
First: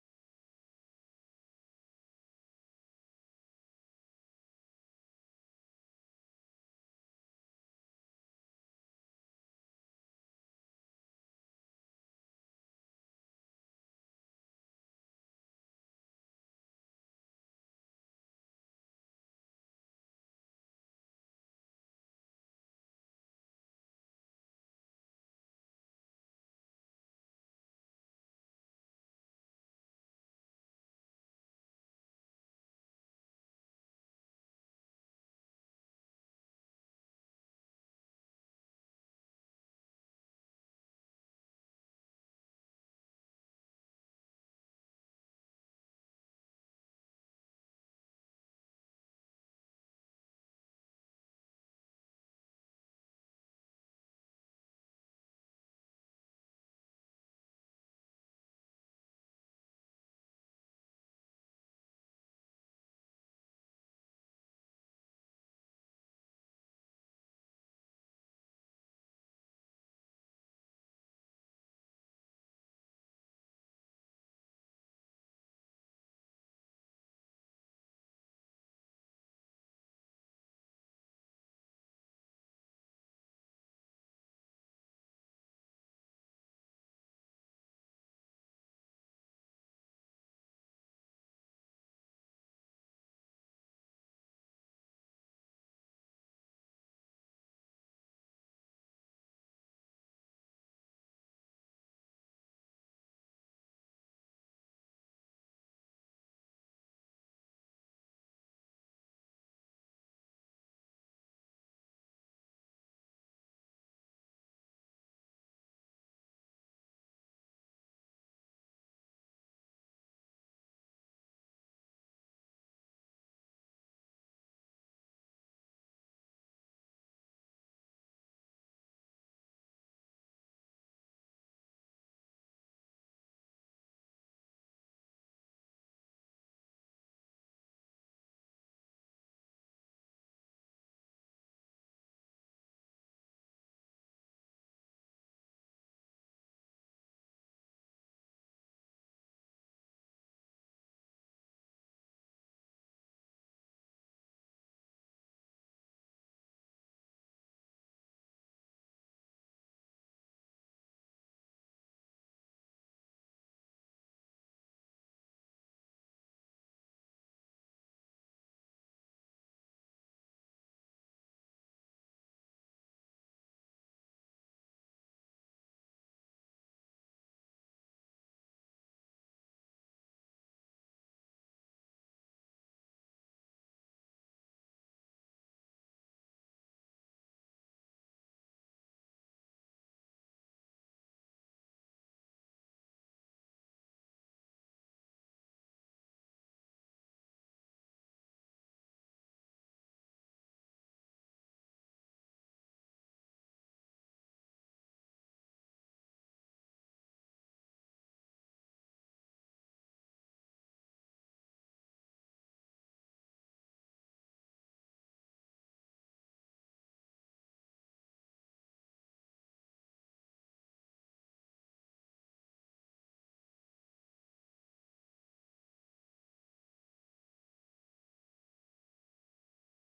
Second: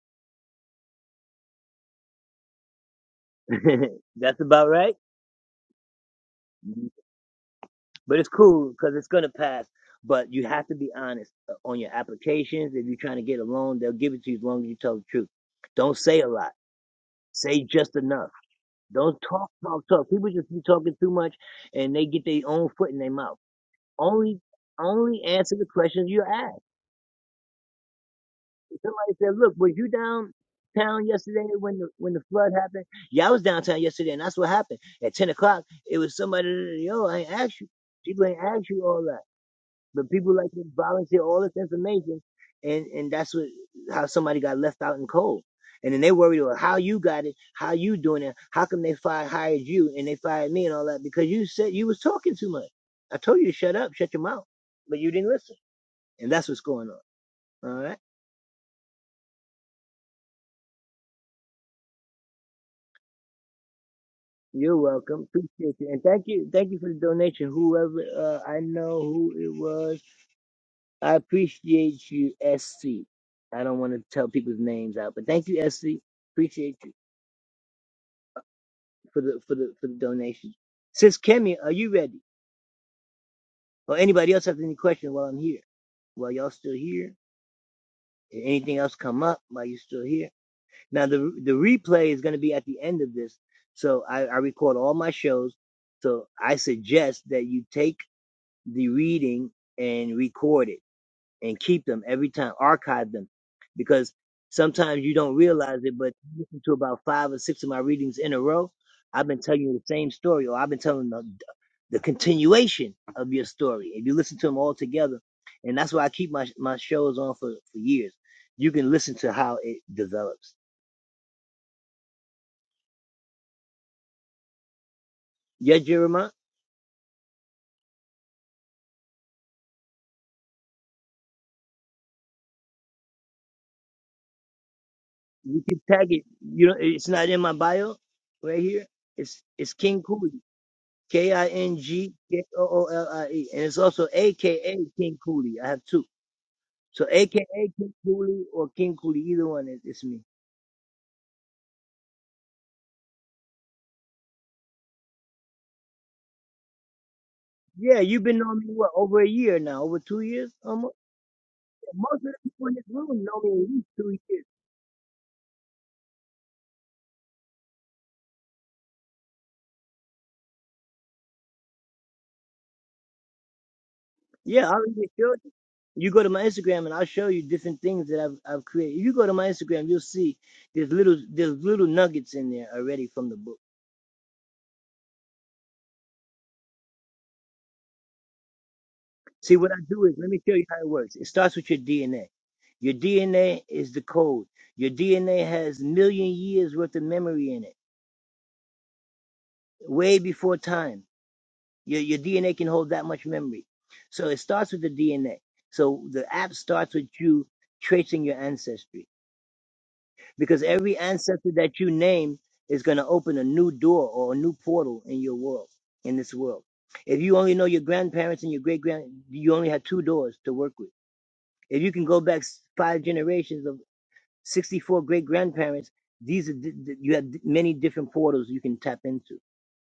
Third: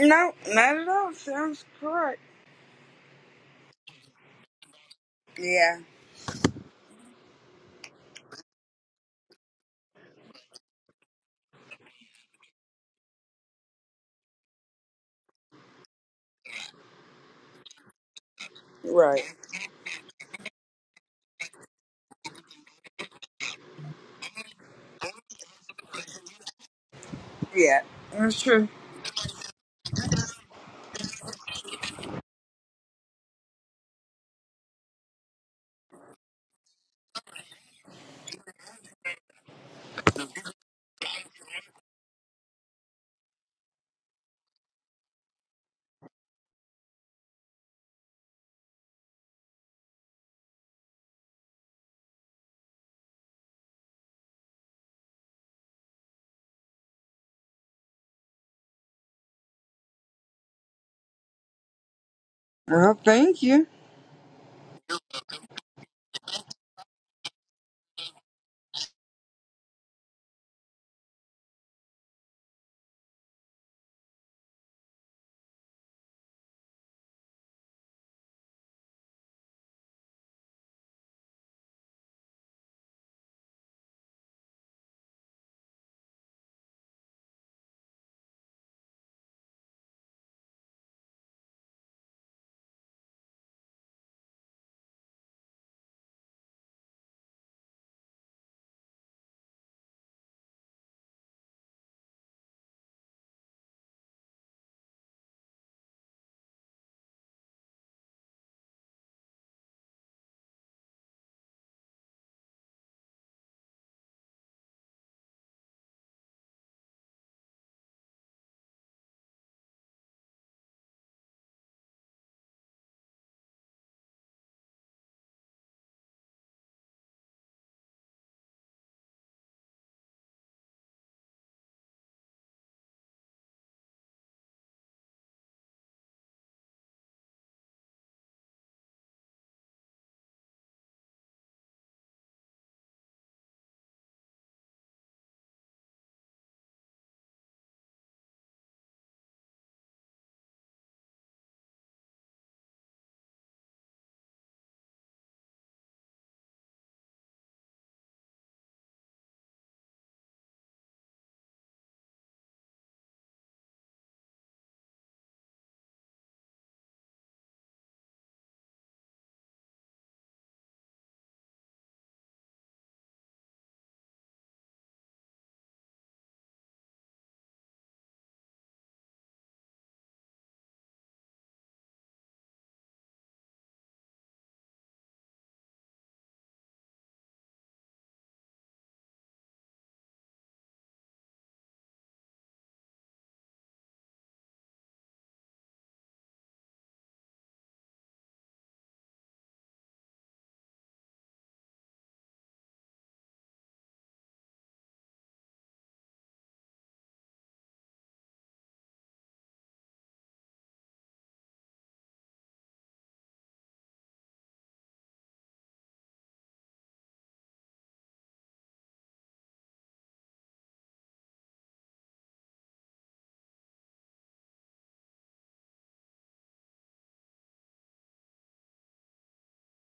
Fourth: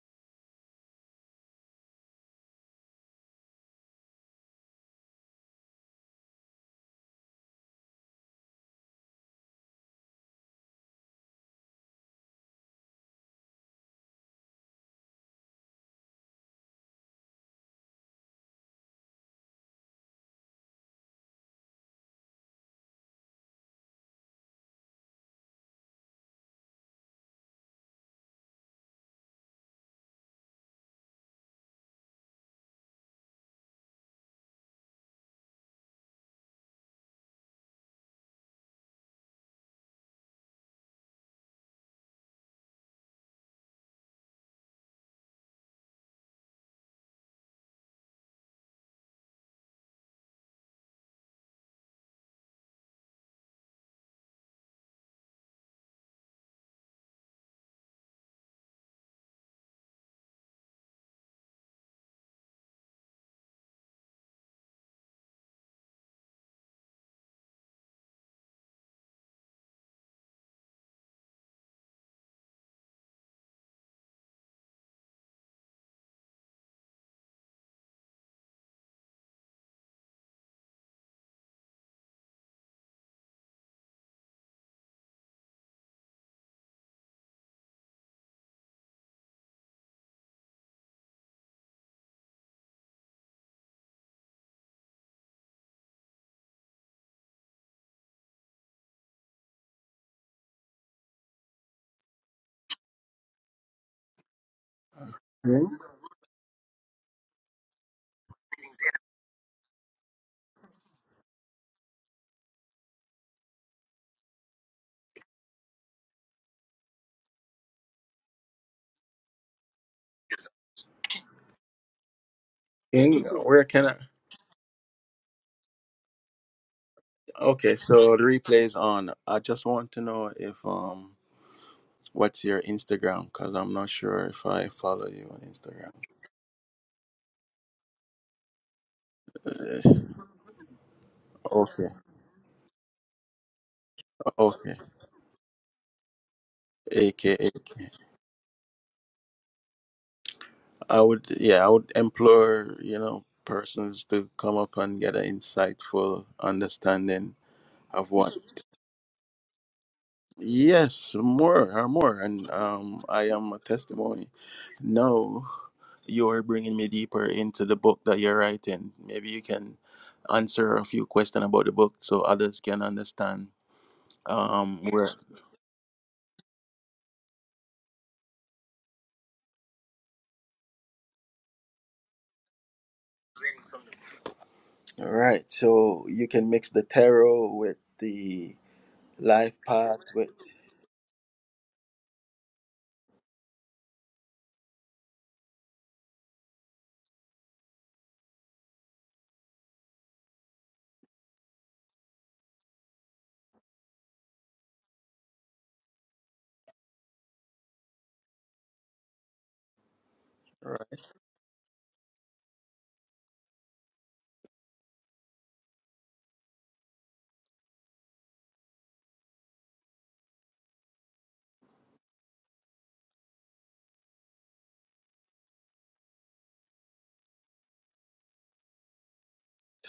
D: No, not at all. Sounds correct. Yeah, right. Yeah, that's true. Well, thank you.
B: Ing, Ing, where can I? Okay, so the replay is on. I just want to know if um, what's your Instagram? Because I'm not sure if I follow you on Instagram. Uh, okay, okay, AKA. I would, yeah, I would implore, you know, persons to come up and get an insightful understanding of what. Yes, more or more, and um, I am a testimony. Now, you are bringing me deeper into the book that you're writing. Maybe you can answer a few questions about the book so others can understand. Um, where all right, so you can mix the tarot with the life path with. Right.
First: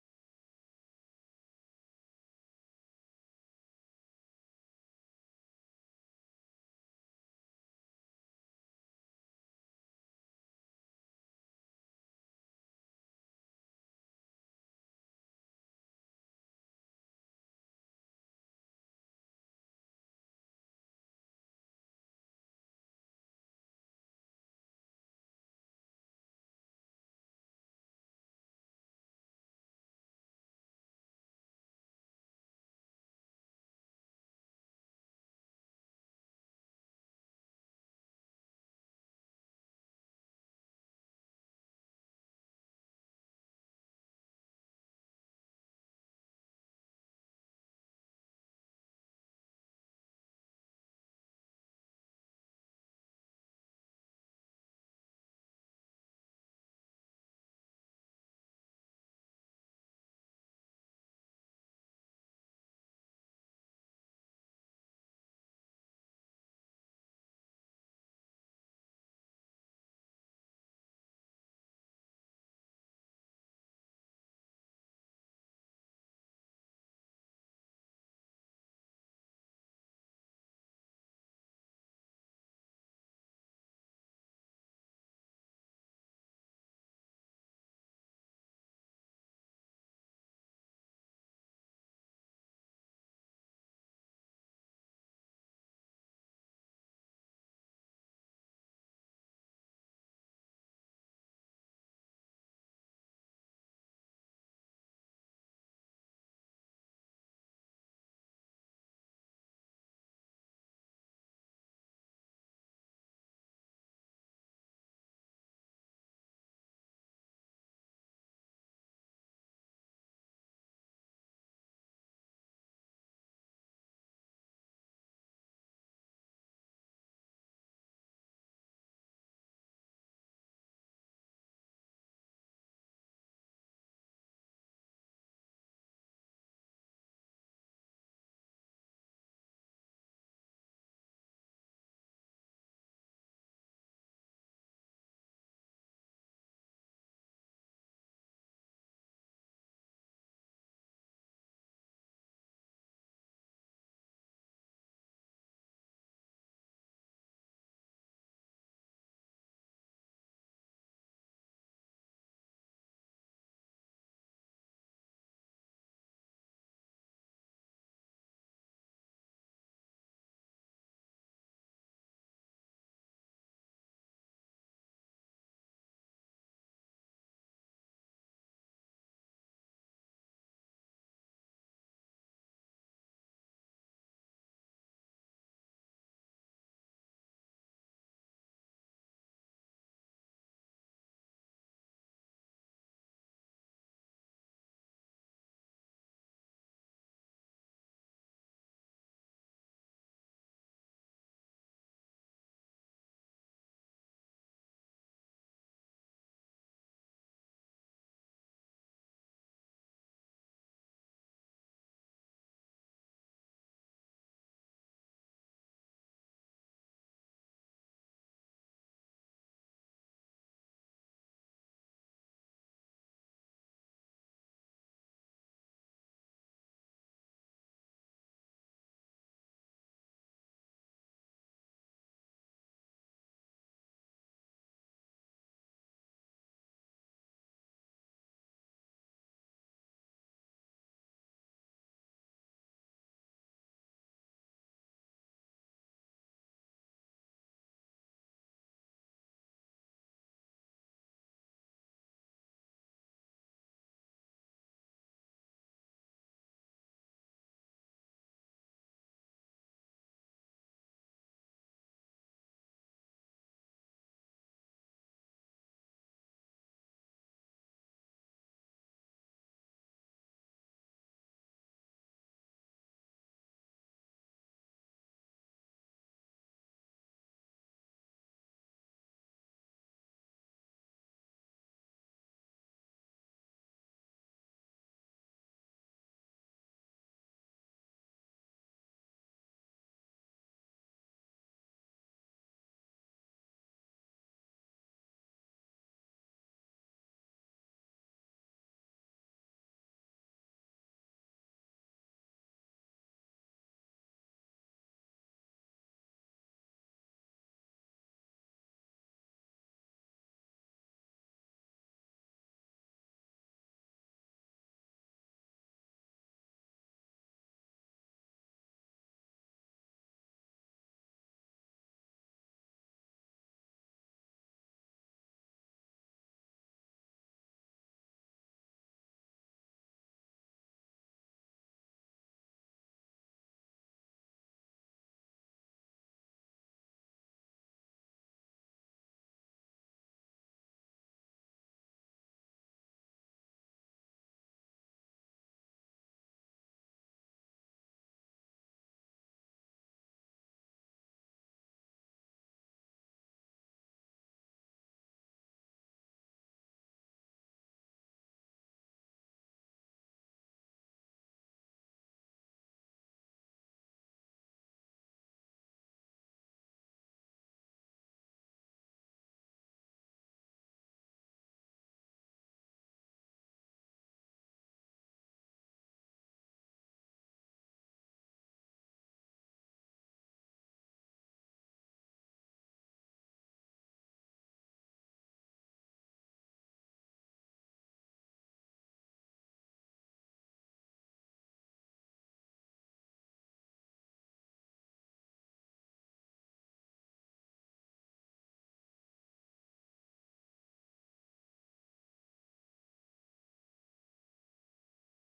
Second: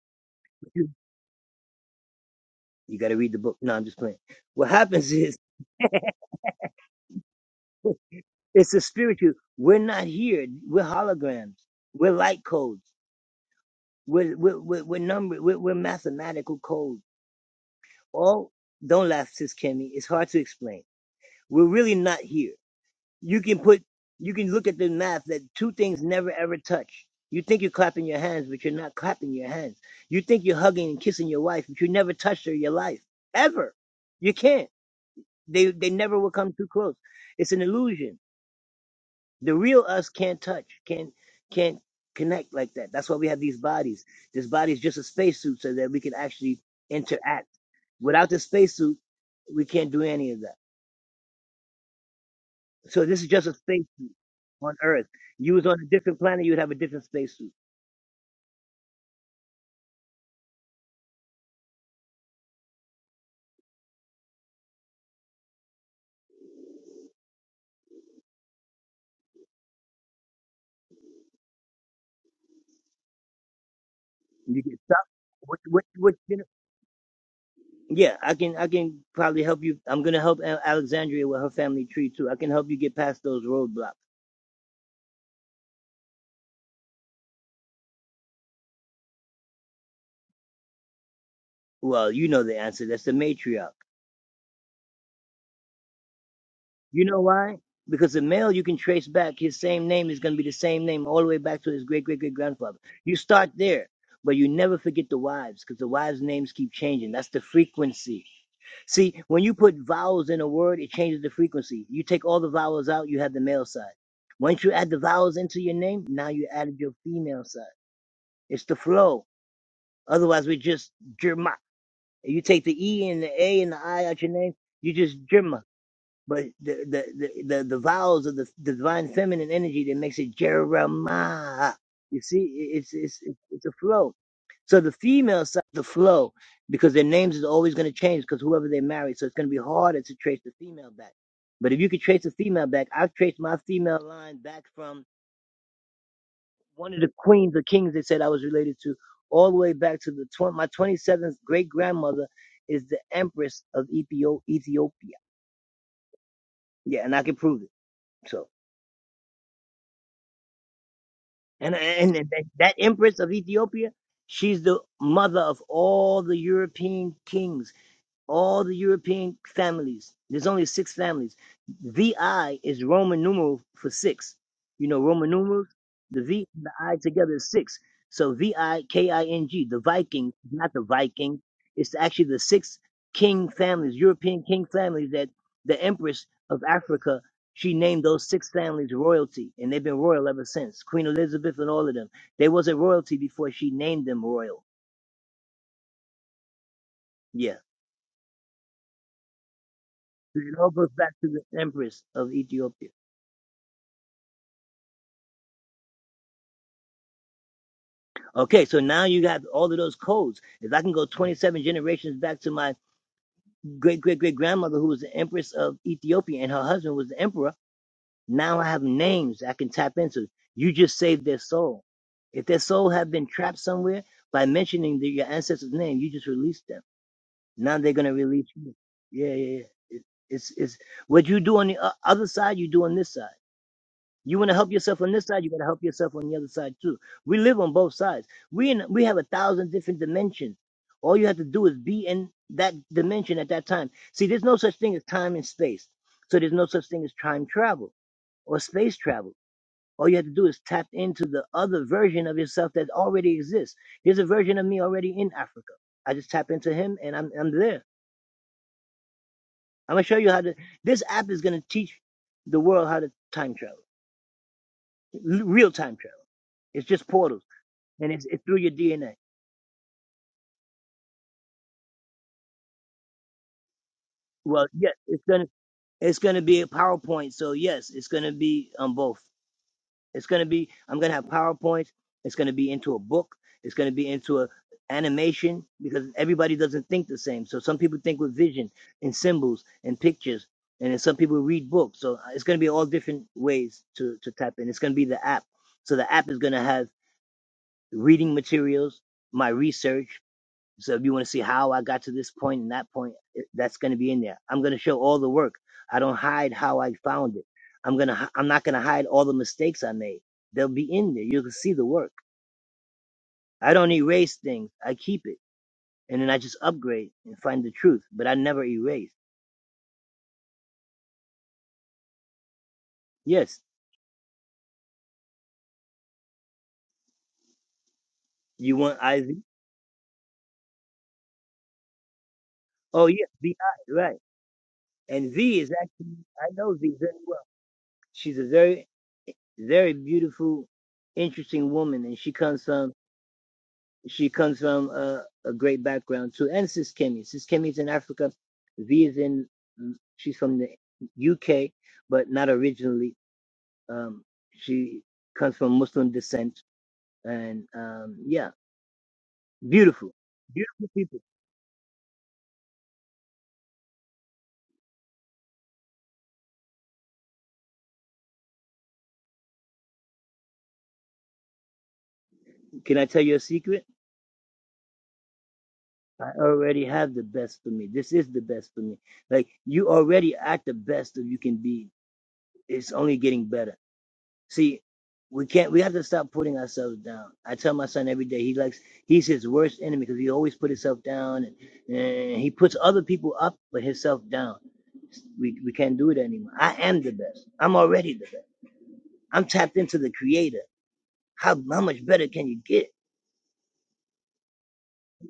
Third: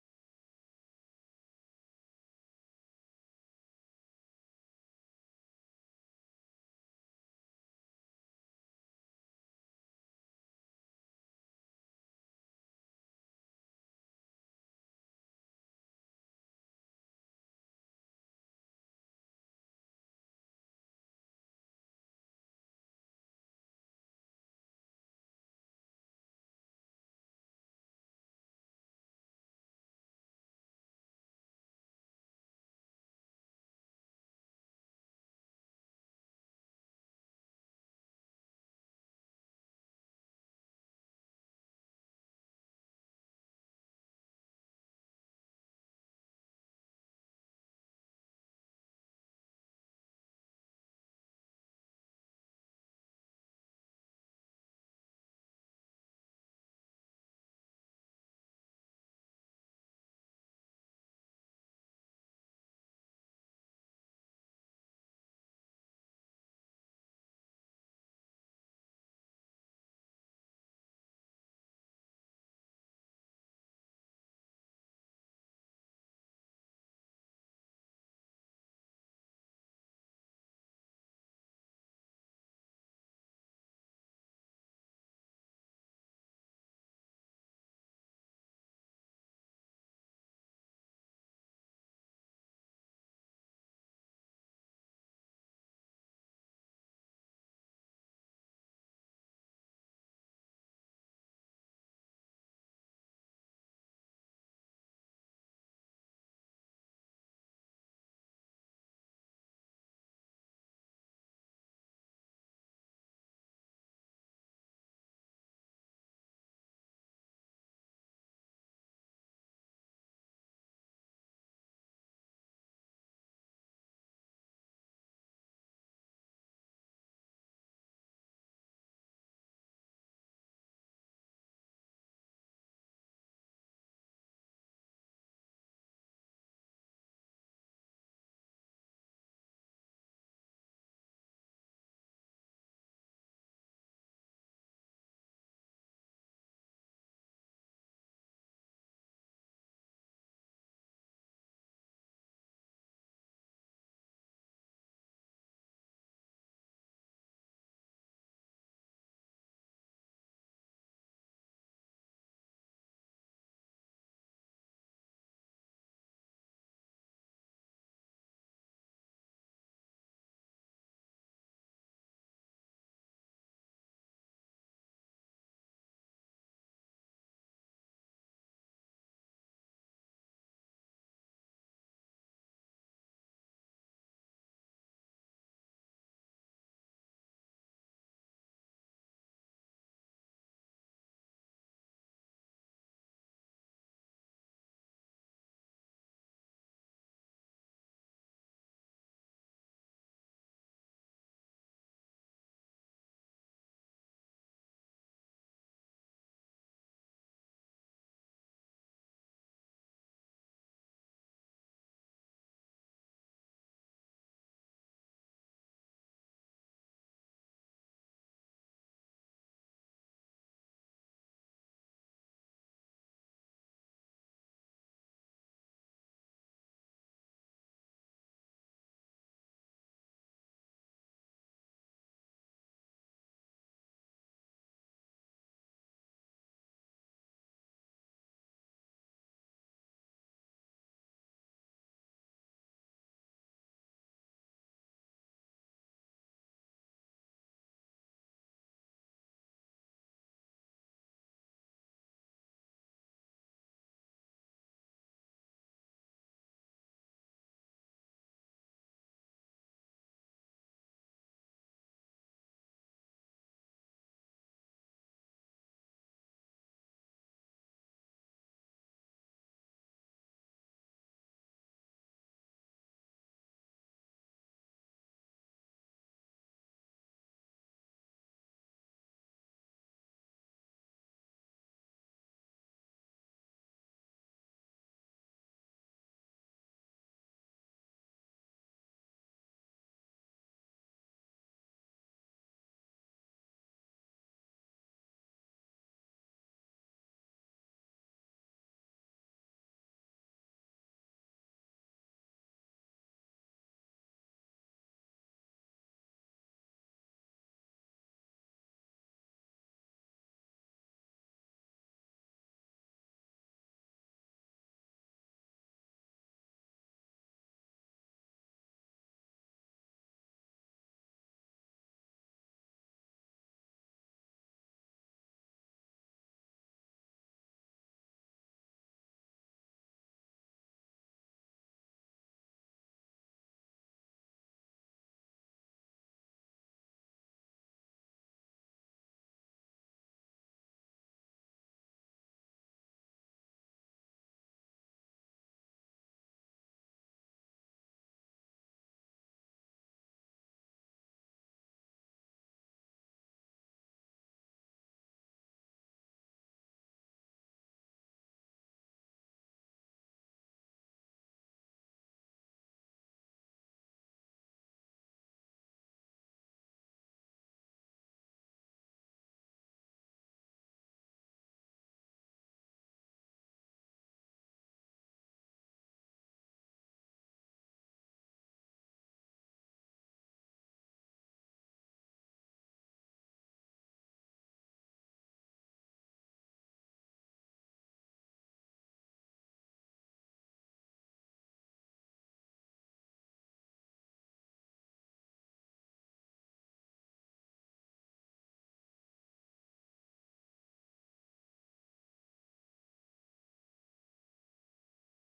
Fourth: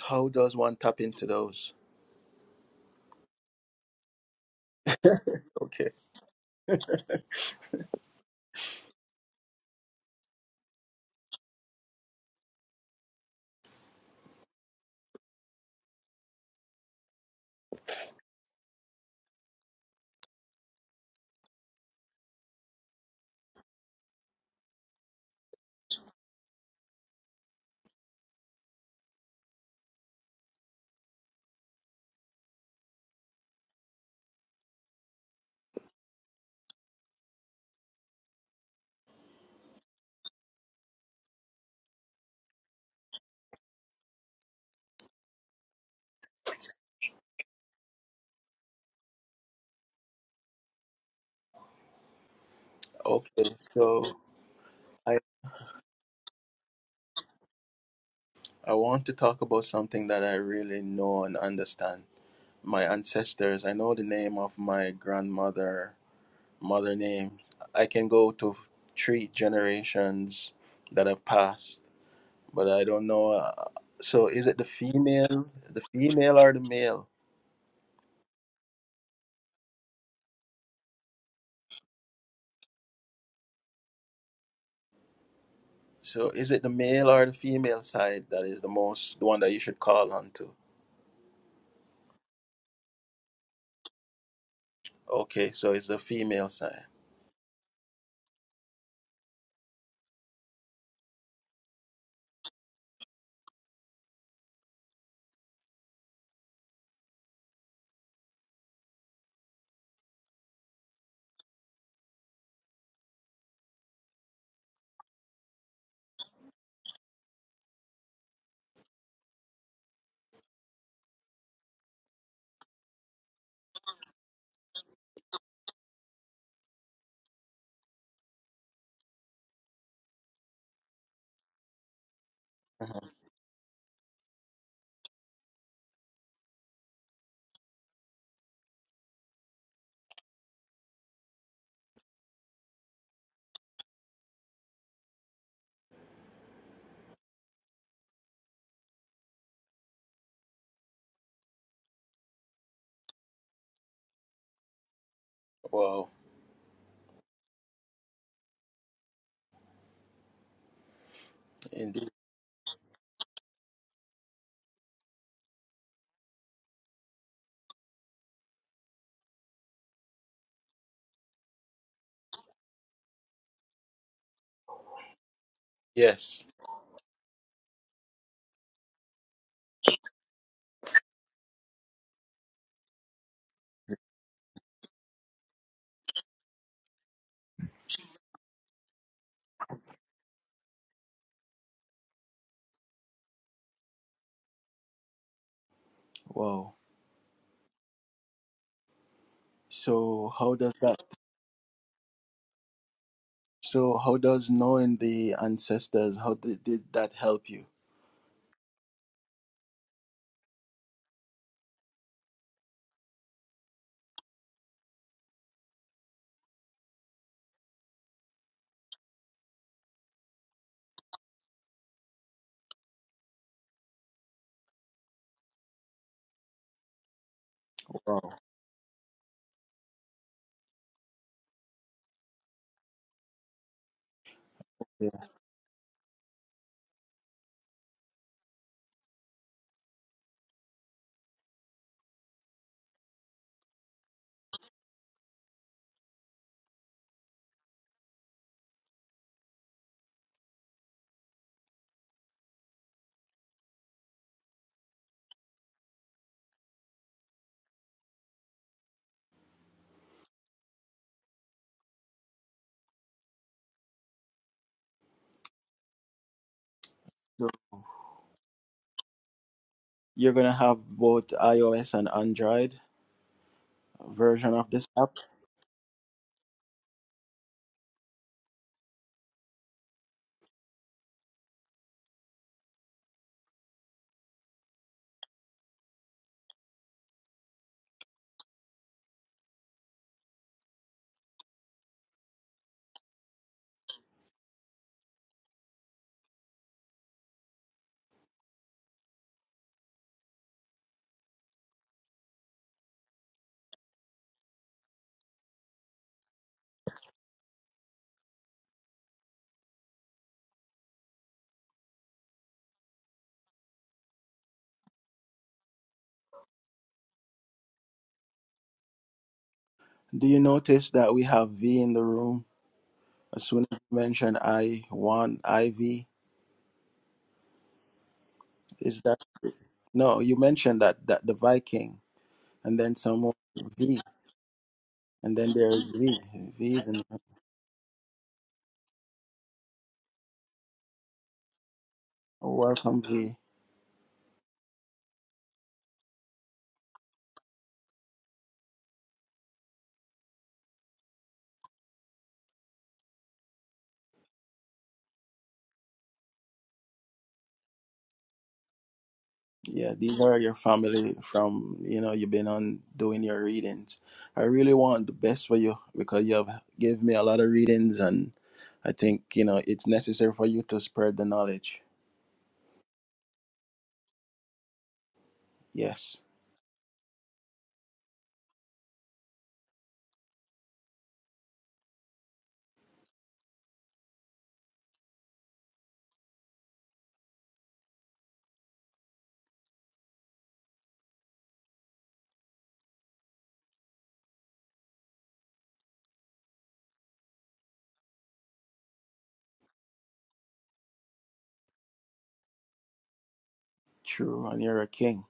B: How does one tap into those? Okay. Okay. So I I want to talk about something that I really know and understand. My ancestors. I know the name of my grandmother, mother name. I can go to three generations that have passed, but I don't know. Uh, so is it the female, the female or the male? So is it the male or the female side that is the most the one that you should call on to? Okay, so it's the female side. Mhm. Wow, indeed. Yes. Wow. So how does that? So how does knowing the ancestors how did, did that help you? Wow. Yeah. So you're gonna have both iOS and Android version of this app. Do you notice that we have V in the room? As soon as you mention I one IV, is that no? You mentioned that that the Viking and then someone V and then there's V. V is in welcome V. Yeah, these are your family from, you know, you've been on doing your readings. I really want the best for you because you have gave me a lot of readings and I think, you know, it's necessary for you to spread the knowledge. Yes, true, and you're a king.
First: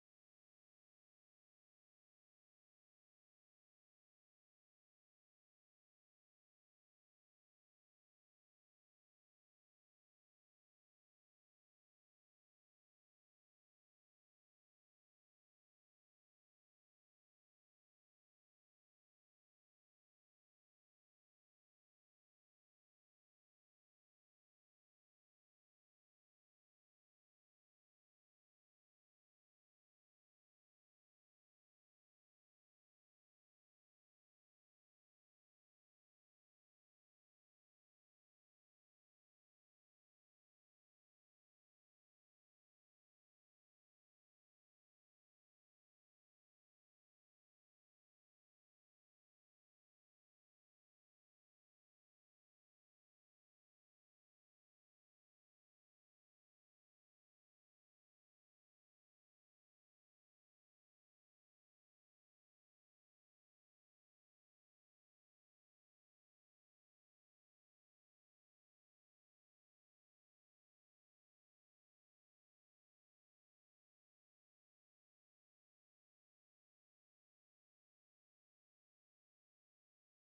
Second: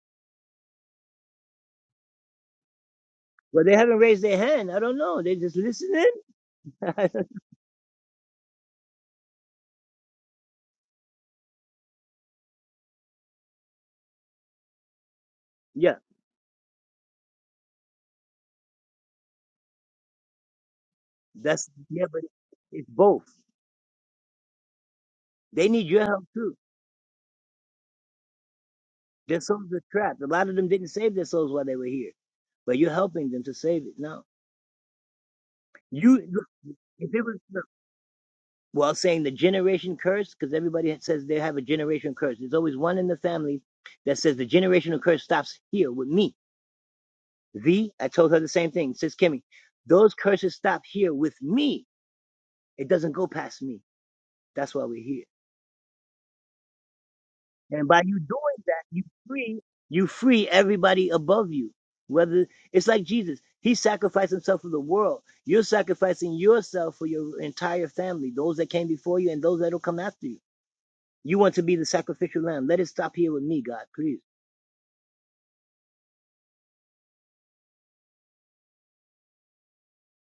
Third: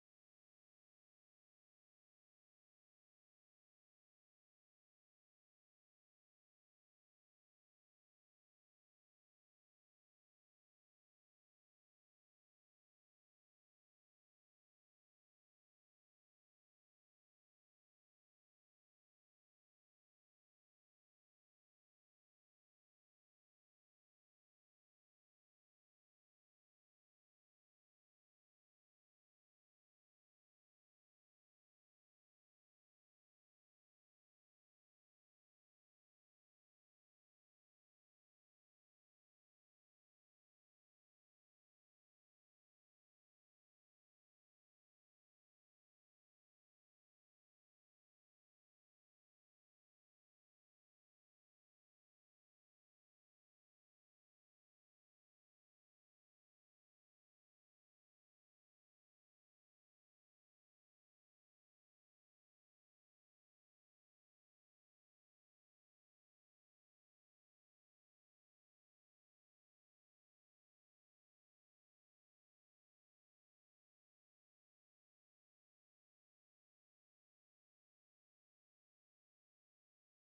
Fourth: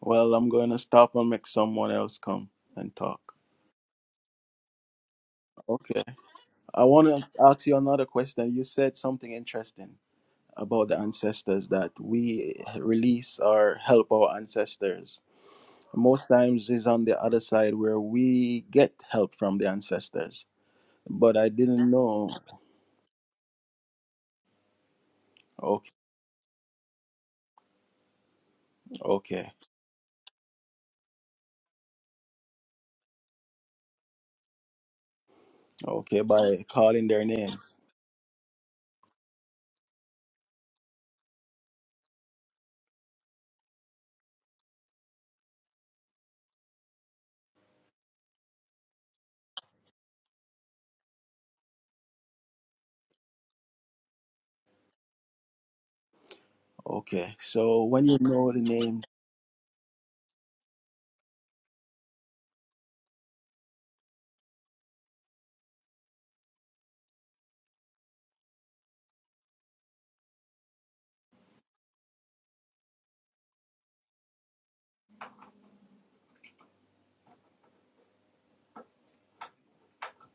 B: Well, I'm going to stop and make someone else come and talk. Okay. I want to ask you another question. You said something interesting about the ancestors that we release or help our ancestors. Most times is on the other side where we get help from the ancestors. But I didn't know. Okay, okay, okay, by calling their names. Okay, so when you know the name,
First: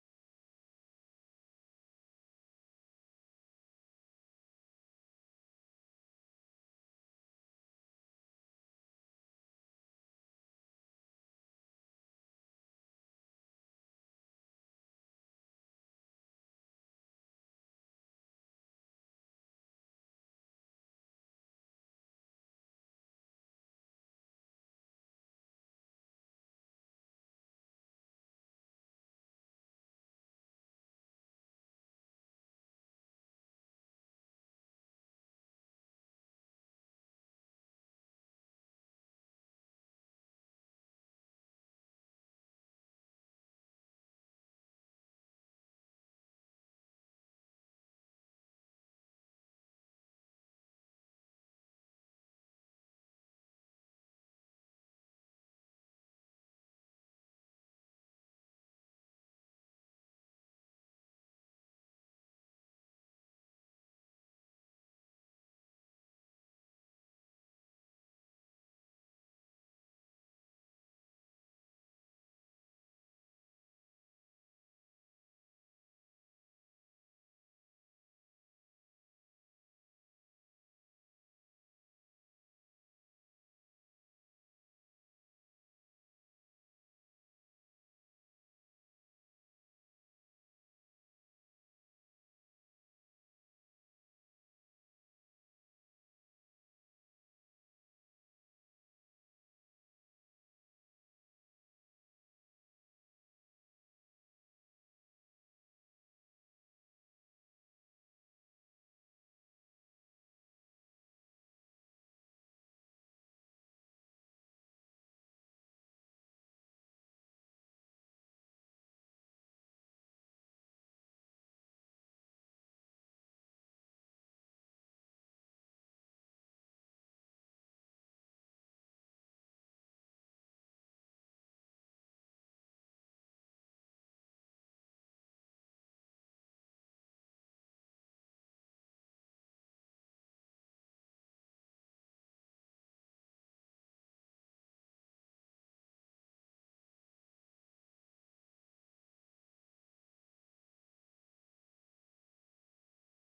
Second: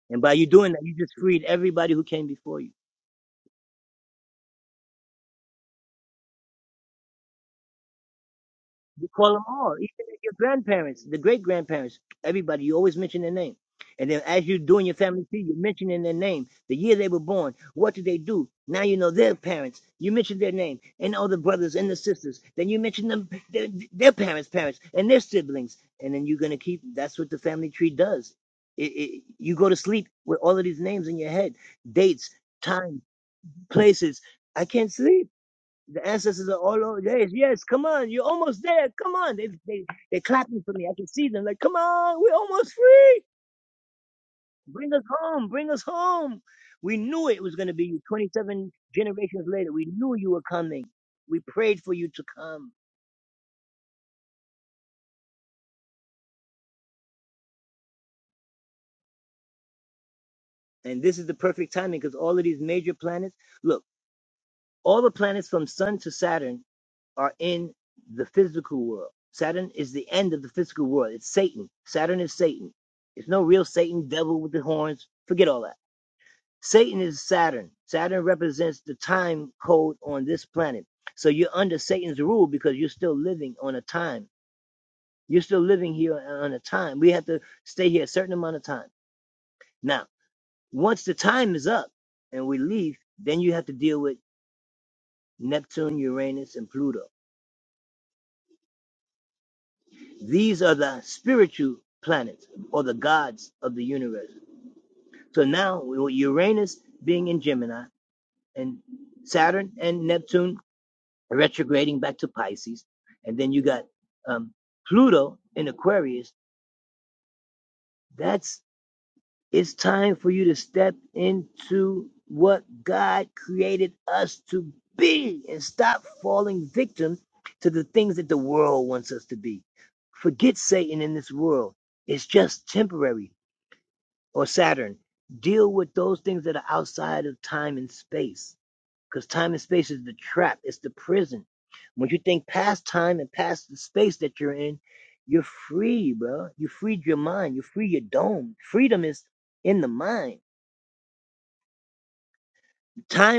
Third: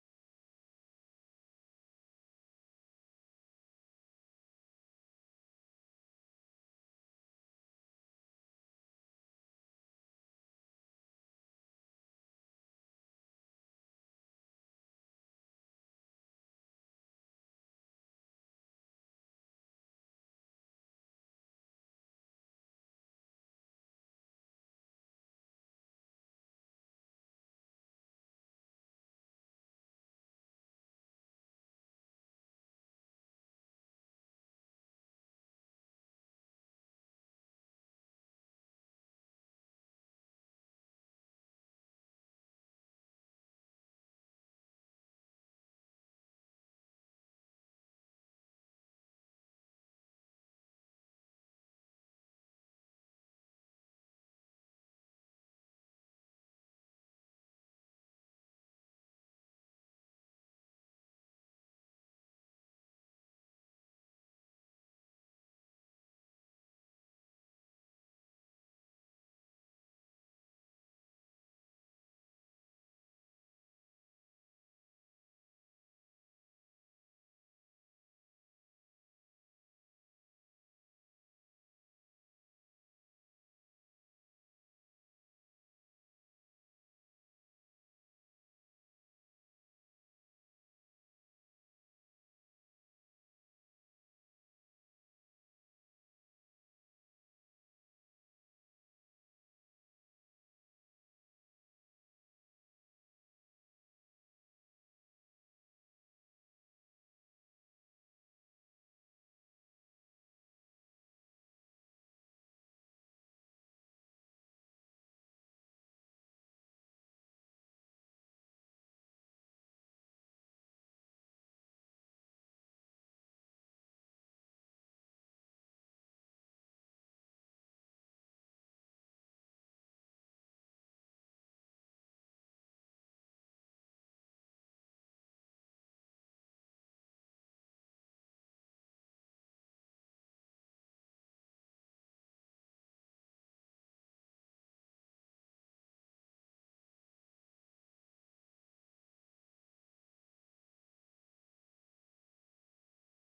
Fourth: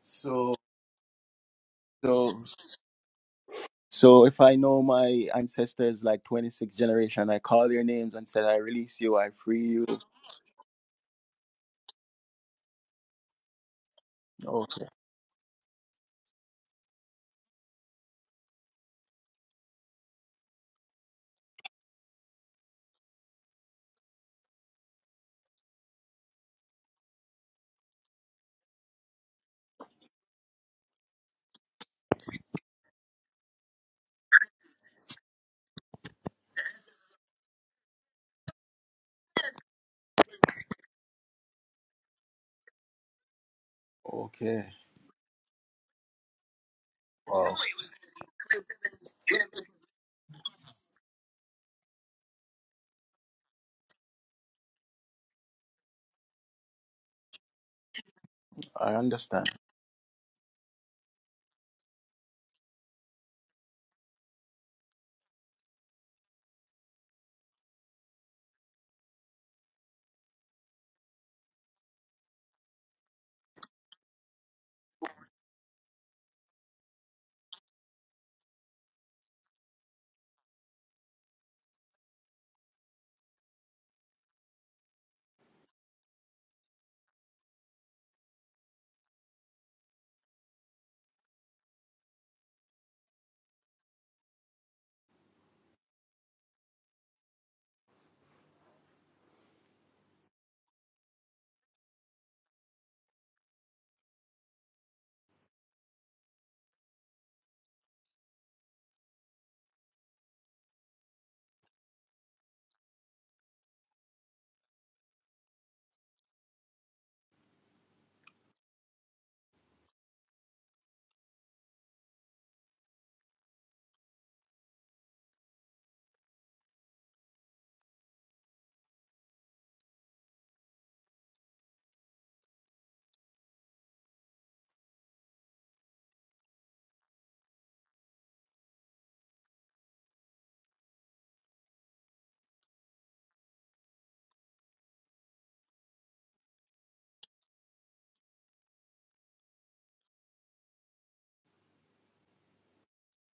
B: so so so if I know my ancestors like 26 generation, I call their names and said, I release you, I free you. Okay, okay, wow, I understand.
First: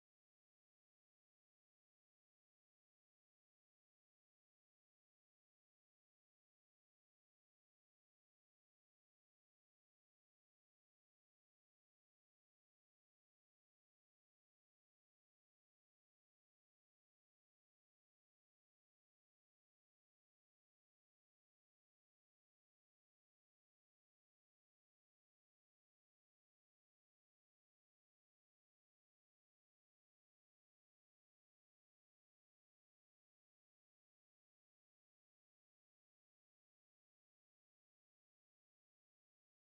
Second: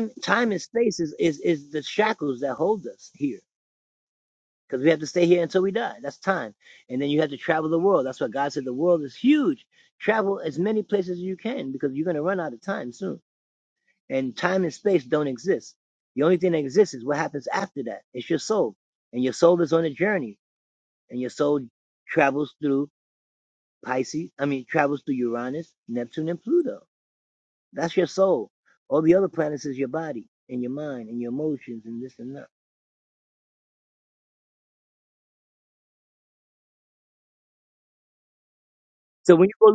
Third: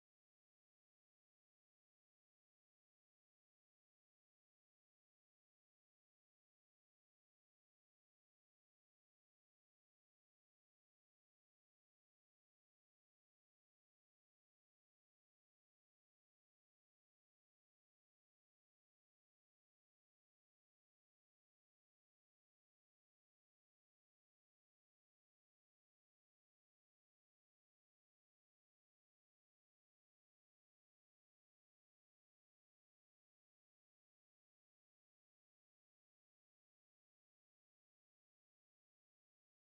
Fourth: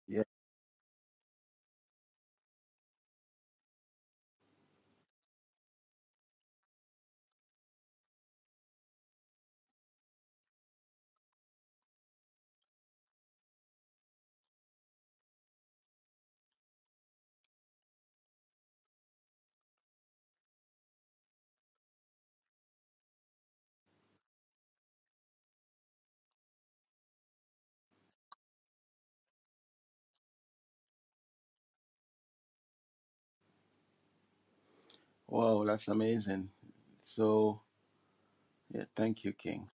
B: Yeah, wow, that's amazing. So yeah, thank you, King.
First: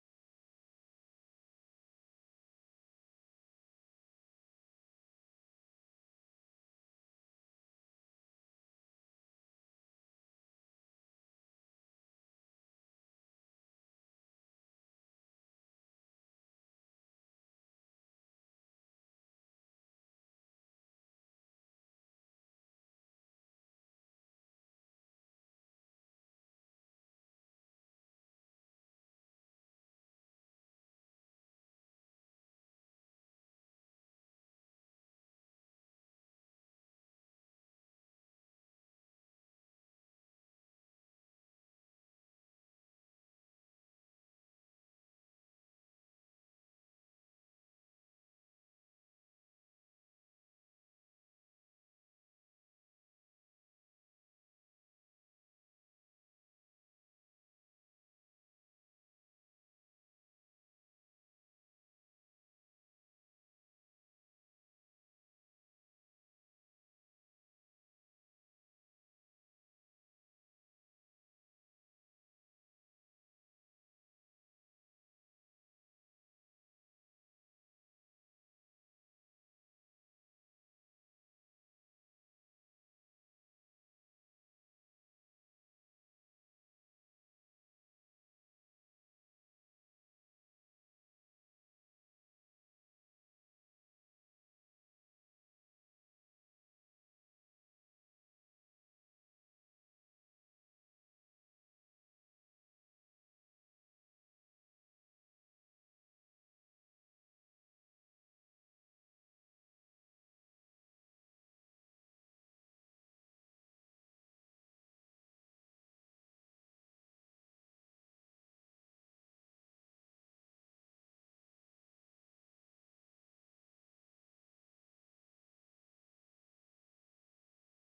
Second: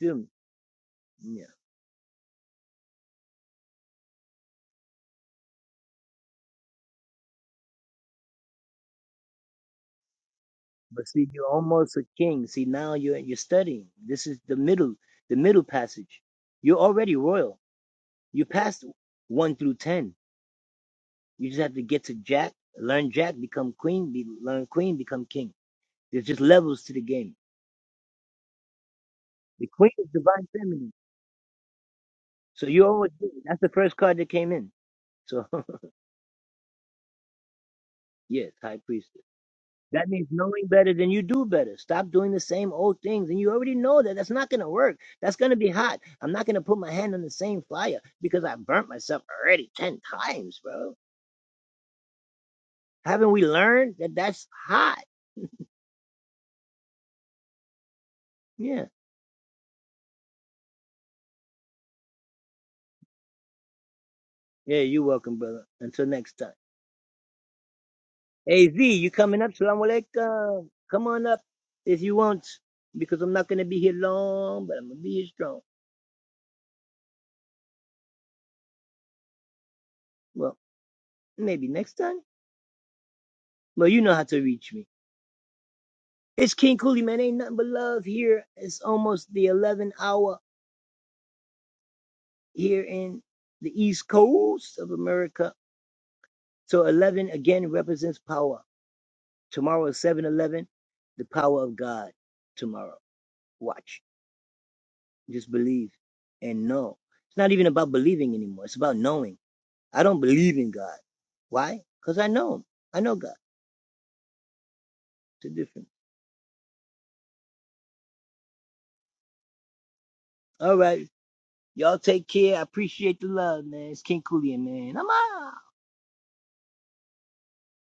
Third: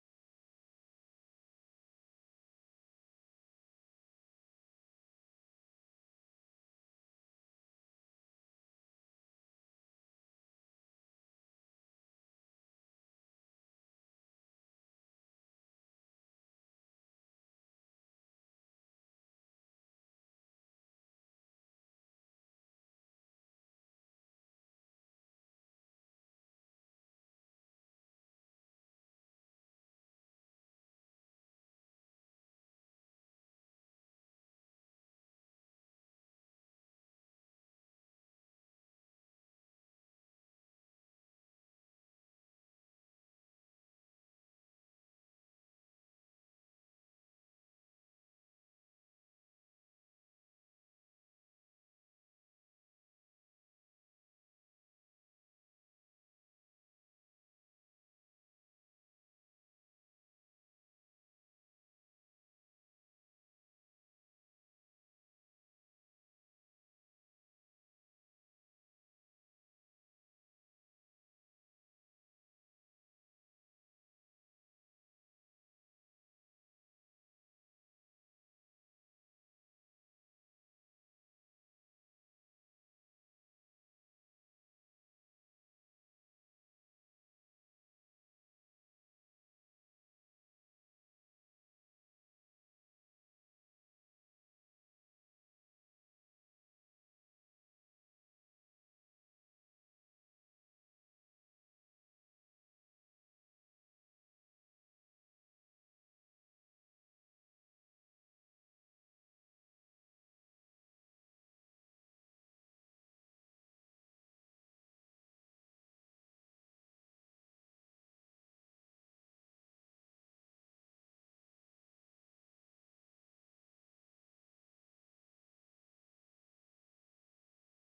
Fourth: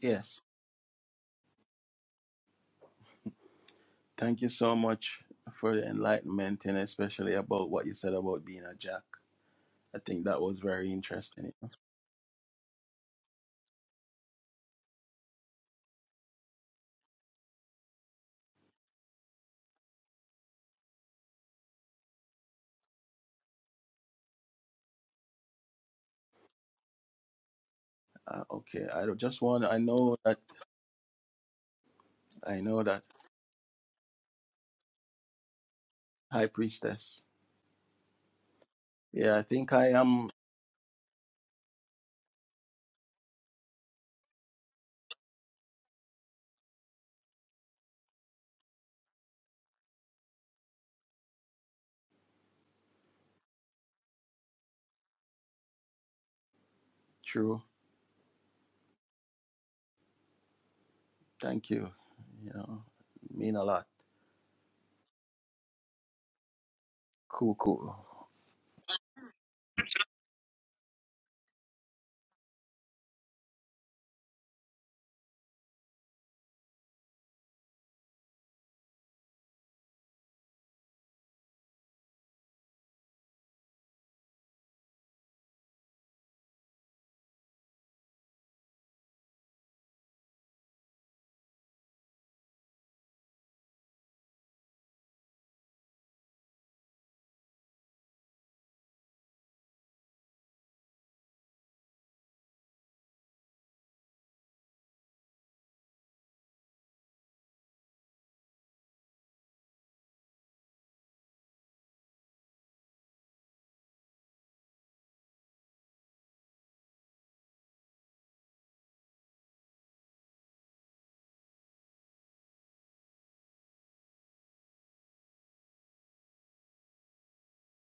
B: Yes. Thank you so much for the enlightenment and especially about what you said about being a jack. I think that was very interesting. Uh, okay, I don't- just want I know that I know that high priestess. Yeah, I think I am true. Thank you. You know, mean a lot. Cool, cool.